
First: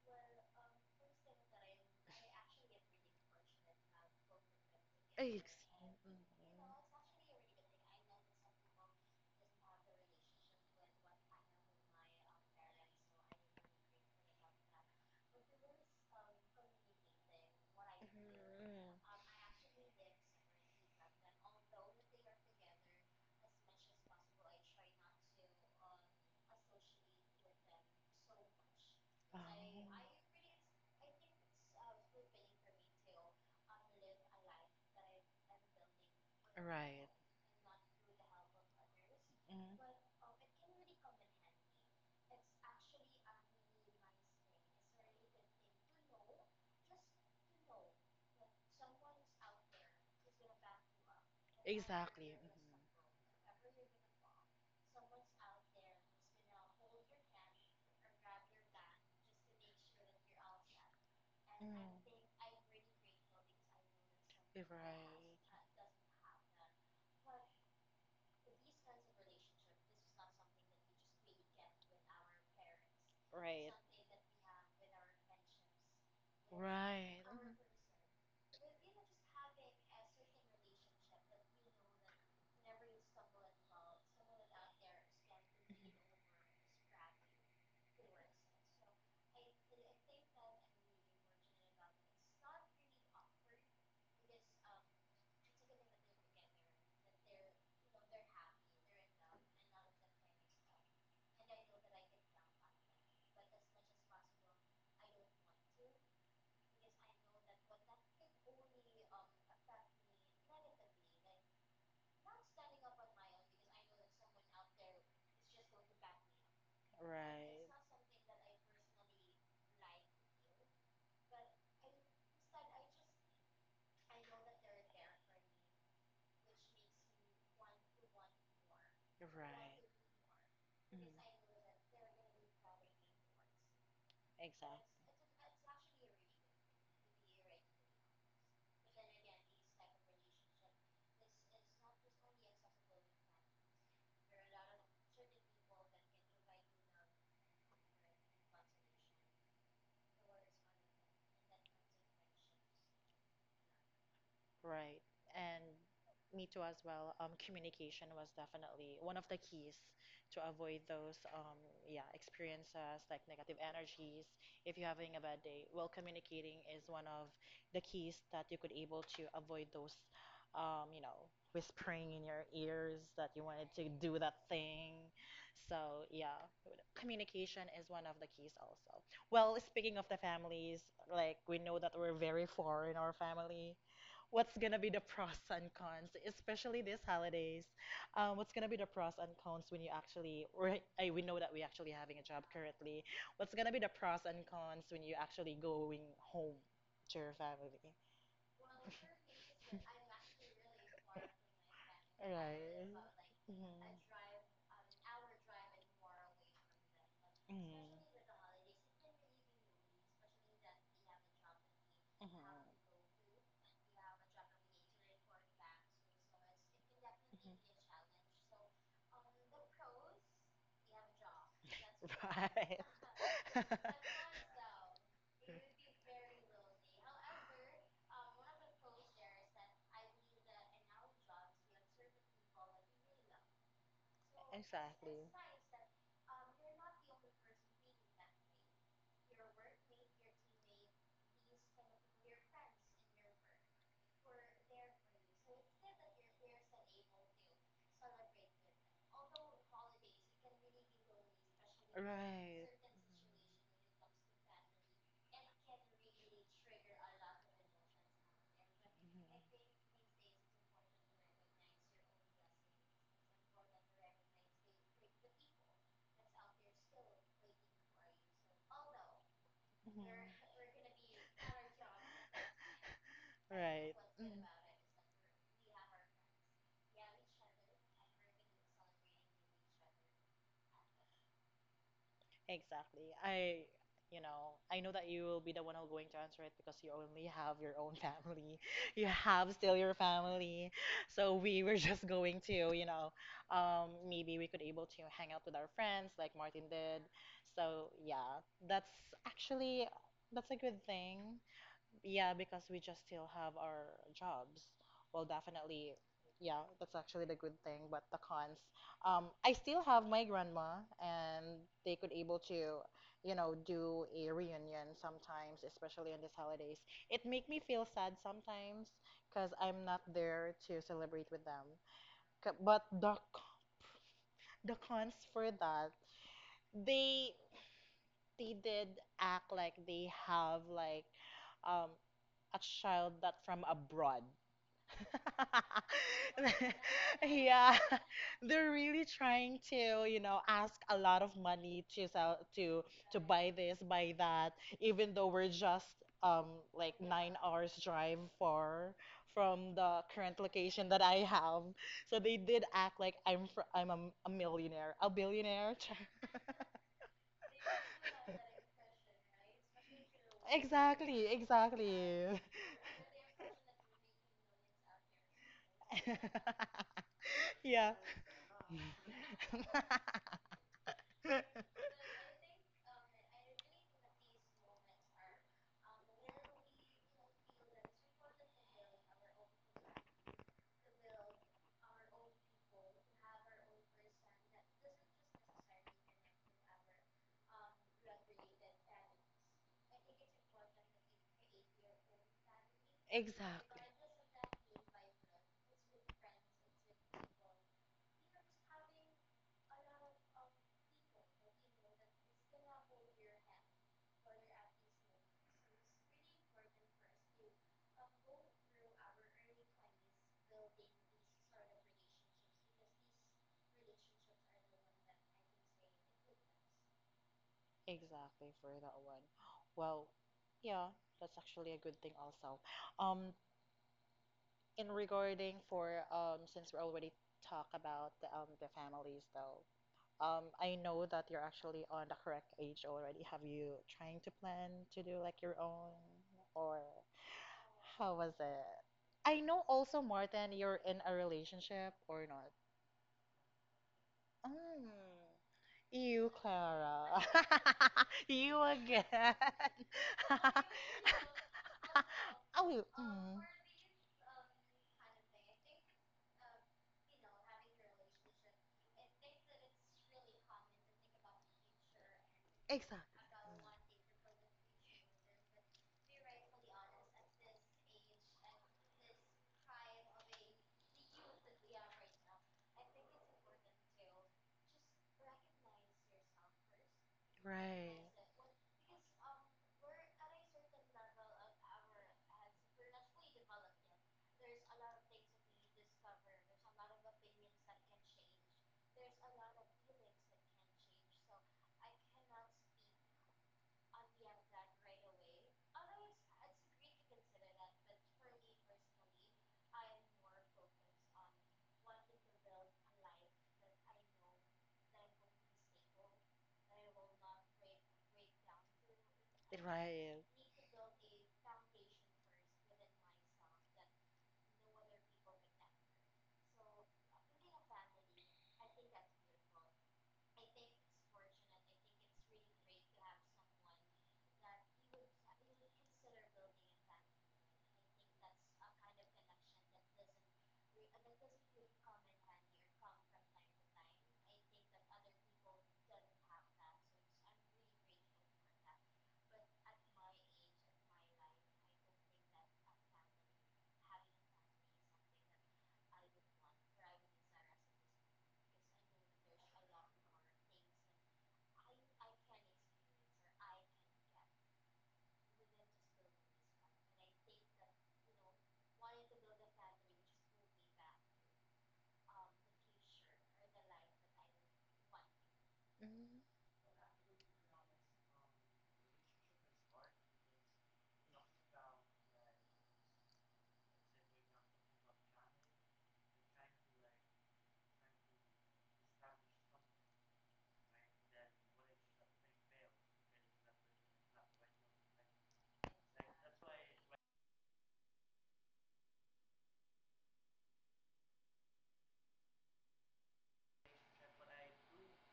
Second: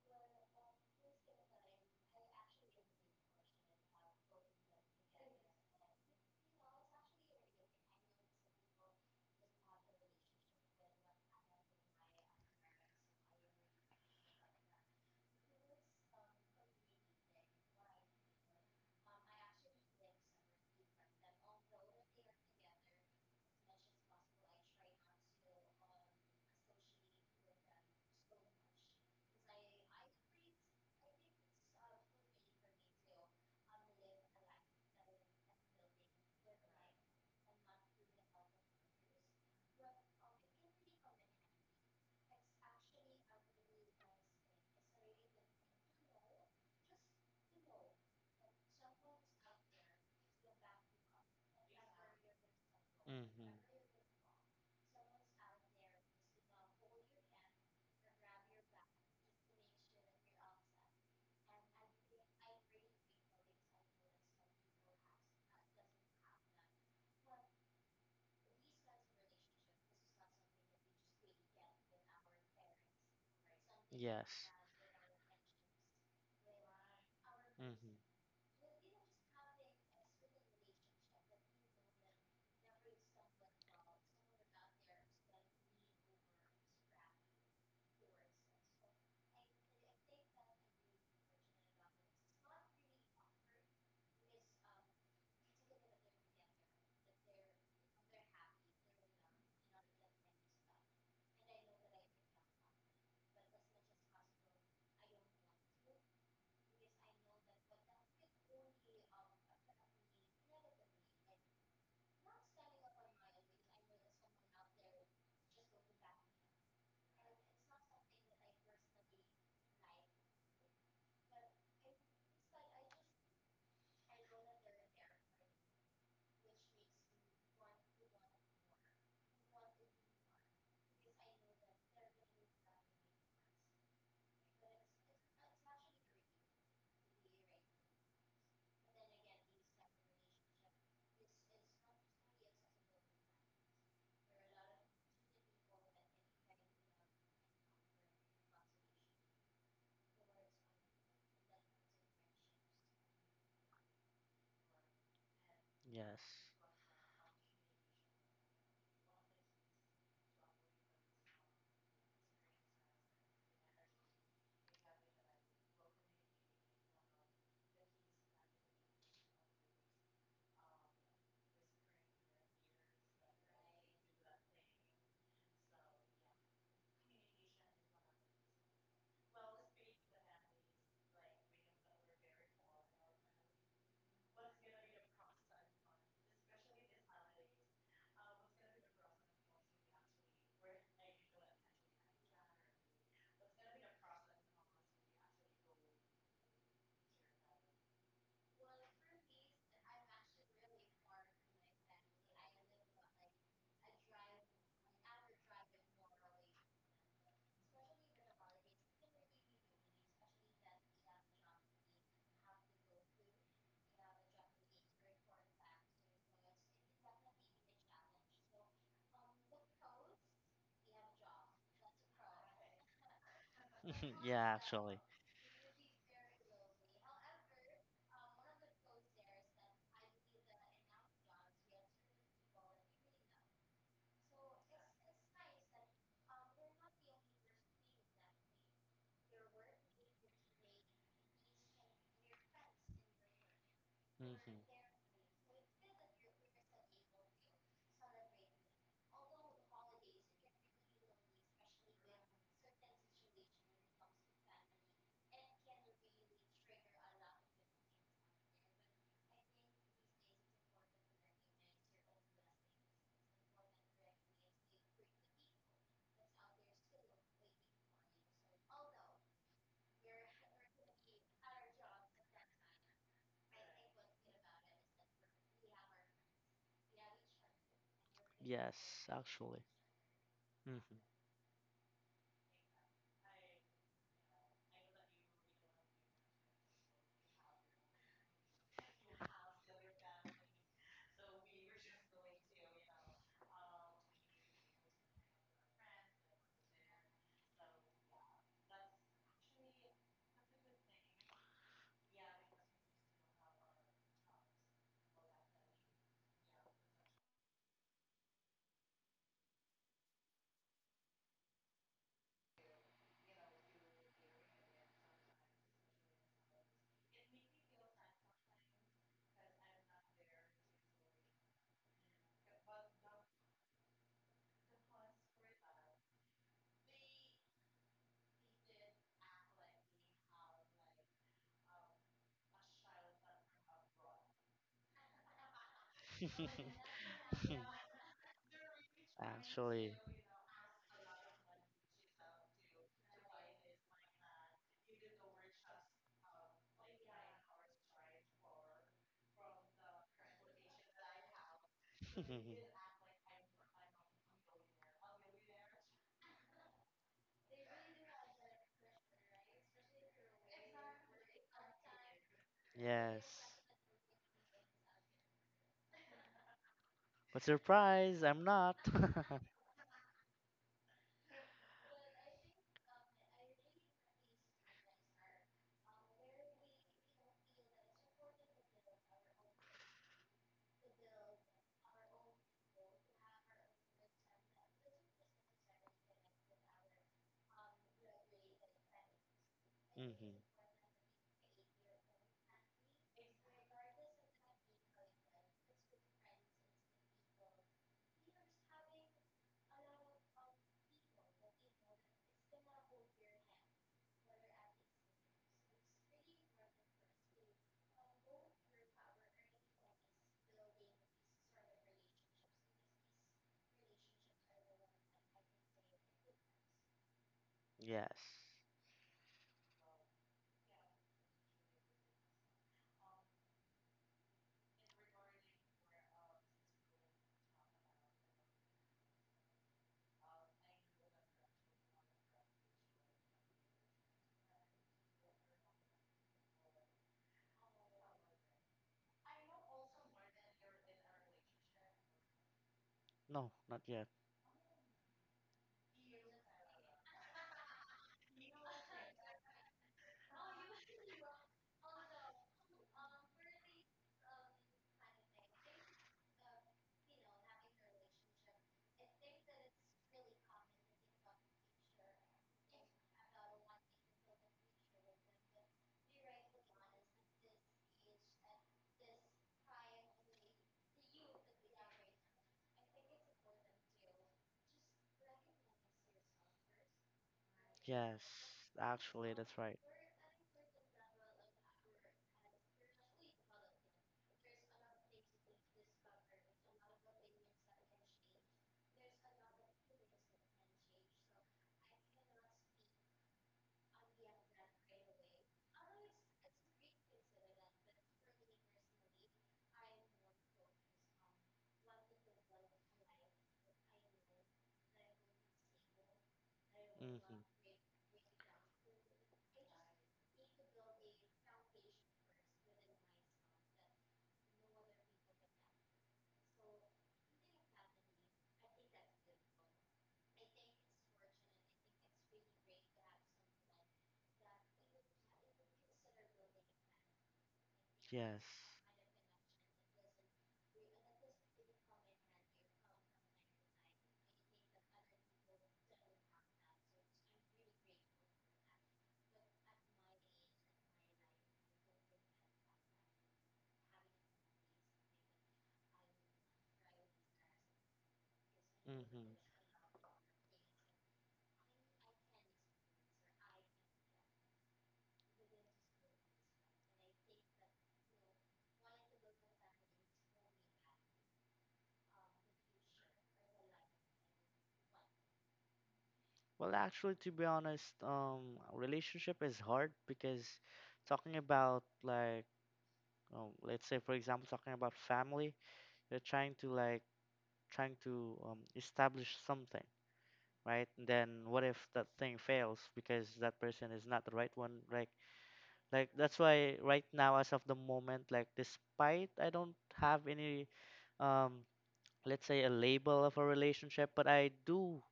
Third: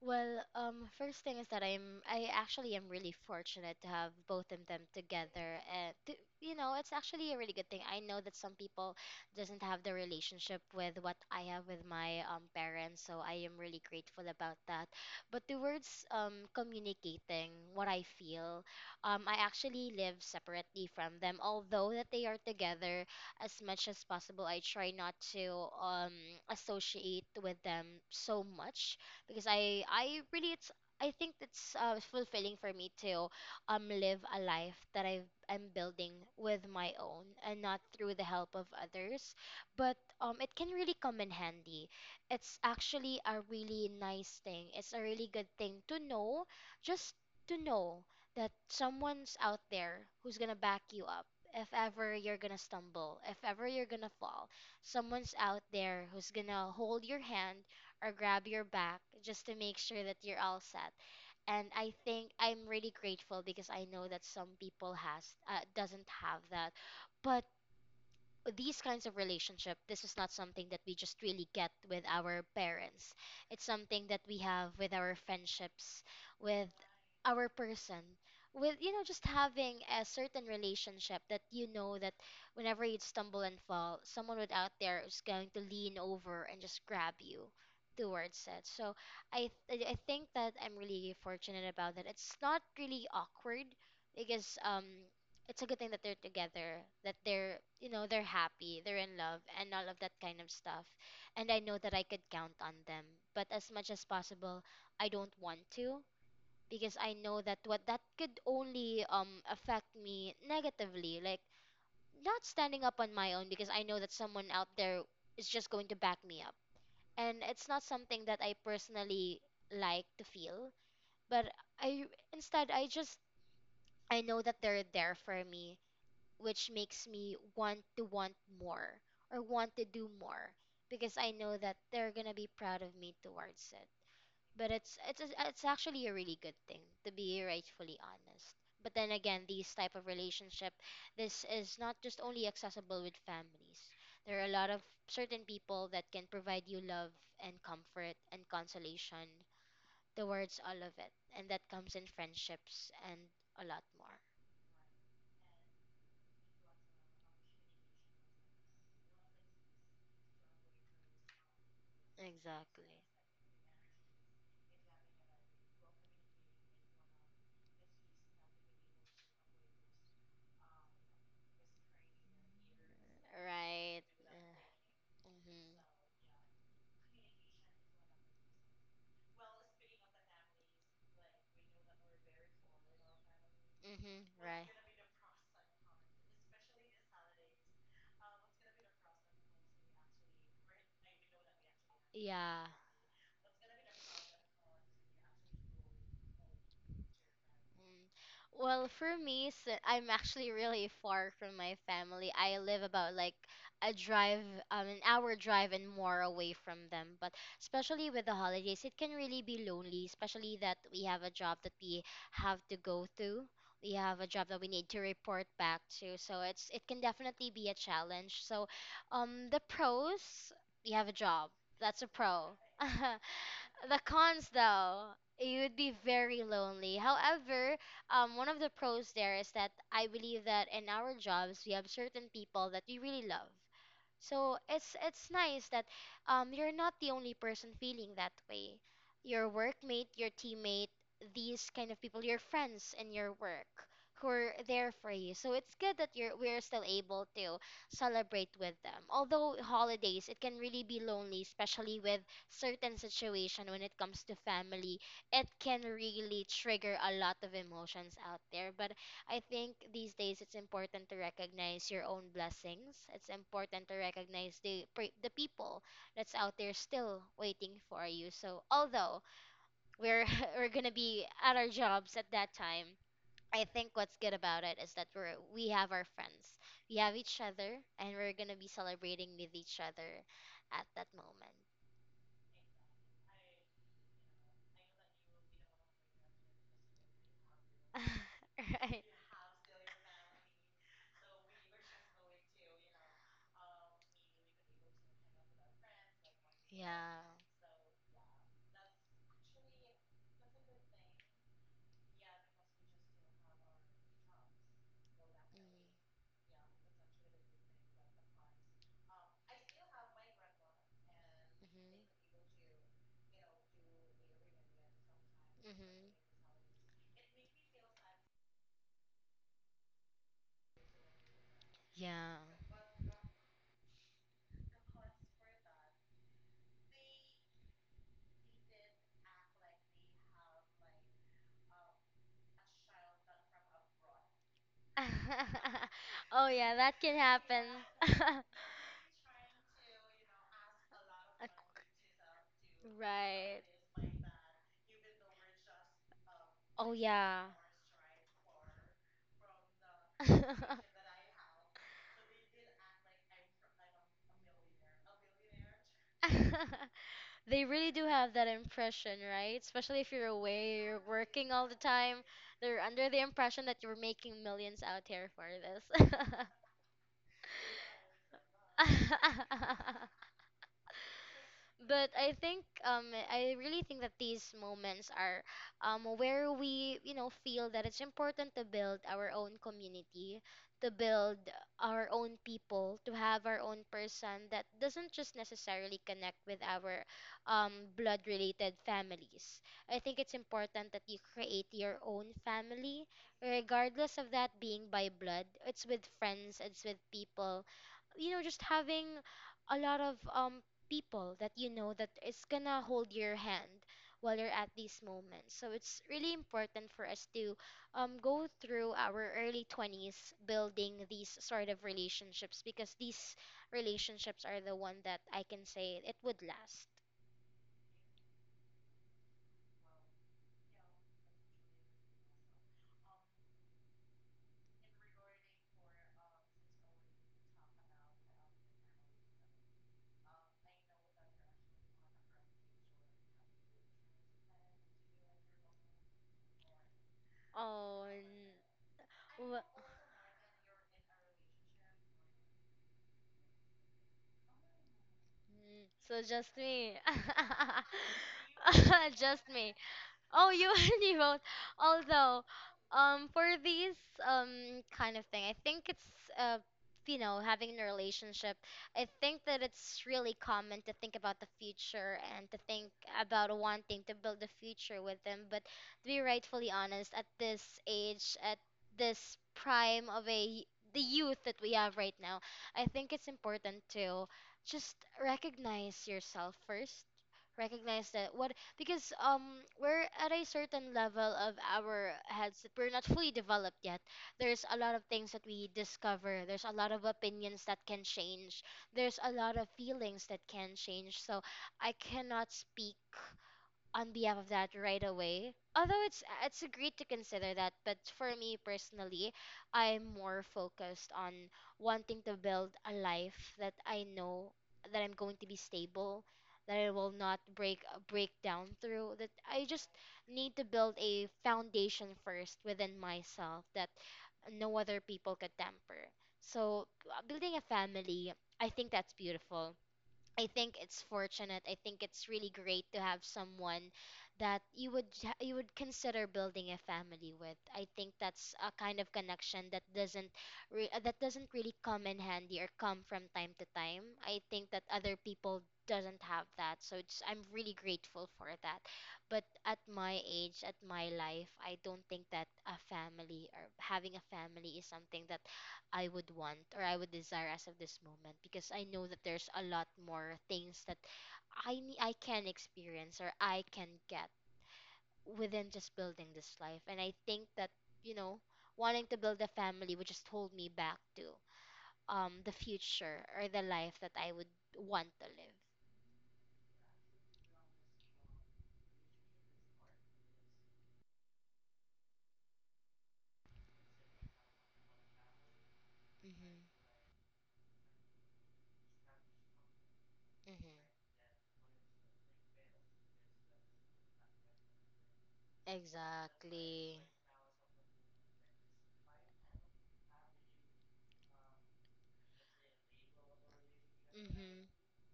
well, first thing is that I actually am really fortunate to have both of them Ay, together, and to, mm. you know, it's actually a really good thing. I know that some people doesn't have the relationship with what I have with my parents, so I am really grateful about that. But towards communicating what I feel, Mm. I actually live separately from them, although that they are together. As much as possible, I try not to associate with them so much, because I Oh. I really it's I think it's fulfilling for me to live a life that I am building with my Right. own and not through the help of others, Mm. but it can really come in handy. It's actually a really nice thing. It's a really good thing to know, just to know that someone's out there who's gonna back you up. If ever you're gonna stumble, if Hmm. ever you're gonna fall, someone's out there who's gonna hold your hand or grab your back just to make sure that you're all set. And I think I'm really grateful, because I know that some people has doesn't have that. But these kinds of relationship, this is not something that we just really get with our parents. It's something that we Yes. have with our friendships, with Right. our Hmm. person, with, you know, just having a certain relationship that you know that whenever you stumble and fall, someone with out there is going to lean over and just grab you towards it. So I think that I'm really fortunate about that. It's not really awkward, because it's a good thing that they're together, that they're, you know, they're happy, they're in love, and all of that kind of stuff. And I know that I could count on them. But as much as possible, I don't want to, because I know that what that could only affect me negatively, like not standing up on my own, because I know that someone out there is just going to back me up. And it's not something that I personally like to feel, but I instead I just I know that they're there for me, which makes me want to want more, or want to do more, because I know that they're gonna be proud of me towards it. But Exactly. it's actually a really good thing to be rightfully honest. But then again, these type of relationship, this is not just only accessible with families. There are a lot of certain people that can provide you love and comfort and consolation towards all of it, and that comes in friendships and a lot more. Right. And Yes. me too as well. Communication was definitely one of the keys to avoid those yeah, Exactly. experiences like negative energies. If you're having a bad day, well, communicating is one of the keys that you could able to avoid those, whispering in your ears that you wanted to Right. do that Uh, thing. mhm. So yeah, communication is one of the keys also. Well, speaking of the families, like we know that we're very far in our family. Mhm. What's Right. gonna be the pros and cons, especially these holidays. What's gonna be the pros and cons when you actually, or I, we know that we actually having a job Yeah. currently. What's gonna be the pros and cons when you actually going home to your family? Mm. Well, for me, s I'm actually really far from my family. I live Right. about like Mhm. a drive, an hour drive and more away from them. But Mm. Mhm. Mhm. especially with the holidays, it can really be lonely, especially that we have a job that we have to go to. We have a job that we need to report back to. So it's it can definitely be a challenge. So, the pros, we have a job. That's a pro. The cons, Yeah, actually. though, you would be very lonely. However, one of the pros there is that I believe that in our jobs we have certain people that we really love. So it's nice that you're not the only person feeling that way. Your workmate, your teammate, these kind of people, your friends in your work who are Hmm. there for you. So it's good that you're we're still able to celebrate with them. Although holidays, it can really be lonely, especially with certain situation when it comes to family, it can really trigger a lot of emotions out there. But I think these days it's important to recognize your own blessings. It's important to recognize the people that's out there still waiting for you. So although we're we're going to be at our jobs at that time, I think what's good about it is that we have our friends, we have each other, and we're gonna be Yes, celebrating with actually. each other at that Hmm. moment. Exactly. I know that you will be the one who going to answer it because you only have your own family. right. You have still your family. So we were just going to, maybe we could able to hang out with our friends like Martin did. Yeah. So yeah, that's actually that's a good thing. Yeah, because we just still have our jobs. Well, Mm. definitely, yeah, that's actually the good thing, but the cons. I still have my grandma, and they could able to, do a reunion sometimes, Mhm. Mhm. especially on these holidays. It make me feel sad sometimes because I'm not there to celebrate with them. Yeah. But the cons for that, they they did act like they have like um a child that from abroad. oh yeah, that can happen. Yeah, they're really trying Actually. to, ask a lot of money to sell, to buy right. this, buy that, even though we're just Oh like nine yeah. hours drive far from the current location that I have. So they did act like I'm fr I'm a millionaire, a billionaire. they really do have that impression, right? Especially if you're away, you're Exactly, working all the time. exactly. They're under the Yes. impression that you're making millions out here for this. But Yeah. surprise, I'm not. But I think I really think that these moments are where we, you know, feel that it's important to build our own community, to build our own people, to have our own person that doesn't just necessarily connect with our blood related families. I think it's Hmm. important that you create your own family Exactly. regardless of that being by blood. It's with friends, it's with people, you know, just having a lot of people that you know that is gonna hold your hand while you're at these moments. So it's really important for us to go through our early 20s building these sort of relationships, because these relationships are the one that I can say it would last. Yes. Exactly for that one. Well, yeah, that's actually a good thing also. Um, in regarding for since we already talk about the families though, I know that you're actually on the correct age already. Have you trying to plan to do like your own, or Oh, how was n- it? I wha- know also, Martin, you're in a relationship or not? No, not yet. Mm. mm, so You, just me. Clara. You again. Just me. Oh, you already wrote. Although, Oh, mm. for these kind of thing, I think it's uh, you know, having a relationship. I think that it's really common to think about the future and to think Exactly. about wanting to build a future with them. But to be rightfully honest, at this age, at this prime of a the youth that we have right now, I think it's important to just recognize yourself first, Right. recognize Yes, that what because actually, that's right. we're at a certain level of our heads, that we're not fully developed yet. There's a lot of things that we discover, there's a lot of opinions that can change, there's a lot of feelings that can change, so I cannot speak on behalf of that right away. Although it's great to consider that, but for me personally, I'm more focused on wanting to build a life that I know that I'm going to be stable, that I will not Hmm. break down through. That I just Right. need to build a foundation first within myself that no other people could temper. So building a family, I think that's beautiful. I think it's fortunate. I think it's really great to have someone that you would consider building a family with. I think that's a Yes. kind of connection that doesn't re- that doesn't really come in handy or come from time to time. I think that other people doesn't have that. So it's, I'm really grateful for that. But at my age, at my life, I don't think that a family or having a family is something that I would want or I would desire as of this moment, because I know that Hmm. there's a lot more things that I can experience or I can get within just building this life. And I think that you know wanting to build a family would just hold me back to the future or the life that I would want to live. Mm. Well, actually, to be honest, relationship is hard because talking about like, let's say for example, talking about family, you're Mhm. trying to like, trying to establish something, Mhm. right? And then what if that thing fails because that person is not the right one? Like that's why Exactly. right now, as of the moment, like despite I don't have any, um let's say, a label of a relationship, but I Mhm. do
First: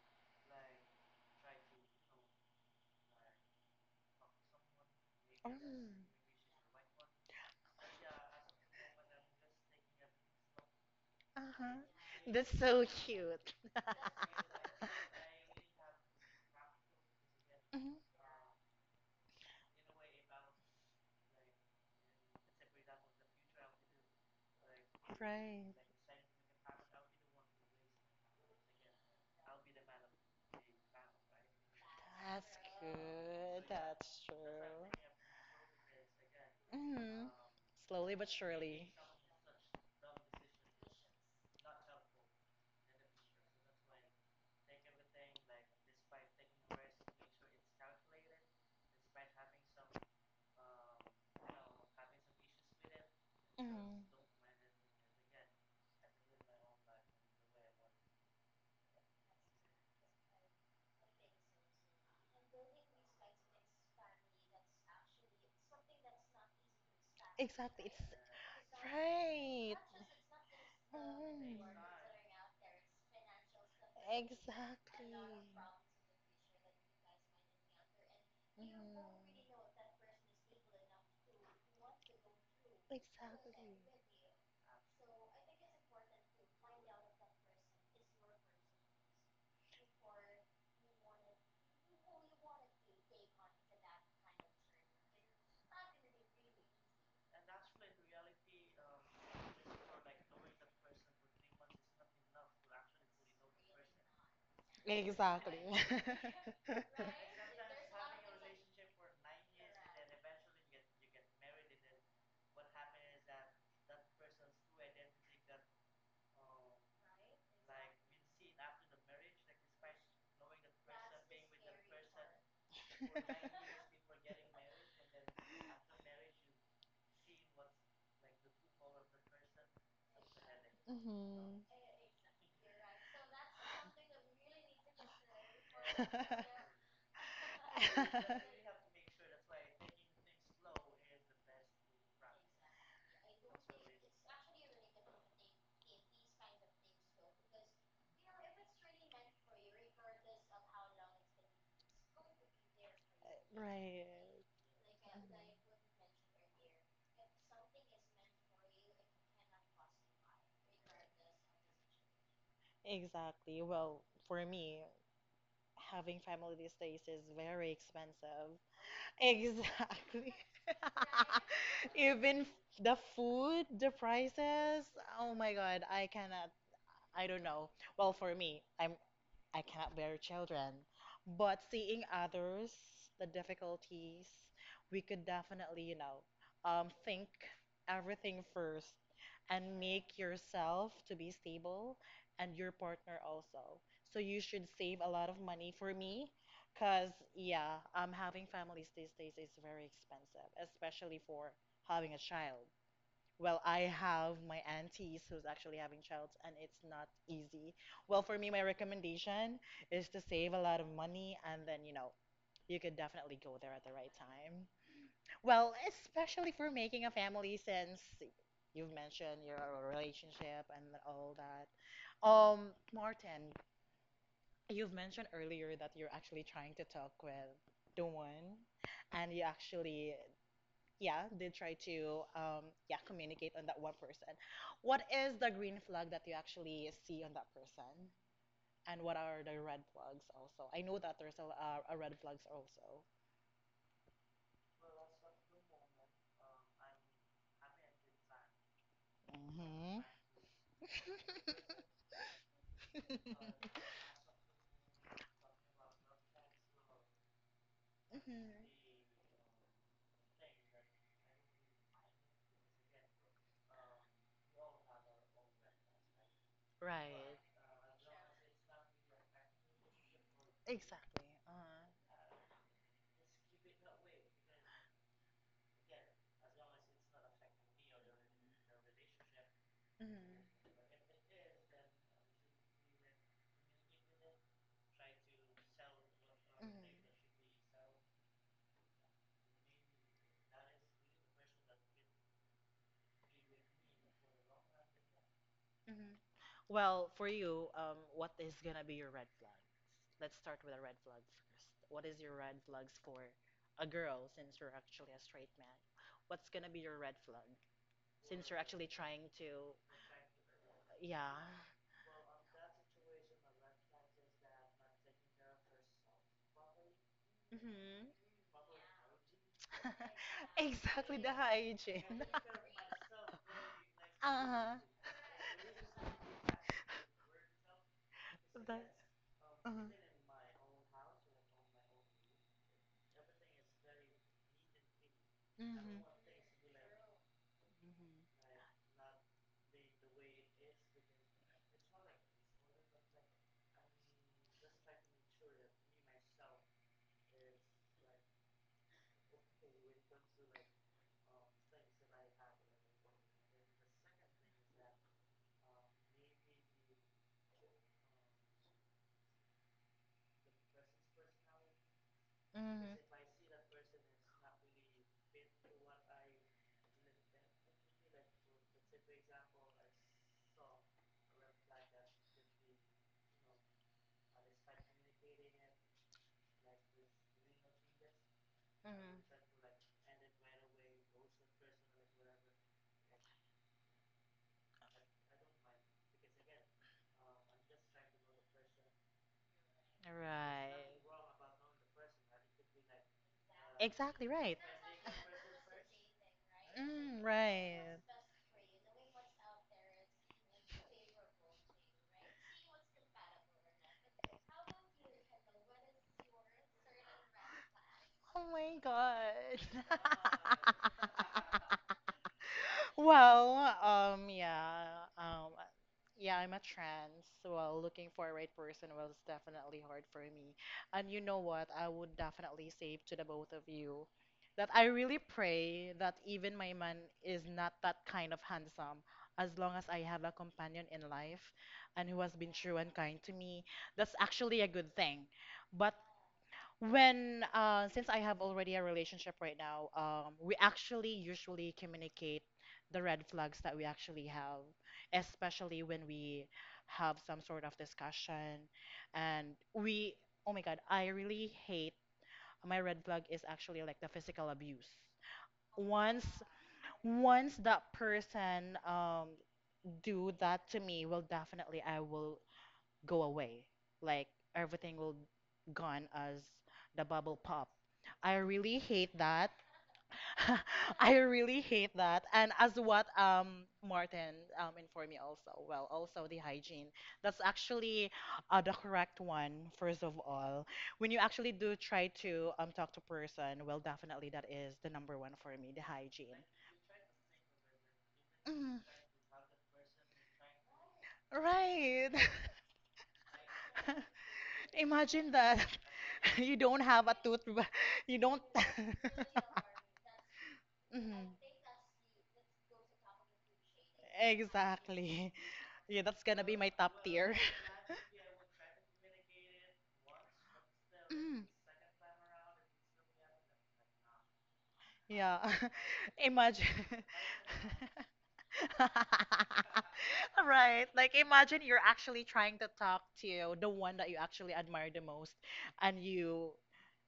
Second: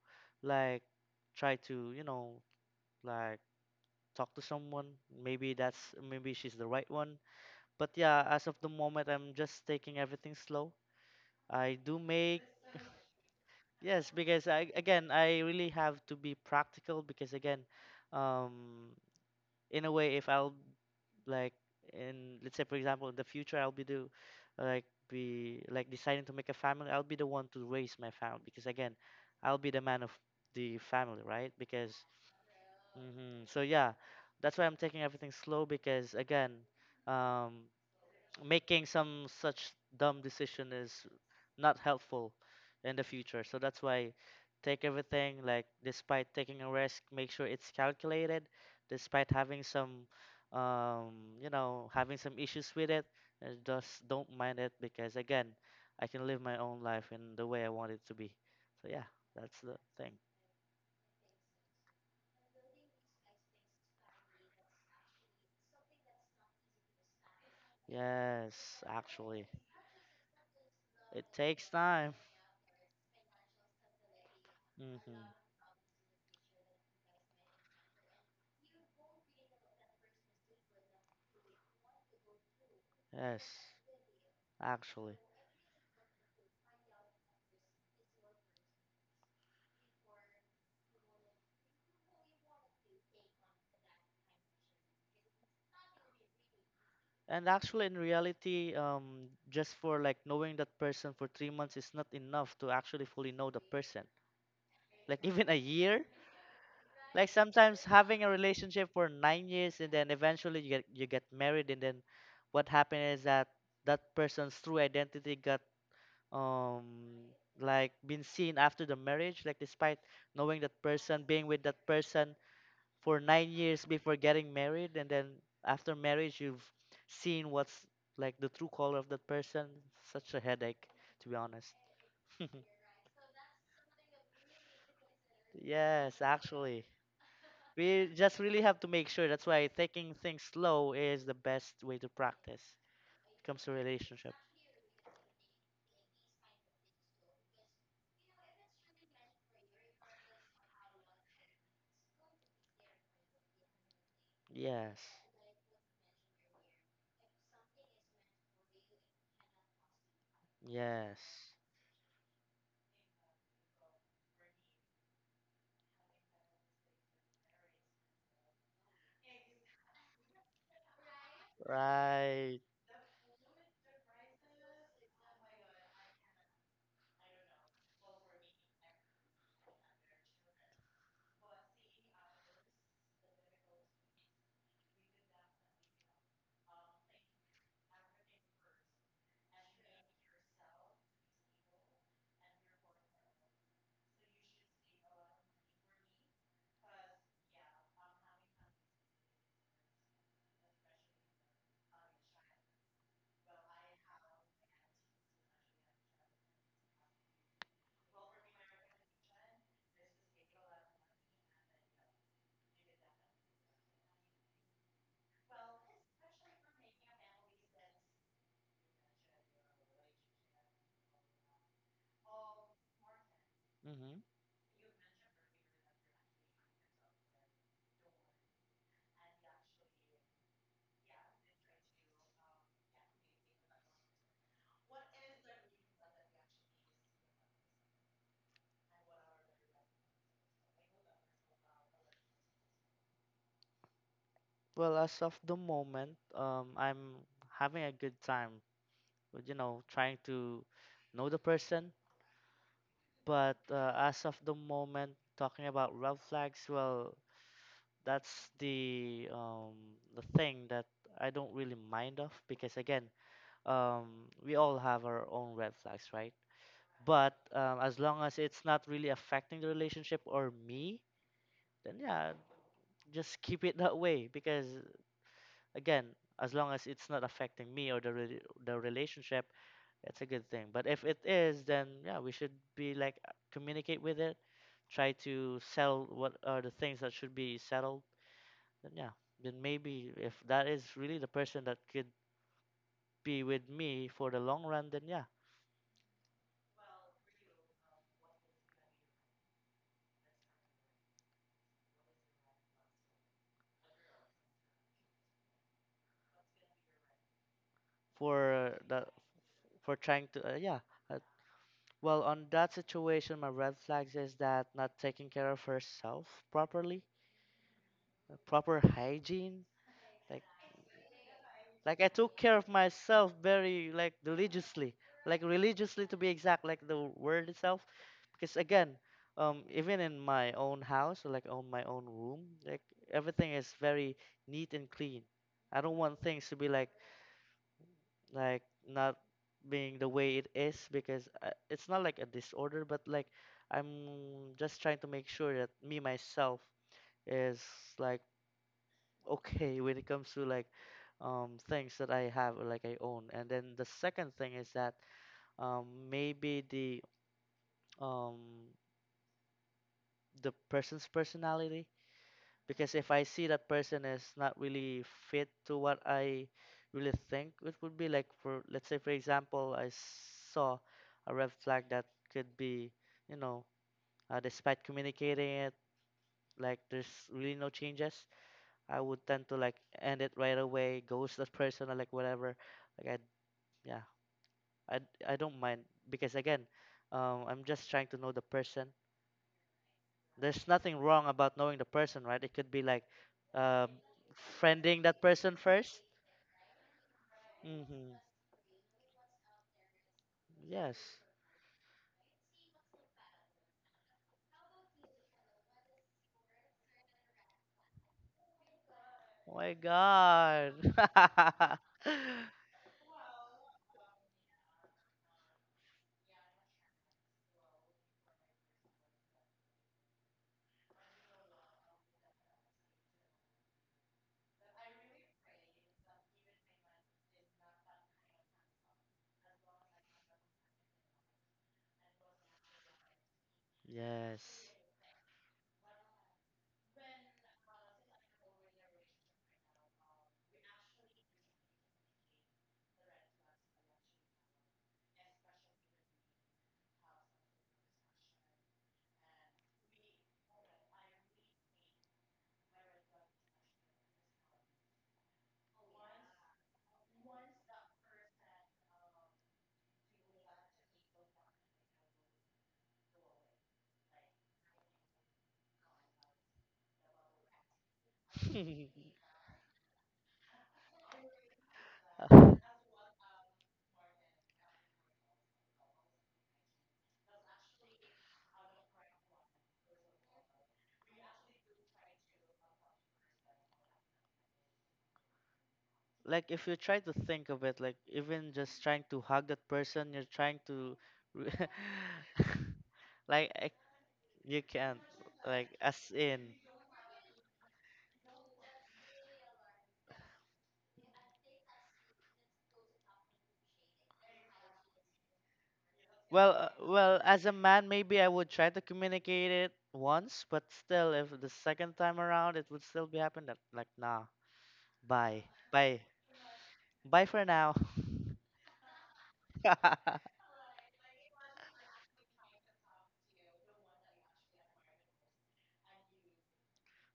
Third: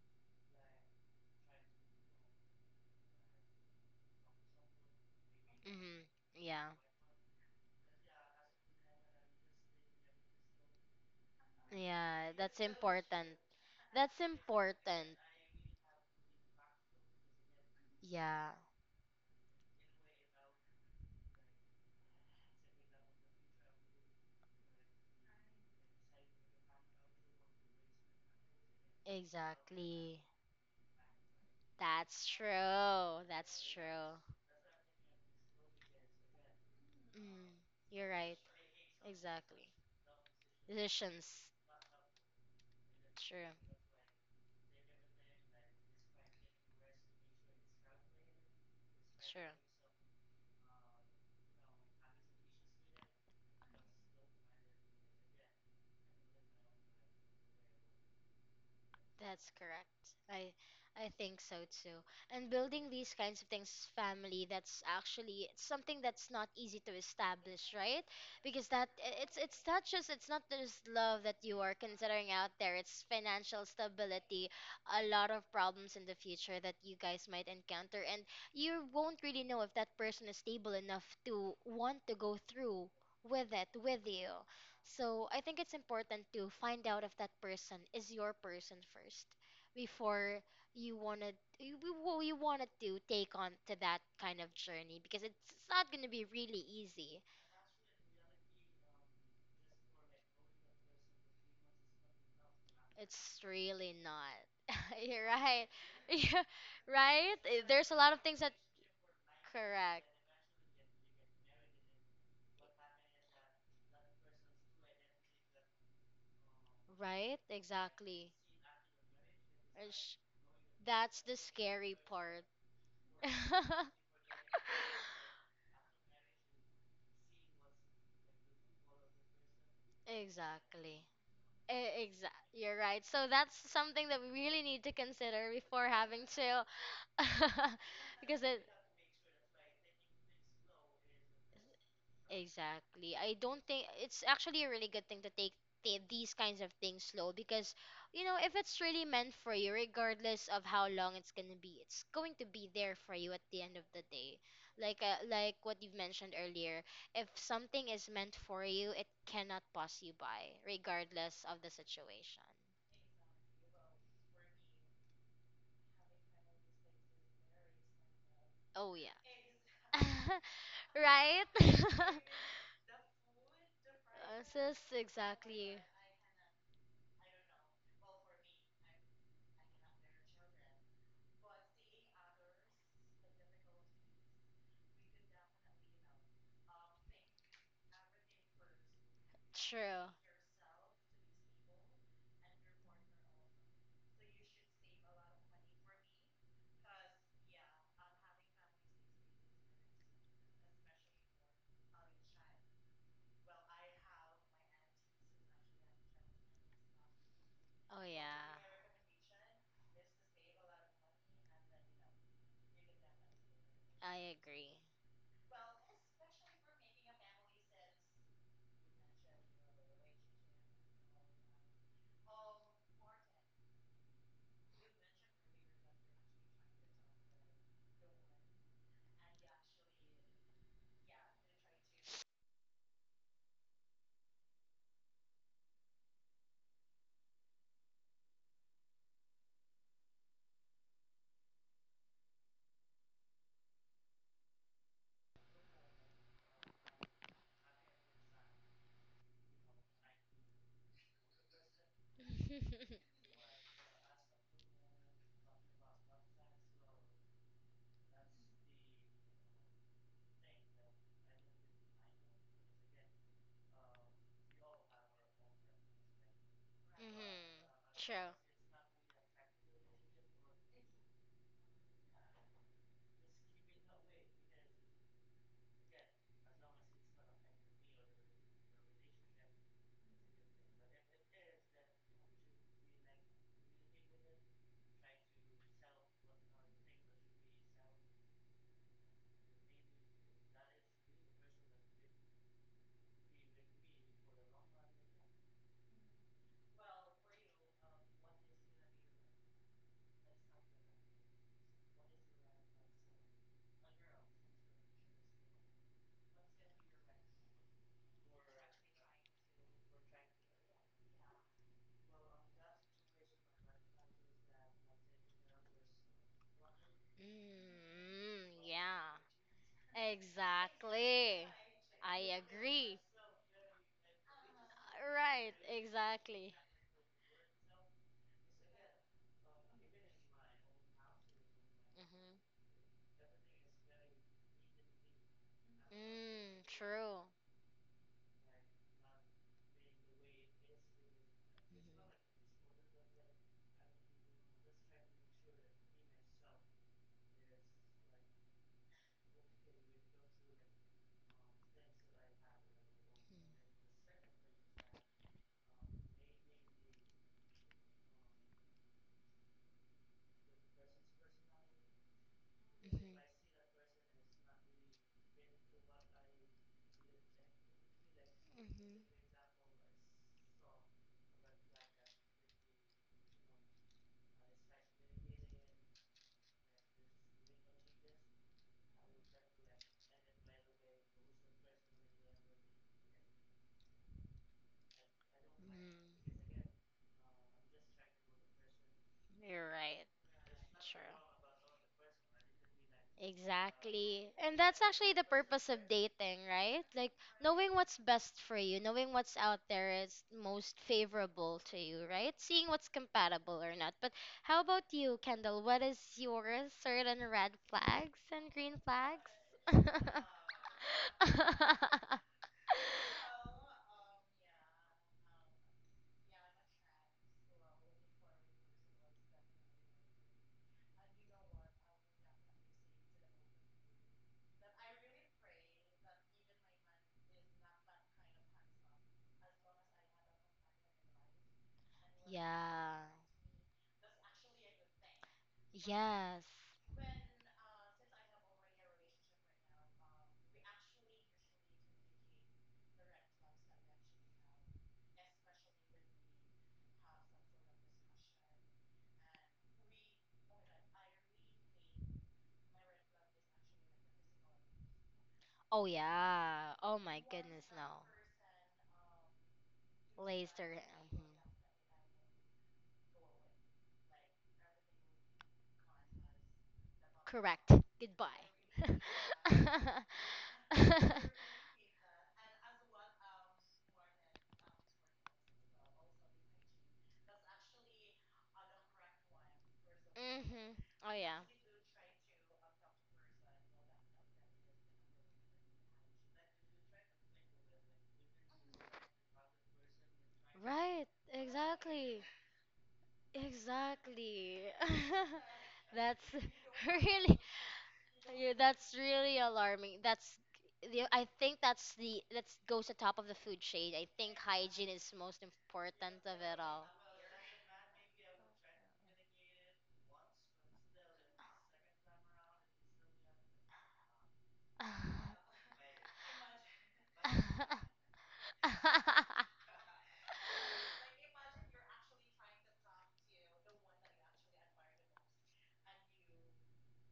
like try to, like talk to someone. Maybe that's Mm. Mhm. maybe she's the Yeah. right one. But yeah, as of the moment, I'm just taking everything slow. I Uh-huh. do Yeah, make. That's that's so important. cute. Yes, That's because I again important. I really have to be practical because again, Mhm. Yeah, um, in a way, if I'll, like, in, let's say for example, in the future I'll be Right. like deciding to make a family. I'll be the one to raise my family because again, I'll be the man of exactly. the family, right? because That's That's true. hmm So That's good. yeah, true. That's that's why I'm taking true. everything slow because again, Hmm. Mm, um you're Slowly but right. making surely. some Exactly. such dumb decision is Decisions. not helpful in the future. True. So that's why, take everything like, despite taking a risk, make sure it's calculated. Despite True. having some, um, having some issues with it, Hmm. just don't mind it because again, I can live my own life in the way I want it to be. So yeah, That's that's the correct. thing. I I think so too. And building these kinds of things, family, that's actually, it's something that's not easy to establish, Exactly. It's right? Because Yes, that, it's, actually, it's right. not just it's not just love it that Mm. you takes are time. considering out there. It's financial stability, Exactly. a lot Hmm. of problems in the future that you guys might encounter, and you Mhm. won't really know if that person is stable enough to want to go through Yes, with it with you. actually. So I think it's important to find out if that person is your person first before you wanted to take on to that kind of journey, because it's not going to be really easy. And actually, in reality, just for like knowing that person for 3 months is not enough to actually fully It's know the really person. not. Like. You're Even a Exactly. right. year. Exactly. Yeah, Like right? sometimes There's a lot of having a things that relationship for 9 years and then correct. eventually you get married, and then what happened is that that person's true identity got um Right? Been Exactly. seen after the marriage. Like despite Ish. knowing that That's person, the being with that scary person, part. for 9 years before getting married, and then after marriage, you've seen what's like the true color of that person. Such a headache, Exactly. to be Mhm. honest. Exactly. You're right. So that's something that we really need to consider before Yes, having to actually. We just because it, really have to make sure. That's why taking things slow is the best way to practice. exactly. I It don't comes to think it's relationship. actually a really good thing to take these kinds of things slow because, if it's really meant for you, regardless of how long it's gonna be, it's going to be there for you at the end of the Right. day. Yes. Like what you've mentioned earlier, if something is meant for you, it cannot pass you by, regardless Yes. of the situation. Exactly. Well, for me, having family these days is very expensive. Oh yeah. Exactly. Right? Even Right. the food, the sis, prices. Oh my exactly. God, I cannot. I don't know. Well, for me, I cannot bear children. But seeing others, the difficulties, we could definitely, think everything first and True. make yourself to be stable and your partner also. So you should save a lot of money for me, because yeah, having families these days is very expensive, especially for having a child. Well, I have my aunties who's actually having child, and it's not easy. Oh Well, for yeah. me, my recommendation is to save a lot of money, and then, you could definitely go there at the right I time. agree. Well, especially for making a family, since you've mentioned your relationship and all that. Martin, Hmm. you've mentioned earlier that you're actually trying to talk with the one, and you actually yeah, did try to yeah communicate on that one person. What is the green flag that you actually see on that person, and what are the red flags also? I know that there's a red flags also. Well, as of the moment, I'm having a good time, Hmm. trying to know the person. But, as of the moment, talking about red flags, well, that's Hmm. the thing that I don't really mind of because again, we all have our own red flags, right? But, Right. Mhm. As long True. as it's not really affecting the relationship or me, Exactly. then Uh-huh. yeah, just keep it that way, because again, as long as it's not affecting me or the relationship, that's a good Hmm. thing. But if it is, then yeah, we should be like, communicate with it, try to sell what are the Hmm. things that should be settled. Then yeah, then maybe if that is really the person that could be with me for the long run, then yeah, Mm-hmm. Well, for you, what is gonna be your red flag? Let's start with a red flag first. What is your red flags for a girl since you're actually a straight man? What's gonna be your red flag since you're for actually the trying to, for trying to, yeah. Uh, yeah. well, on that situation, my red flags is that not taking care of herself properly, Hmm. Mm, proper yeah. hygiene, like Exactly the Exactly. like I hygiene. took I care of agree. myself very, like, Uh-huh. religiously, like Right, religiously, to be exactly. exact, like the word itself, because That, again, uh-huh. even in my own house or like on my own Mhm. room, like everything is very neat and clean. I don't Hmm. want things to Mm, be like, true. like not being the way it is, because, Mhm. it's not like a disorder, but like I'm just trying to make sure that me myself is, like, okay when it comes to like, things that I have or like I own. Mm. And then the second thing is that, um maybe um the person's personality, Mhm. because if Mhm. I see that person is not really fit to what I really think it would be like. For let's say Mhm. for example, I saw a red flag that could be, you know despite communicating it, like there's really no changes, I Mhm. would tend to like end it right away, ghost that person or like whatever, like I — yeah, I I don't mind, because Mm. again, I'm just trying to know the person. You're right. There's Right. nothing Sure. wrong about knowing the person, right? It could be like, uh, Exactly Exactly. And right. that's friending actually that the person purpose of first. dating, right? Like Mm, knowing right. what's Mm-hmm. best for you, knowing what's out there is most Yes. favorable to you, right? Seeing what's compatible or not. But how about you, Kendall? What is your certain red flags Oh and green my flags? Oh my god. God. Well, yeah, um, yeah, I'm a trans. Well, looking for a right person was definitely hard for me. And you know what? I would definitely say to the both of you that I really pray that even my man is not that kind of handsome. As long as I have a companion in life and who has been true and Yeah. kind to me, that's actually a Yes. good thing. But Yes. when since I have already a relationship right now, we actually usually communicate the red flags that we actually have, especially when we have some sort of discussion. And we, oh my God, I really hate, my red flag is actually like the physical abuse. Oh Once yeah. Oh my once goodness, that no. person do that Laser. to me, Mhm. well definitely I will go away. Like everything will gone as the bubble Correct. pop. Goodbye. I really hate that. Mhm. I really hate that. And Uh, as what Martin informed me also, well, also the hygiene. That's actually the correct one, first of all. Oh When you yeah. actually do try to talk to person, well, definitely that is the number one for me, the hygiene. Like if you try to think of it, like even Mm, just trying to hug that person, you're trying to, Right. re- right. Exactly. like I, Exactly. you can't, Imagine that like as That's in. you don't have a really, toothbrush. You don't. yeah, that's really alarming. That's the I Mhm. think that's goes atop of the food shade. I think hygiene is Exactly. most Yeah, important that's of gonna Well, it be my all. top tier. as a man, maybe I would try to communicate it once, but still, if the Mhm. second time around it would still be happening, like, nah, bye, Yeah. bye, Imagine. bye for now. Right. Like imagine you're actually trying to talk to the one that you actually admire the most and you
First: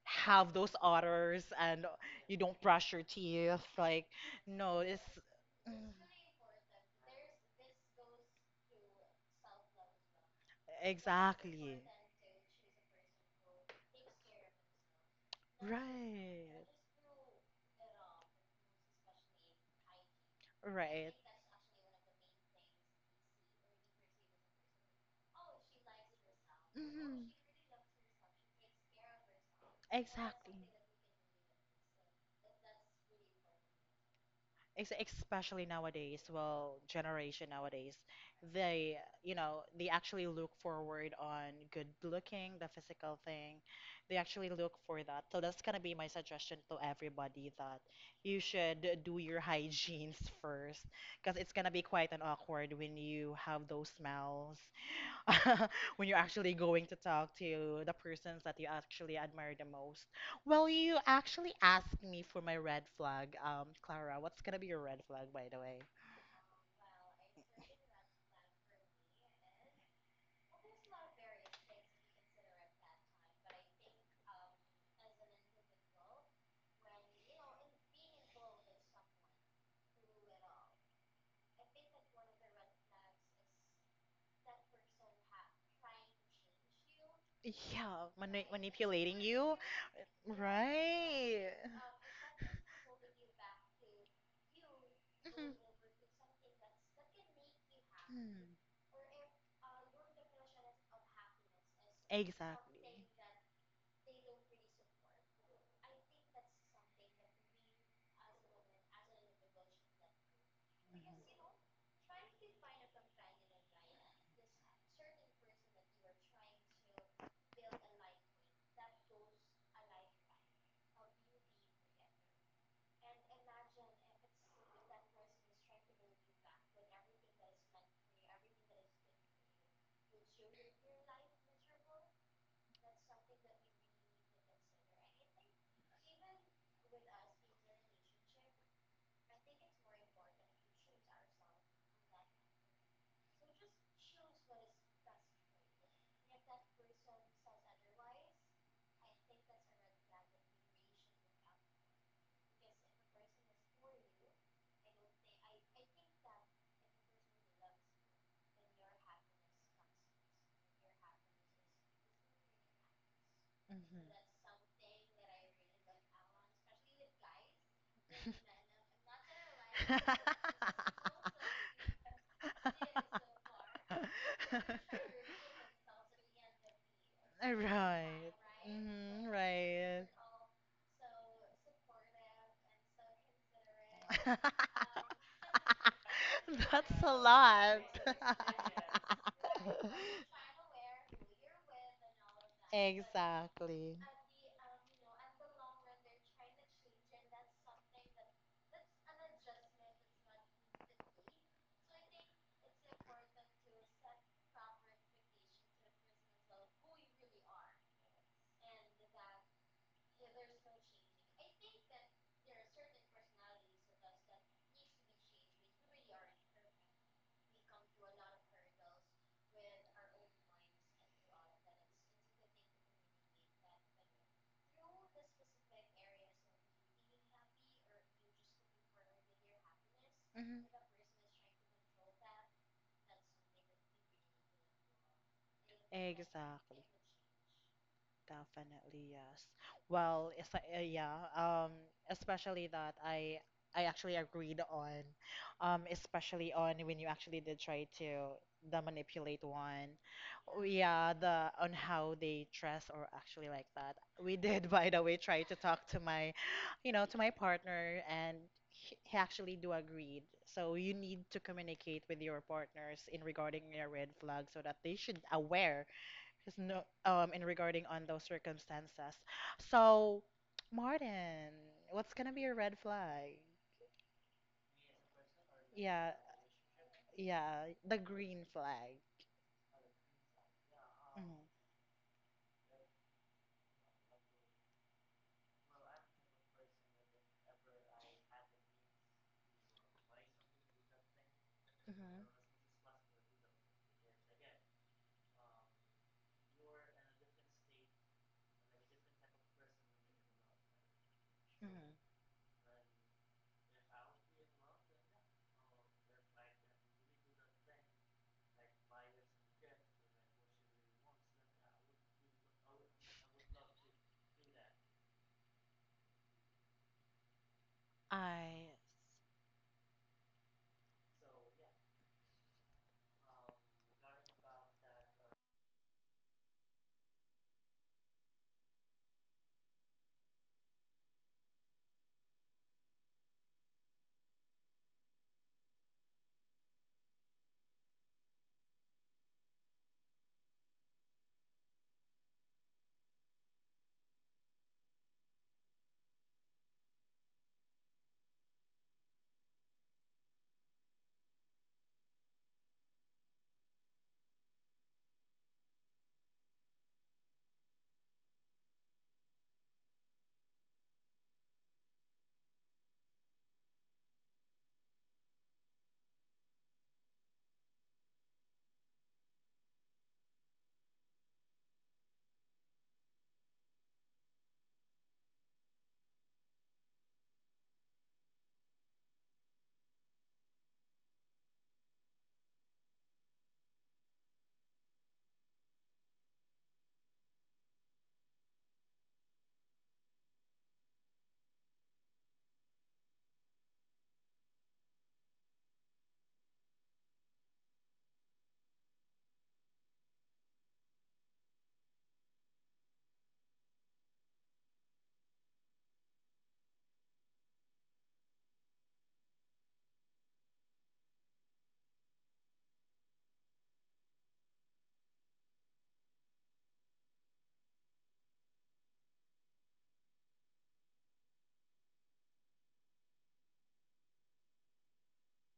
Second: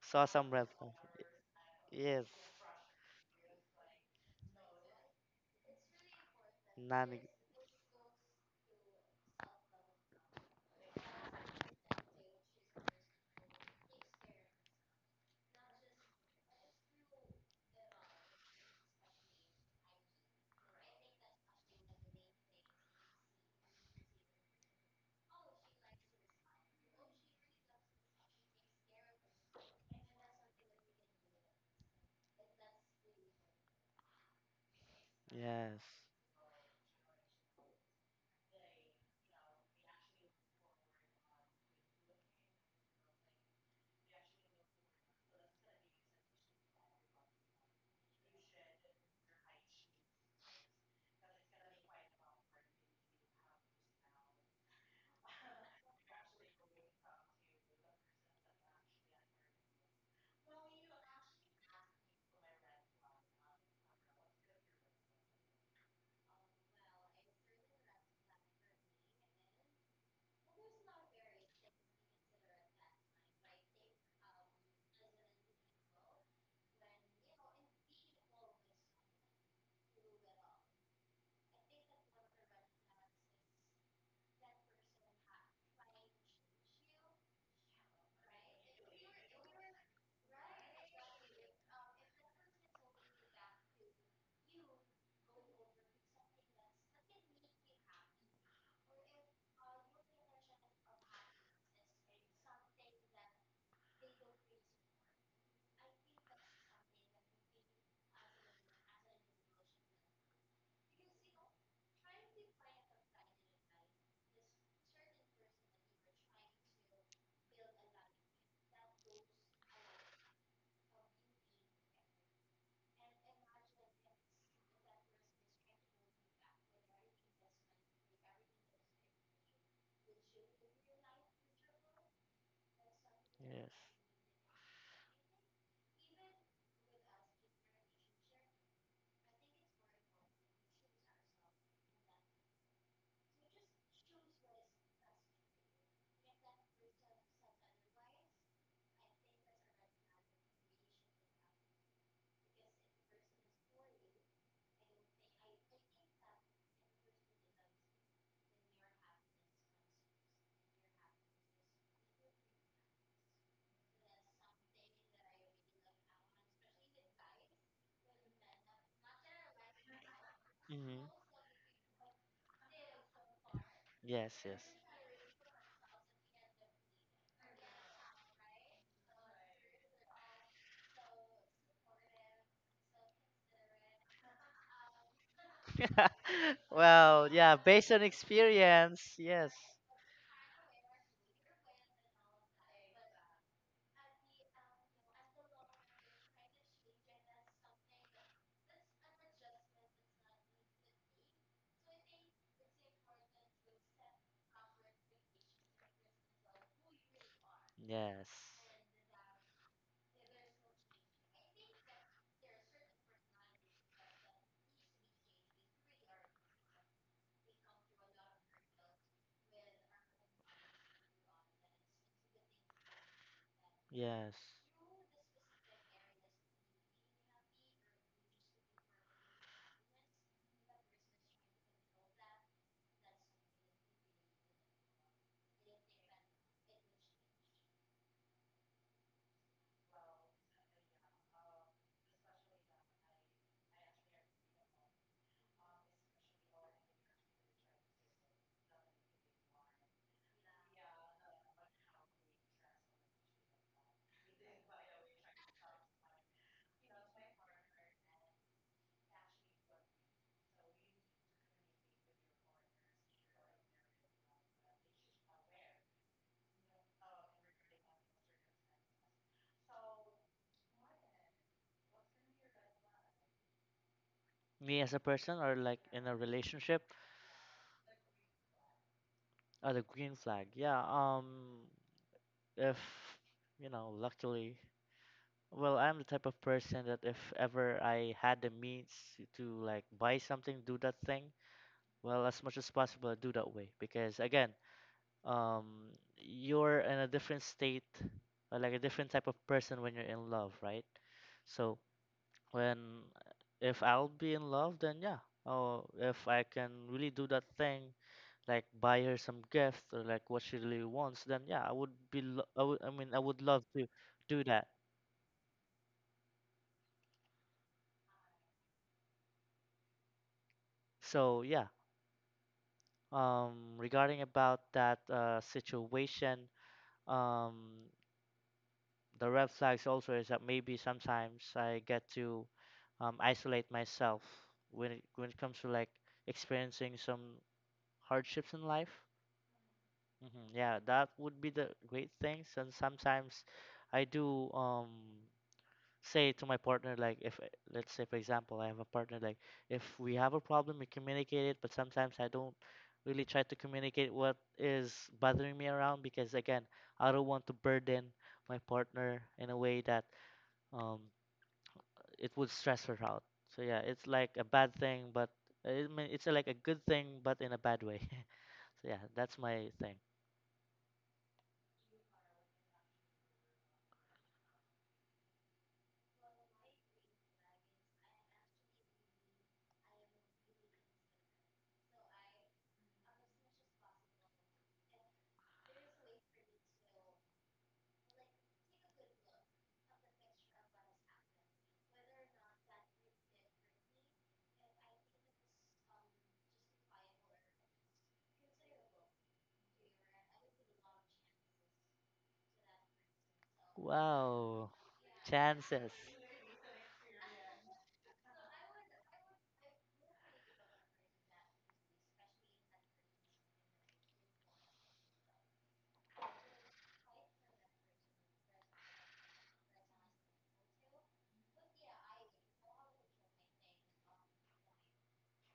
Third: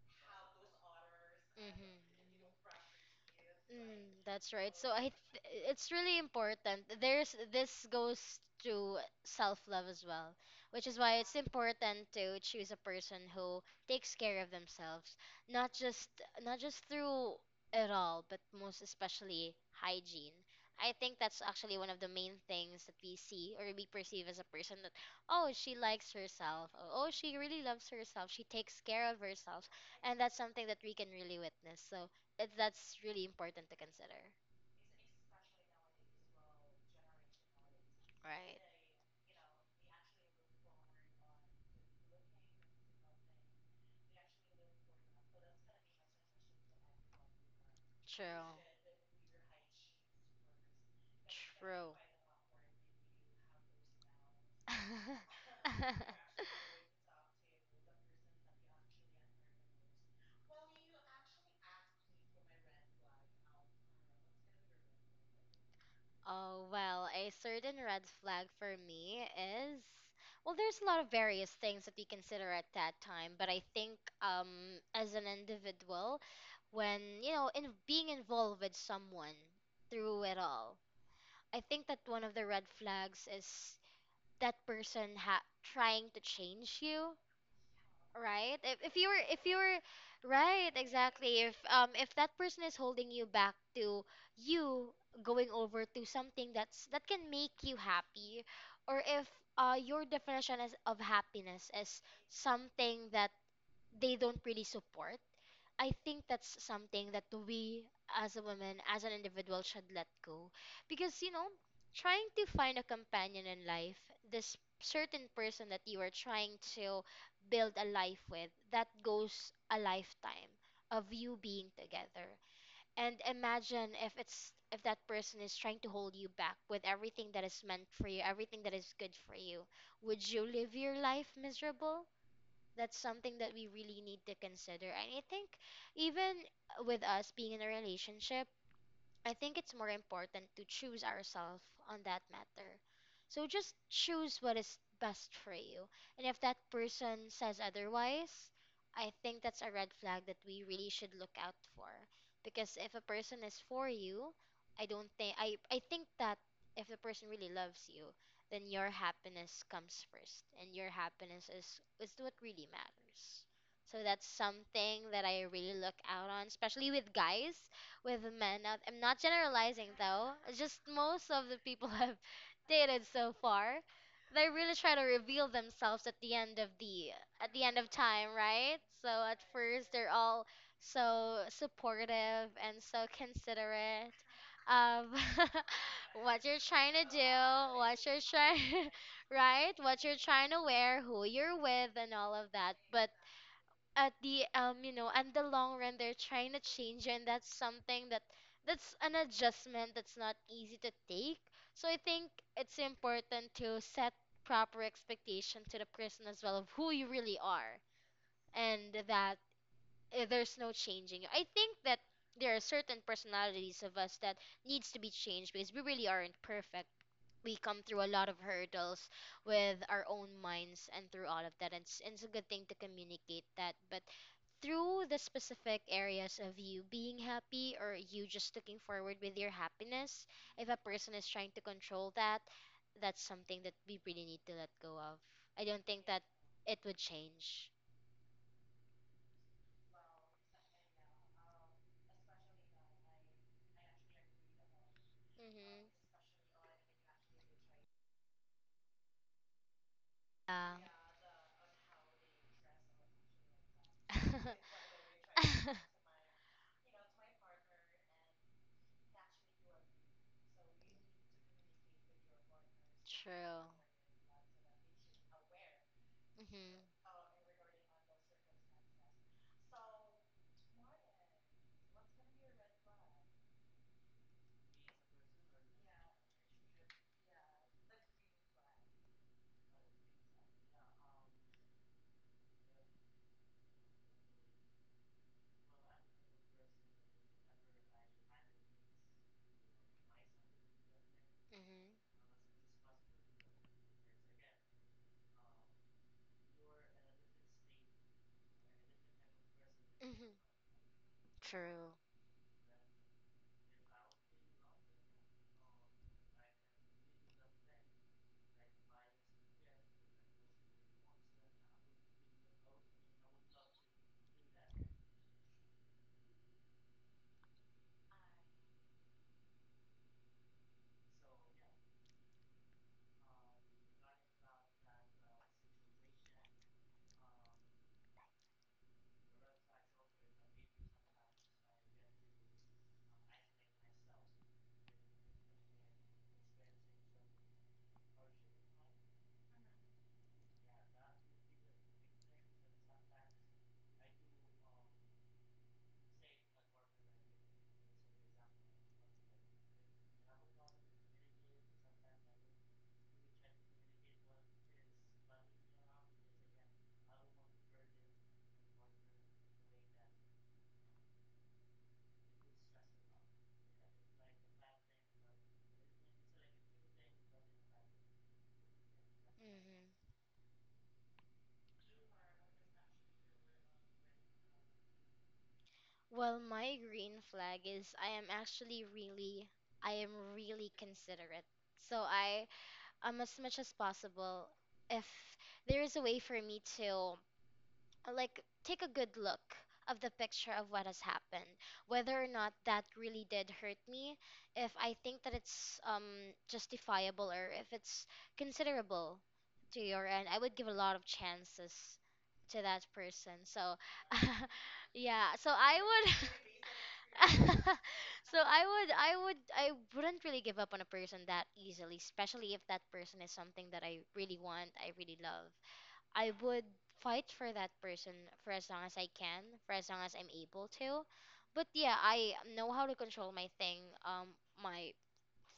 Saw some have red those flags. others and Mhm. Yes, you don't brush your teeth. Like, Mm, that's right. no, So it's. I it's Mm. really important. none. There's this goes to self-love as well, which is why it's Exactly. important to choose a person who takes care of themselves, not just not Right. just through it all, but most especially hygiene. I Right. think that's actually one of the main things that we see or we perceive as a person, that, oh, she likes herself. Oh, oh, Mhm. she really loves herself. She takes care of herself. And that's Exactly. something that we can really witness. So that's really important to consider. ex- Especially Yes, nowadays, well, generation nowadays, Right. they actually look forward on good looking, the physical thing. They actually look for that. So that's gonna be my suggestion to everybody that you True. should do your hygienes first, because it's gonna be True. quite an awkward when you have those smells when you're actually going to talk to the persons that you actually admire the most. Well, you actually asked me for my red flag, Clara. What's gonna be your red flag, by the way? Oh, well, a certain red flag for me is, well, there's a lot of various things that we consider at that time, but I think as an individual, when you know, in being involved with someone through it all, I think that one of the red flags is that person ha- trying to change you. Yeah, Right? If if you manipulating were if you, you were right, exactly. right? If that person is holding you back to you Mhm. going over to something that's that can make you happy, Mm. or if your definition is, of happiness is Exactly. something that they don't really support, I think that's something that we, as a woman, as an individual, should let go. Mm-hmm. Because, you know, trying to find a companion in life, this certain person that you are trying to build a life with, that goes a lifetime of you being together. And imagine if it's if that person is trying to hold you back with everything that is meant for you, everything that is good for you. Would you live your life miserable? That's something that we yes. really need to consider. And I think even with us being in a relationship, I think it's more important to choose ourselves on that matter. So just choose what is best for you. And if that person says otherwise, I think that's a red flag that we really should look out for. Because if a person is for you, I think that if the person really loves you, then your happiness comes first and your happiness is what really matters. So Mhm. that's something that I really look out on, especially with guys, with men. Now, I'm not generalizing though. It's just Hmm. most of the people I've dated so far, Yes, they yes. really try to reveal themselves at the end of the at the end of time, Right. right? So Mhm, at first right. they're all so supportive and so considerate of what you're That's trying to a Well, do, yeah, lot. based on what you're trying, experience, yes, right? What you're trying to wear, who you're with, and all of that. But Exactly. at the you know, and the long run, they're trying to change you, and that's something that, that's an adjustment that's not easy to take. So I think it's important to set proper expectation to the person as well of who you really are, yes, and that, there's no changing. I think that there are certain personalities of us that needs to be changed because we really aren't perfect. We come through a lot of hurdles with our own minds and through all of that, and and it's a good thing to communicate that. But yes. through the specific areas of you being happy or you just looking forward with your happiness, Mhm. if a person is trying to control that, that's something that we really need to let go of. I don't think that it Exactly. would change. Definitely, yes. Well, it's, yeah, um, especially that I actually agreed on, Mhm. especially on when you actually did try to the manipulate one. Oh, Yeah. yeah, the on how they dress or actually like that. We did, by the way, try to talk to my partner, and he actually do agreed. So you need to communicate with your partners in regarding True. your red flag so that they should aware Mhm. just Mhm. no, in regarding on those circumstances. So, Martin, what's gonna be a red flag? Me as a person, or like in Yeah, a relationship, yeah, the green flag. or the green flag. Yeah. Mhm. If, luckily, well, I'm the type of person that if ever I had the means to like buy something, do that thing. Mhm. Well, as much as possible, I do that way because again, um you're in a different state or like a different type of person when you're in Mhm. love, right? So, True. Mhm. when if I'll be in love, then yeah, oh, if I can really do that thing, like buy her some gift or like what she really wants, then yeah, I, would, I mean, I would love to do that. I So yeah, regarding about that, situation, um the red flags also is that maybe sometimes I get to, isolate myself when it, when it comes to like experiencing some hardships in life. Hmm. Yeah, that would be the great things. And sometimes I do, say to my partner, like if, let's say for example I have a partner, like if we have a problem we communicate it, but sometimes I don't really try to communicate what is bothering me around, because again, I don't want to burden my partner in a way that, um, it would stress her out. So yeah, it's like a bad thing, but I mean, it's, like a good thing, but in a bad way. So yeah, that's my Mhm. thing. Well, my green flag is I am actually really, I am really considerate. So I, as much as possible, if there is a way for me to like take a good look of the picture of what has happened, whether or not that really did hurt me, if I think that it's justifiable or if it's considerable to your end, I would give a lot of chances to that person. So, Wow, yeah, so I chances. would. So I would I wouldn't really give up on a person that easily, especially if that person is something that I really want, I really love. I would fight for that person for as long as I can, for as long as I'm able to. But yeah, I know how to control my thing, my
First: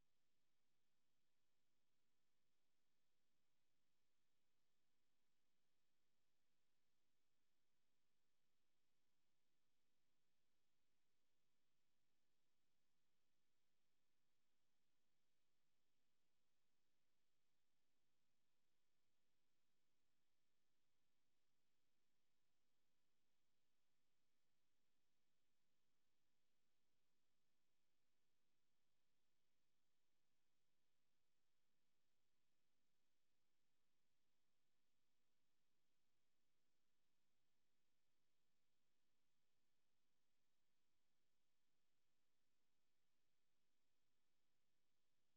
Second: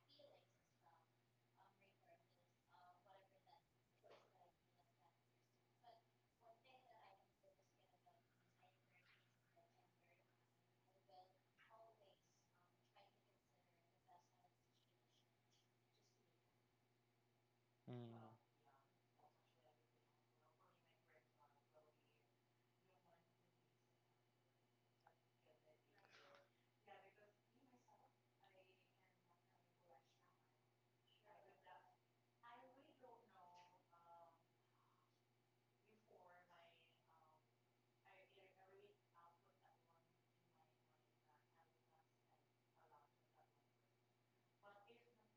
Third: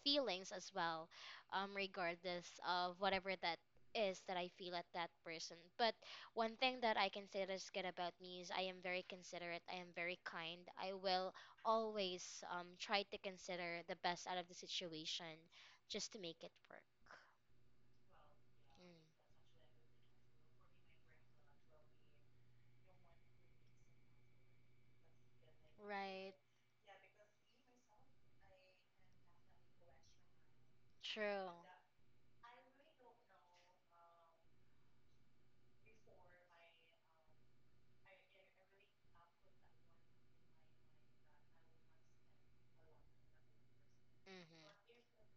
feelings as well, regardless of whatever that is that I feel at that person. But one thing that I can say that's good about me is I am very considerate. I am very kind. I will always try to consider the best out of the situation just to make it work. Mm, Mm. Right. True. Mm-hmm.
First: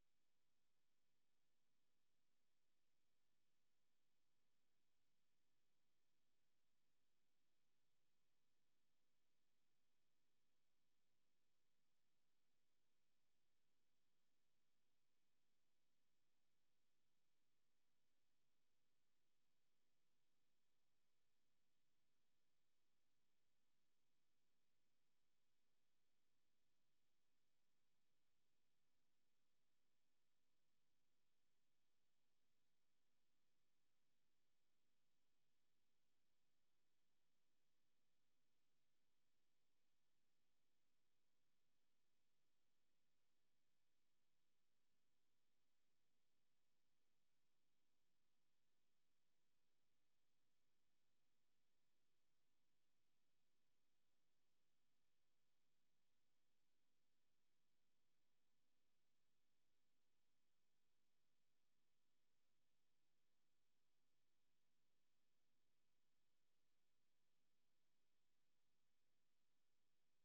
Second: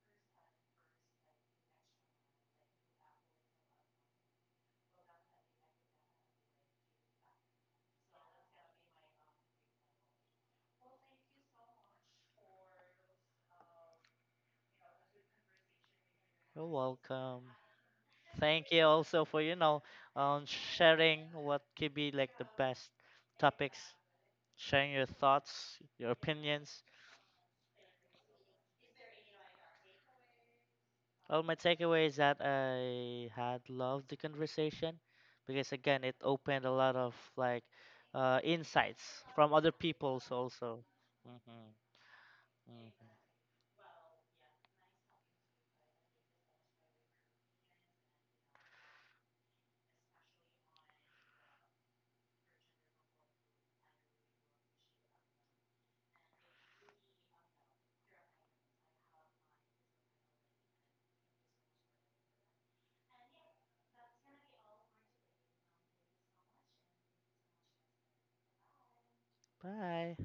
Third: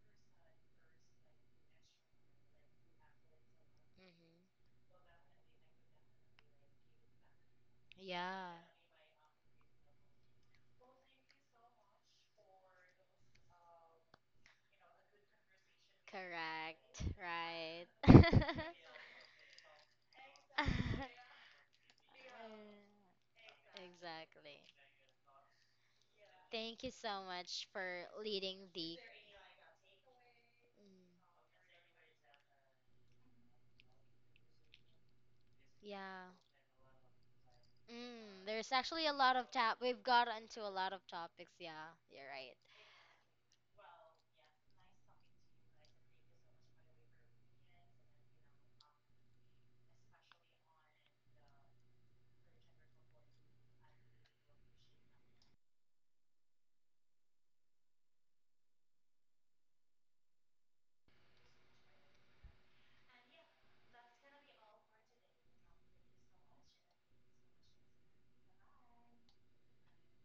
Mm-hmm. Yeah. you're Correct. welcome. Right. Thank you also for, Uh, sharing what could be like the best topics, exactly. sharing your thoughts, your opinions. Thank you so much for leading the. Mm, Well, my takeaway is that I had loved the conversation because again, it yeah. opened a lot of like, Mm, there's actually a insights lot of from other top. We've got people's into a also. lot of topics. Hmm. Yeah. You're right. Hmm. Bye.